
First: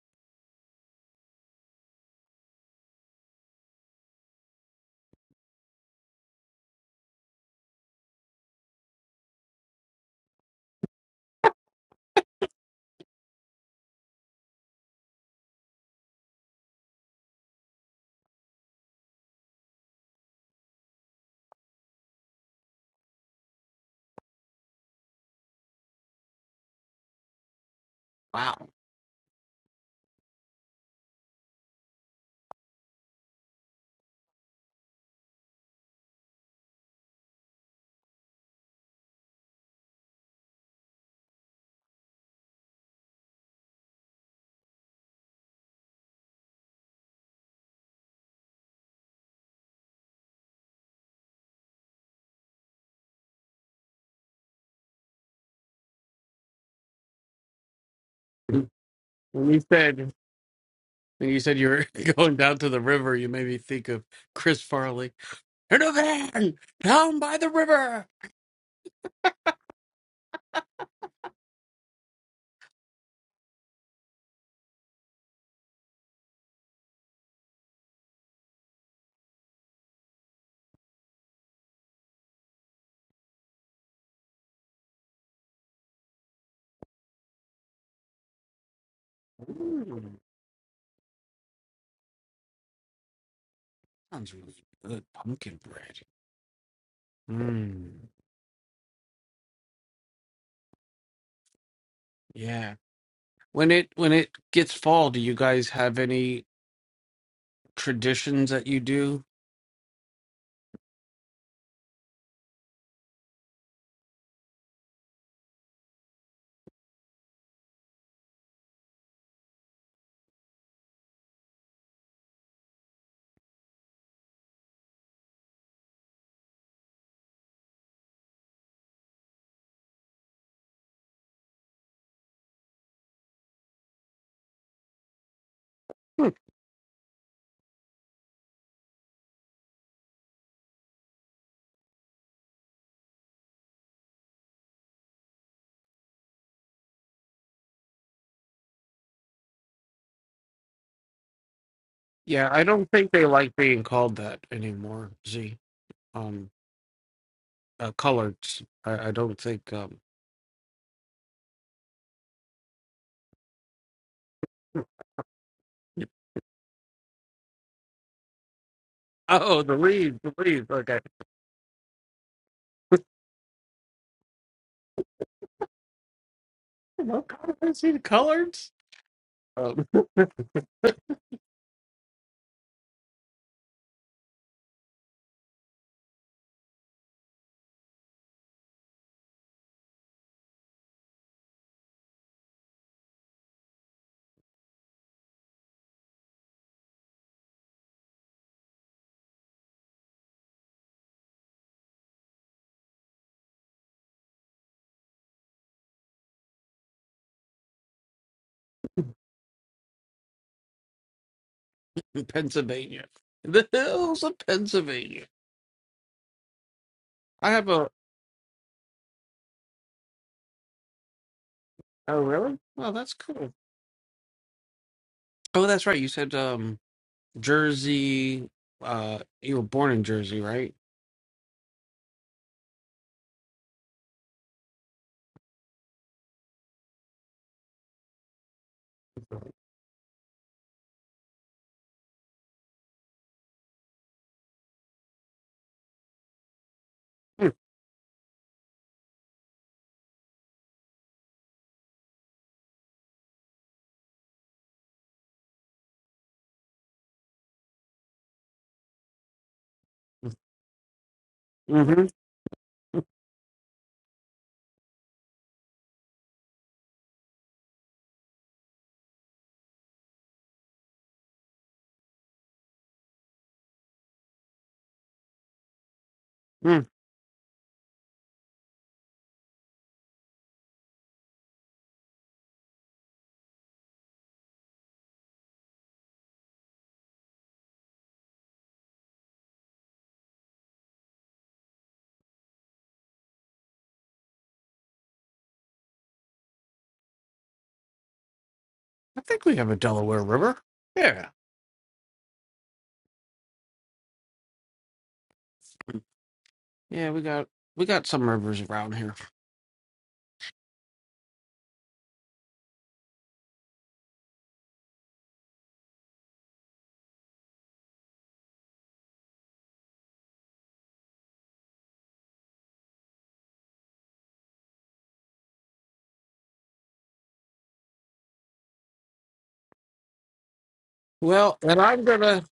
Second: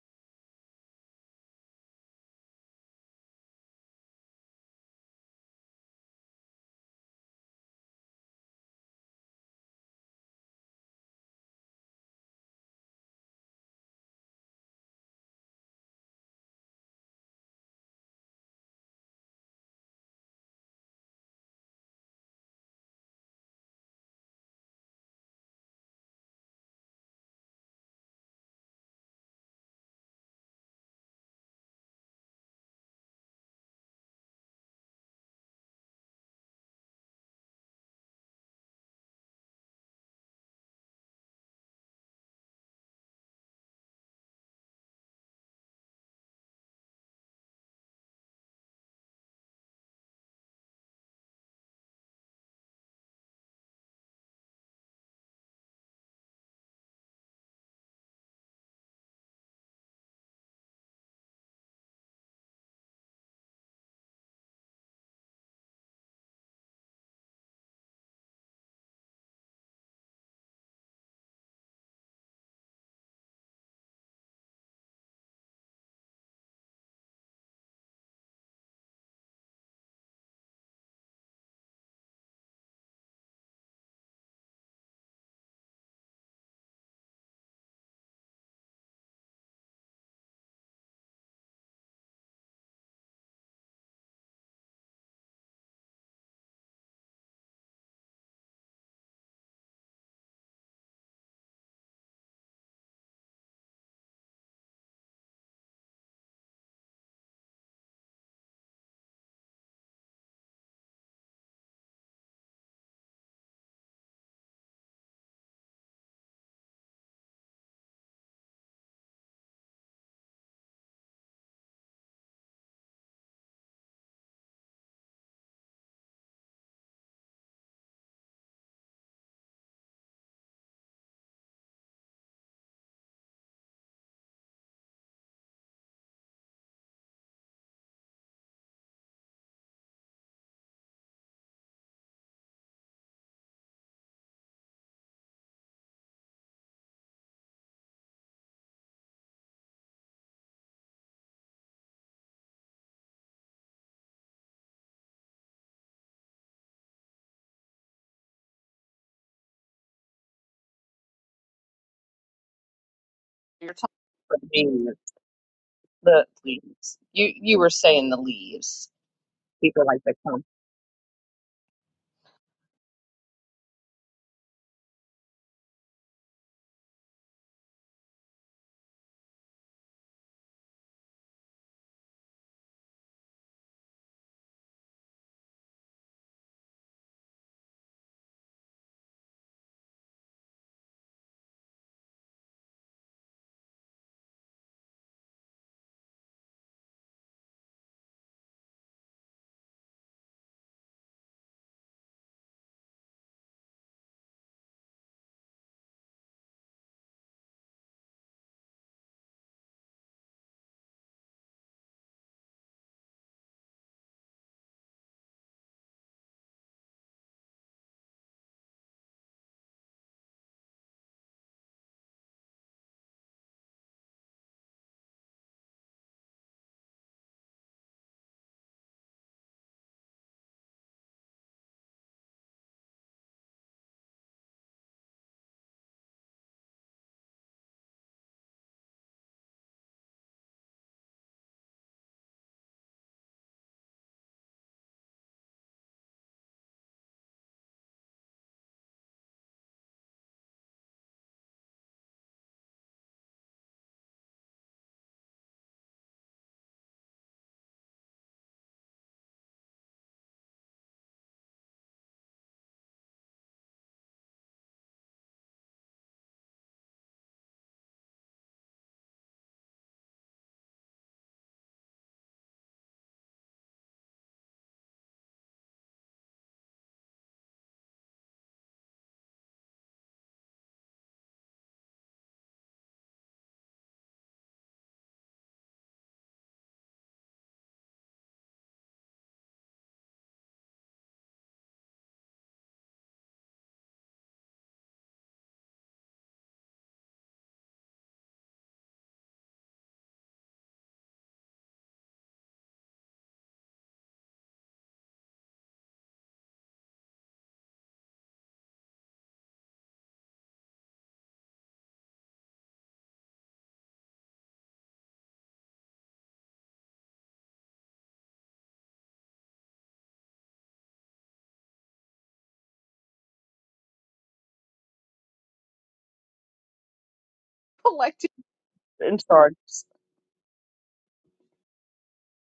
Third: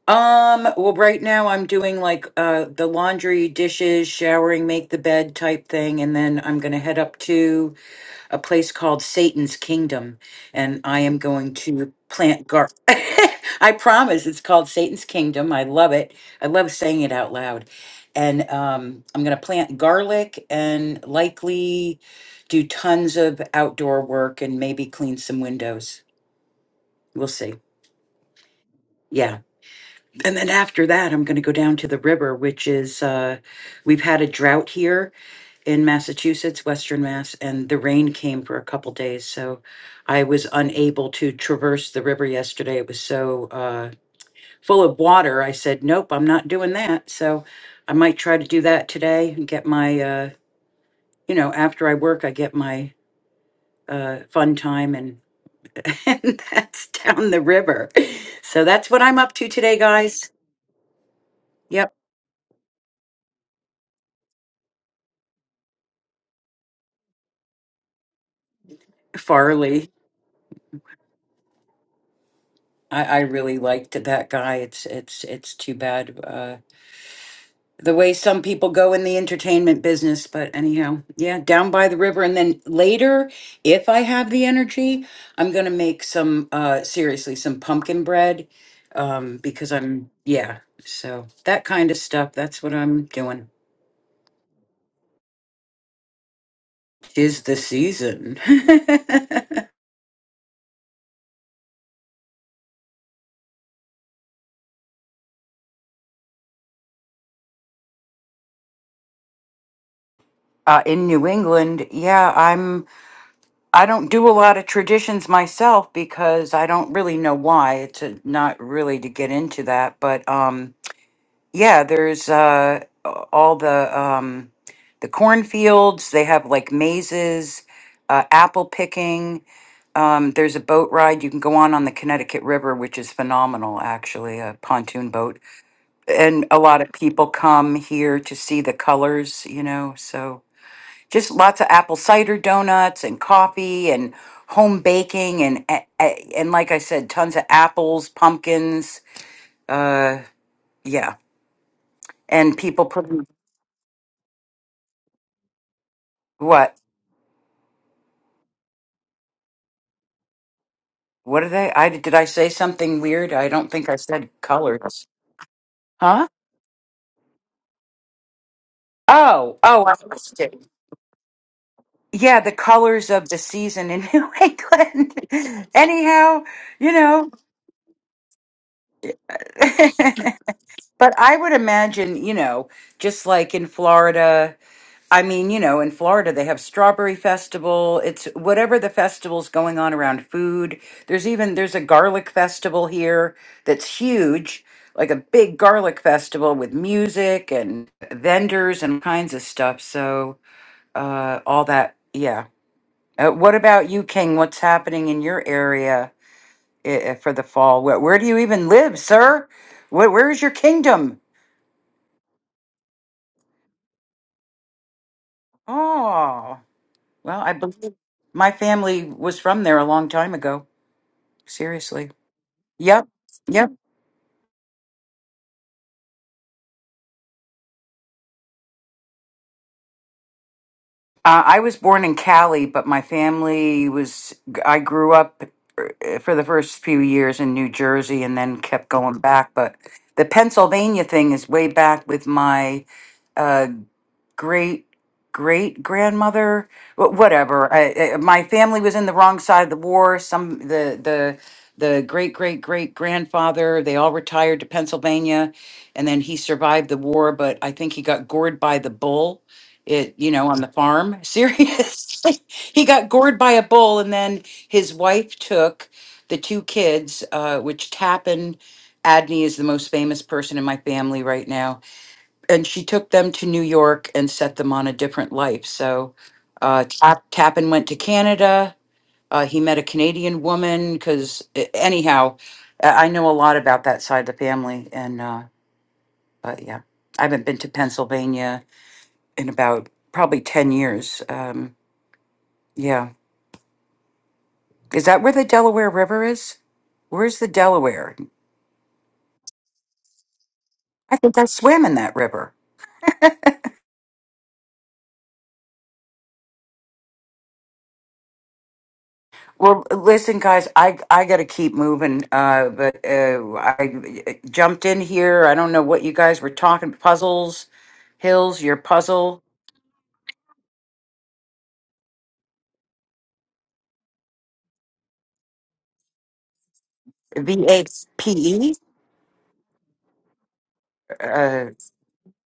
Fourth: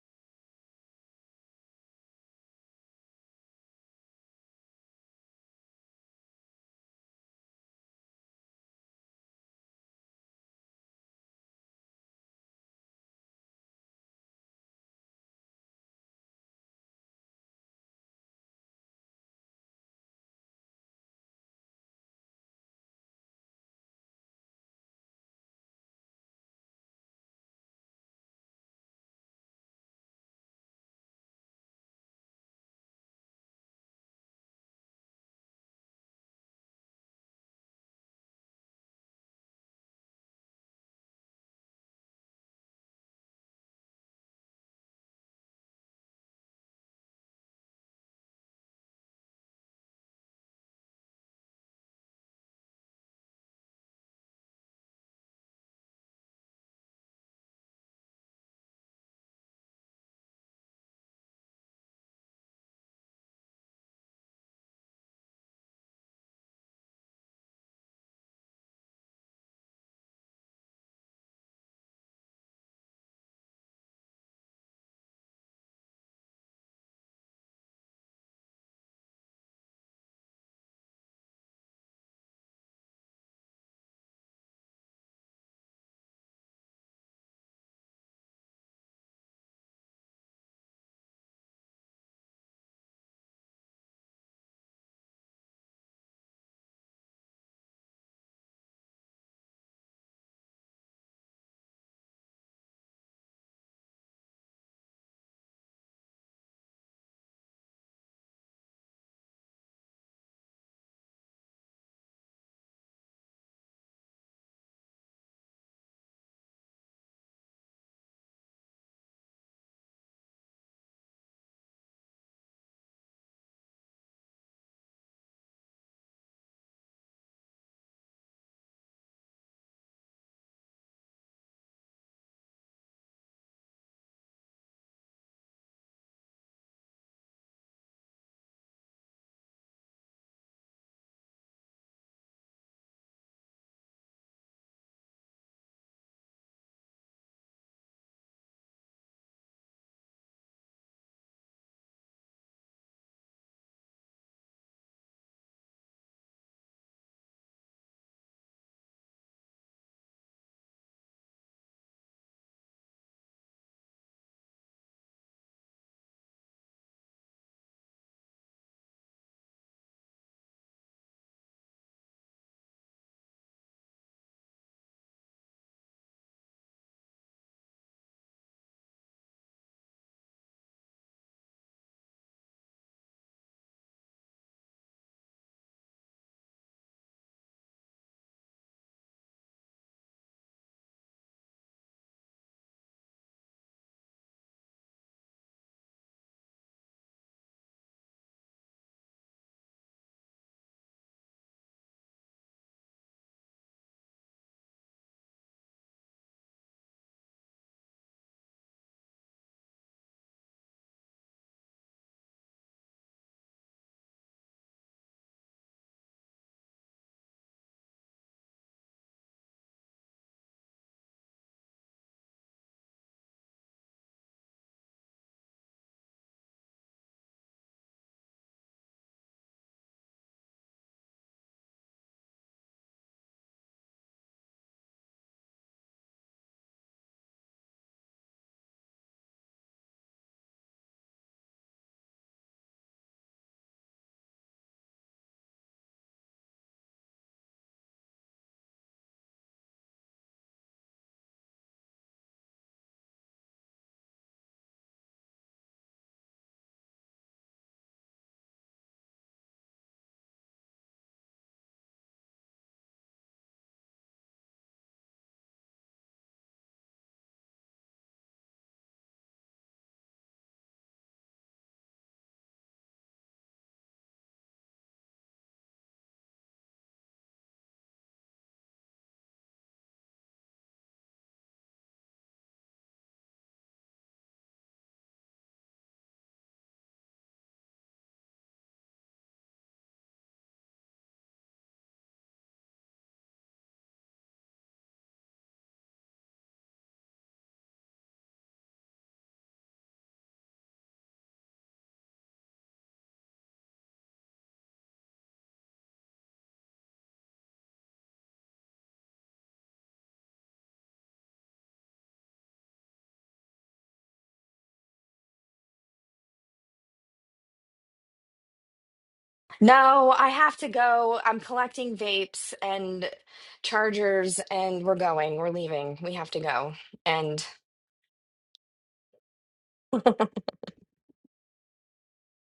[SPEAKER 4] Um, well, right now I'm doing like uh the laundry, dishes, showering, make the bed type thing, and then I'm gonna head up to a place called Satan's Kingdom, and I am going to plant gar. I promise it's called Satan's Kingdom. I love it. I love saying it out loud. And um, I'm going to plant garlic and likely do tons of outdoor work and maybe clean some windows. We'll see.
[SPEAKER 2] Wow.
[SPEAKER 4] Yeah. And then after that, I'm going to go down to the river, which is, uh, we've had a drought here in Massachusetts, Western Mass, and the rain came for a couple days. So I was unable to traverse the river yesterday. It was so uh, full of water. I said, nope, I'm not doing that. So I might try to do that today and get my, uh, you know, after I work, I get my uh, fun time and, and that's down the river. So
[SPEAKER 2] When
[SPEAKER 4] that's what I'm up to
[SPEAKER 2] you
[SPEAKER 4] today,
[SPEAKER 2] said
[SPEAKER 4] guys.
[SPEAKER 2] when you said you were
[SPEAKER 4] Yep,
[SPEAKER 2] going down to the river, you made me think of Chris Farley. In a van down by the river.
[SPEAKER 4] Farley. I, I really liked that guy. It's it's it's too bad. Uh, the way some people go in the entertainment business. But anyhow, yeah, down by the river. And then later, if I have the energy, I'm going to make some, uh, seriously, some pumpkin bread um, because I'm,
[SPEAKER 2] Ooh,
[SPEAKER 4] yeah. So that kind of stuff. That's what I'm doing.
[SPEAKER 2] sounds really good. Pumpkin bread.
[SPEAKER 4] Is the
[SPEAKER 2] Mm,
[SPEAKER 4] season.
[SPEAKER 2] yeah. When it when it gets fall, do you guys have any traditions that you do?
[SPEAKER 4] uh, in New England, yeah, I'm. I don't do a lot of traditions myself because I don't really know why. It's uh not really to get into that, but um, Yeah, there's uh all the um the cornfields, they have like mazes, uh apple picking. Um there's a boat ride you can go on on the Connecticut River, which is phenomenal actually, a pontoon boat.
[SPEAKER 2] Hmm.
[SPEAKER 4] And a lot of people come here to see the colors, you know, so just lots of apple cider donuts and coffee and home baking and a- a- and like I said, tons of apples, pumpkins, uh yeah.
[SPEAKER 2] Yeah,
[SPEAKER 4] And
[SPEAKER 2] I
[SPEAKER 4] people
[SPEAKER 2] don't think they
[SPEAKER 4] putting
[SPEAKER 2] like being called that anymore. Z, um,
[SPEAKER 4] what?
[SPEAKER 2] uh, coloreds. I, I don't think. Um,
[SPEAKER 4] What are they? I did I say something weird? I don't
[SPEAKER 1] You're
[SPEAKER 4] think I
[SPEAKER 1] talking
[SPEAKER 4] said
[SPEAKER 1] about being the,
[SPEAKER 4] colors.
[SPEAKER 1] the
[SPEAKER 4] Huh?
[SPEAKER 1] leaves. You you were saying the leaves.
[SPEAKER 4] Oh,
[SPEAKER 2] oh, the
[SPEAKER 1] People
[SPEAKER 4] oh, I
[SPEAKER 1] like to
[SPEAKER 2] leaves, the
[SPEAKER 4] missed
[SPEAKER 1] come
[SPEAKER 4] it.
[SPEAKER 2] leaves. Okay,
[SPEAKER 4] Yeah, the colors of the season in New England. Anyhow, you
[SPEAKER 2] what
[SPEAKER 4] know.
[SPEAKER 2] color is he? Coloreds. Um,
[SPEAKER 4] but I would imagine, you know, just like in Florida. I mean, you know, in Florida, they have strawberry festival. It's whatever the festival's going on around food. There's even there's a garlic festival here that's huge, like a big garlic festival with music and vendors and kinds of stuff. So, uh, all that, yeah. Uh, what about you, King? What's happening in your area i- for the fall? Where, where do you even live, sir? Where, where is your kingdom?
[SPEAKER 2] Pennsylvania, the hills of Pennsylvania.
[SPEAKER 4] Oh, well,
[SPEAKER 2] I
[SPEAKER 4] I
[SPEAKER 2] have a.
[SPEAKER 4] believe my family was from there a long time ago. Seriously.
[SPEAKER 2] Oh, really? Well,
[SPEAKER 4] Yep.
[SPEAKER 2] that's cool.
[SPEAKER 4] Yep.
[SPEAKER 2] Oh, that's right. You said. um. Jersey. Uh, you were born in Jersey, right?
[SPEAKER 4] Uh, I was born in Cali, but my family was, I grew up uh, for the first few years in New Jersey and then kept going back. But the Pennsylvania thing is way back with my uh, great great grandmother wh- whatever I, I, my family was in the wrong side of the war some the the the great great great grandfather they all retired to pennsylvania and then he survived the war but i think he got gored by the bull it you know on the farm
[SPEAKER 2] Mm-hmm.
[SPEAKER 4] seriously he got gored by a bull and then his wife took the two kids uh, which tappan adney is the most famous person in my family right now and she took them to New York and set them on a different life. So
[SPEAKER 2] Mm.
[SPEAKER 4] uh, Tap- Tappan went to Canada. Uh, he met a Canadian woman because, anyhow, I I know a lot about that side of the family. And, uh, but yeah, I haven't been to Pennsylvania in about probably 10 years. Um, yeah. Is that where the Delaware River is? Where's the Delaware?
[SPEAKER 2] I think we have a Delaware River.
[SPEAKER 4] I
[SPEAKER 2] Yeah,
[SPEAKER 4] think I swam in that river.
[SPEAKER 2] yeah, we got we got some rivers around here.
[SPEAKER 4] Well, listen, guys, I I got to keep moving. Uh, but uh, I jumped in here. I don't know what you guys were talking. Puzzles, hills, your puzzle,
[SPEAKER 3] No, I have to go. I'm collecting vapes and chargers, and we're going. We're leaving. We have to go. And
[SPEAKER 4] V A
[SPEAKER 1] collected
[SPEAKER 4] P E,
[SPEAKER 1] in charge.
[SPEAKER 3] I
[SPEAKER 2] Well,
[SPEAKER 4] uh,
[SPEAKER 2] and I'm gonna.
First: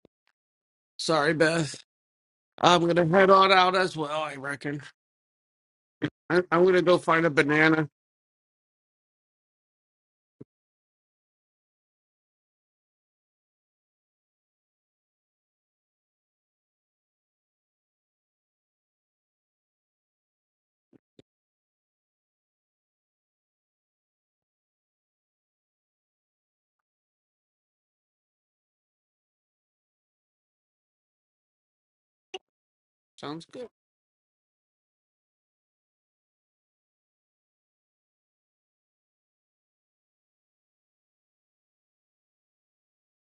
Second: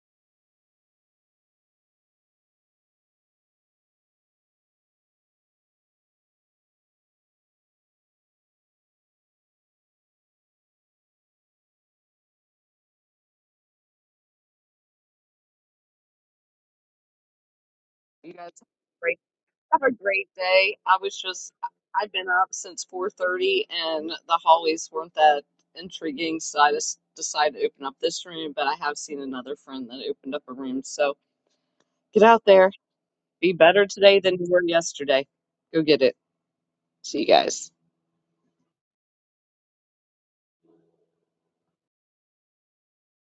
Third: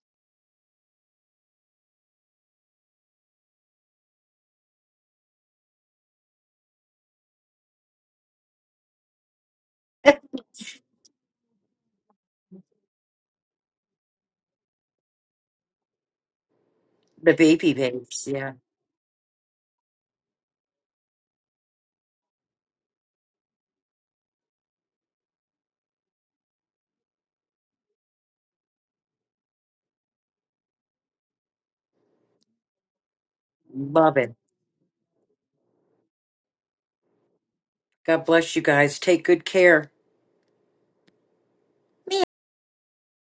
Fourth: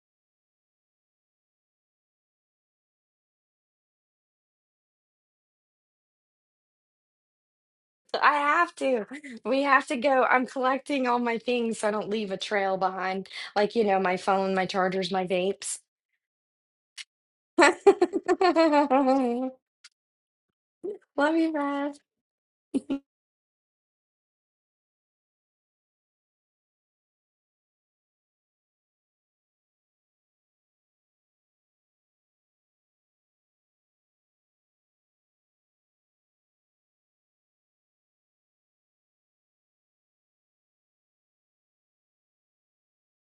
[SPEAKER 2] Sorry, Beth. I'm gonna head on out as well. I reckon. I, I'm gonna go find a banana.
[SPEAKER 3] have to. We have to go.
[SPEAKER 4] the
[SPEAKER 3] I'm collecting all my things so I don't leave a trail behind. Like, you know, my phone, my chargers, my vapes.
[SPEAKER 4] VP page.
[SPEAKER 1] You guys.
[SPEAKER 4] Yeah,
[SPEAKER 1] Have a great day. I was
[SPEAKER 3] Love you,
[SPEAKER 1] just
[SPEAKER 3] Brad.
[SPEAKER 1] I've been up since 4:30 and the hallways weren't that intriguing, so I just decided to open up this room, but I have seen another friend that opened up a room. So get out there.
[SPEAKER 2] Sounds
[SPEAKER 1] Be
[SPEAKER 2] good.
[SPEAKER 1] better
[SPEAKER 4] love
[SPEAKER 1] today than
[SPEAKER 4] it.
[SPEAKER 1] you were yesterday. Go get it. See you guys.
[SPEAKER 4] God bless you guys. Take good care.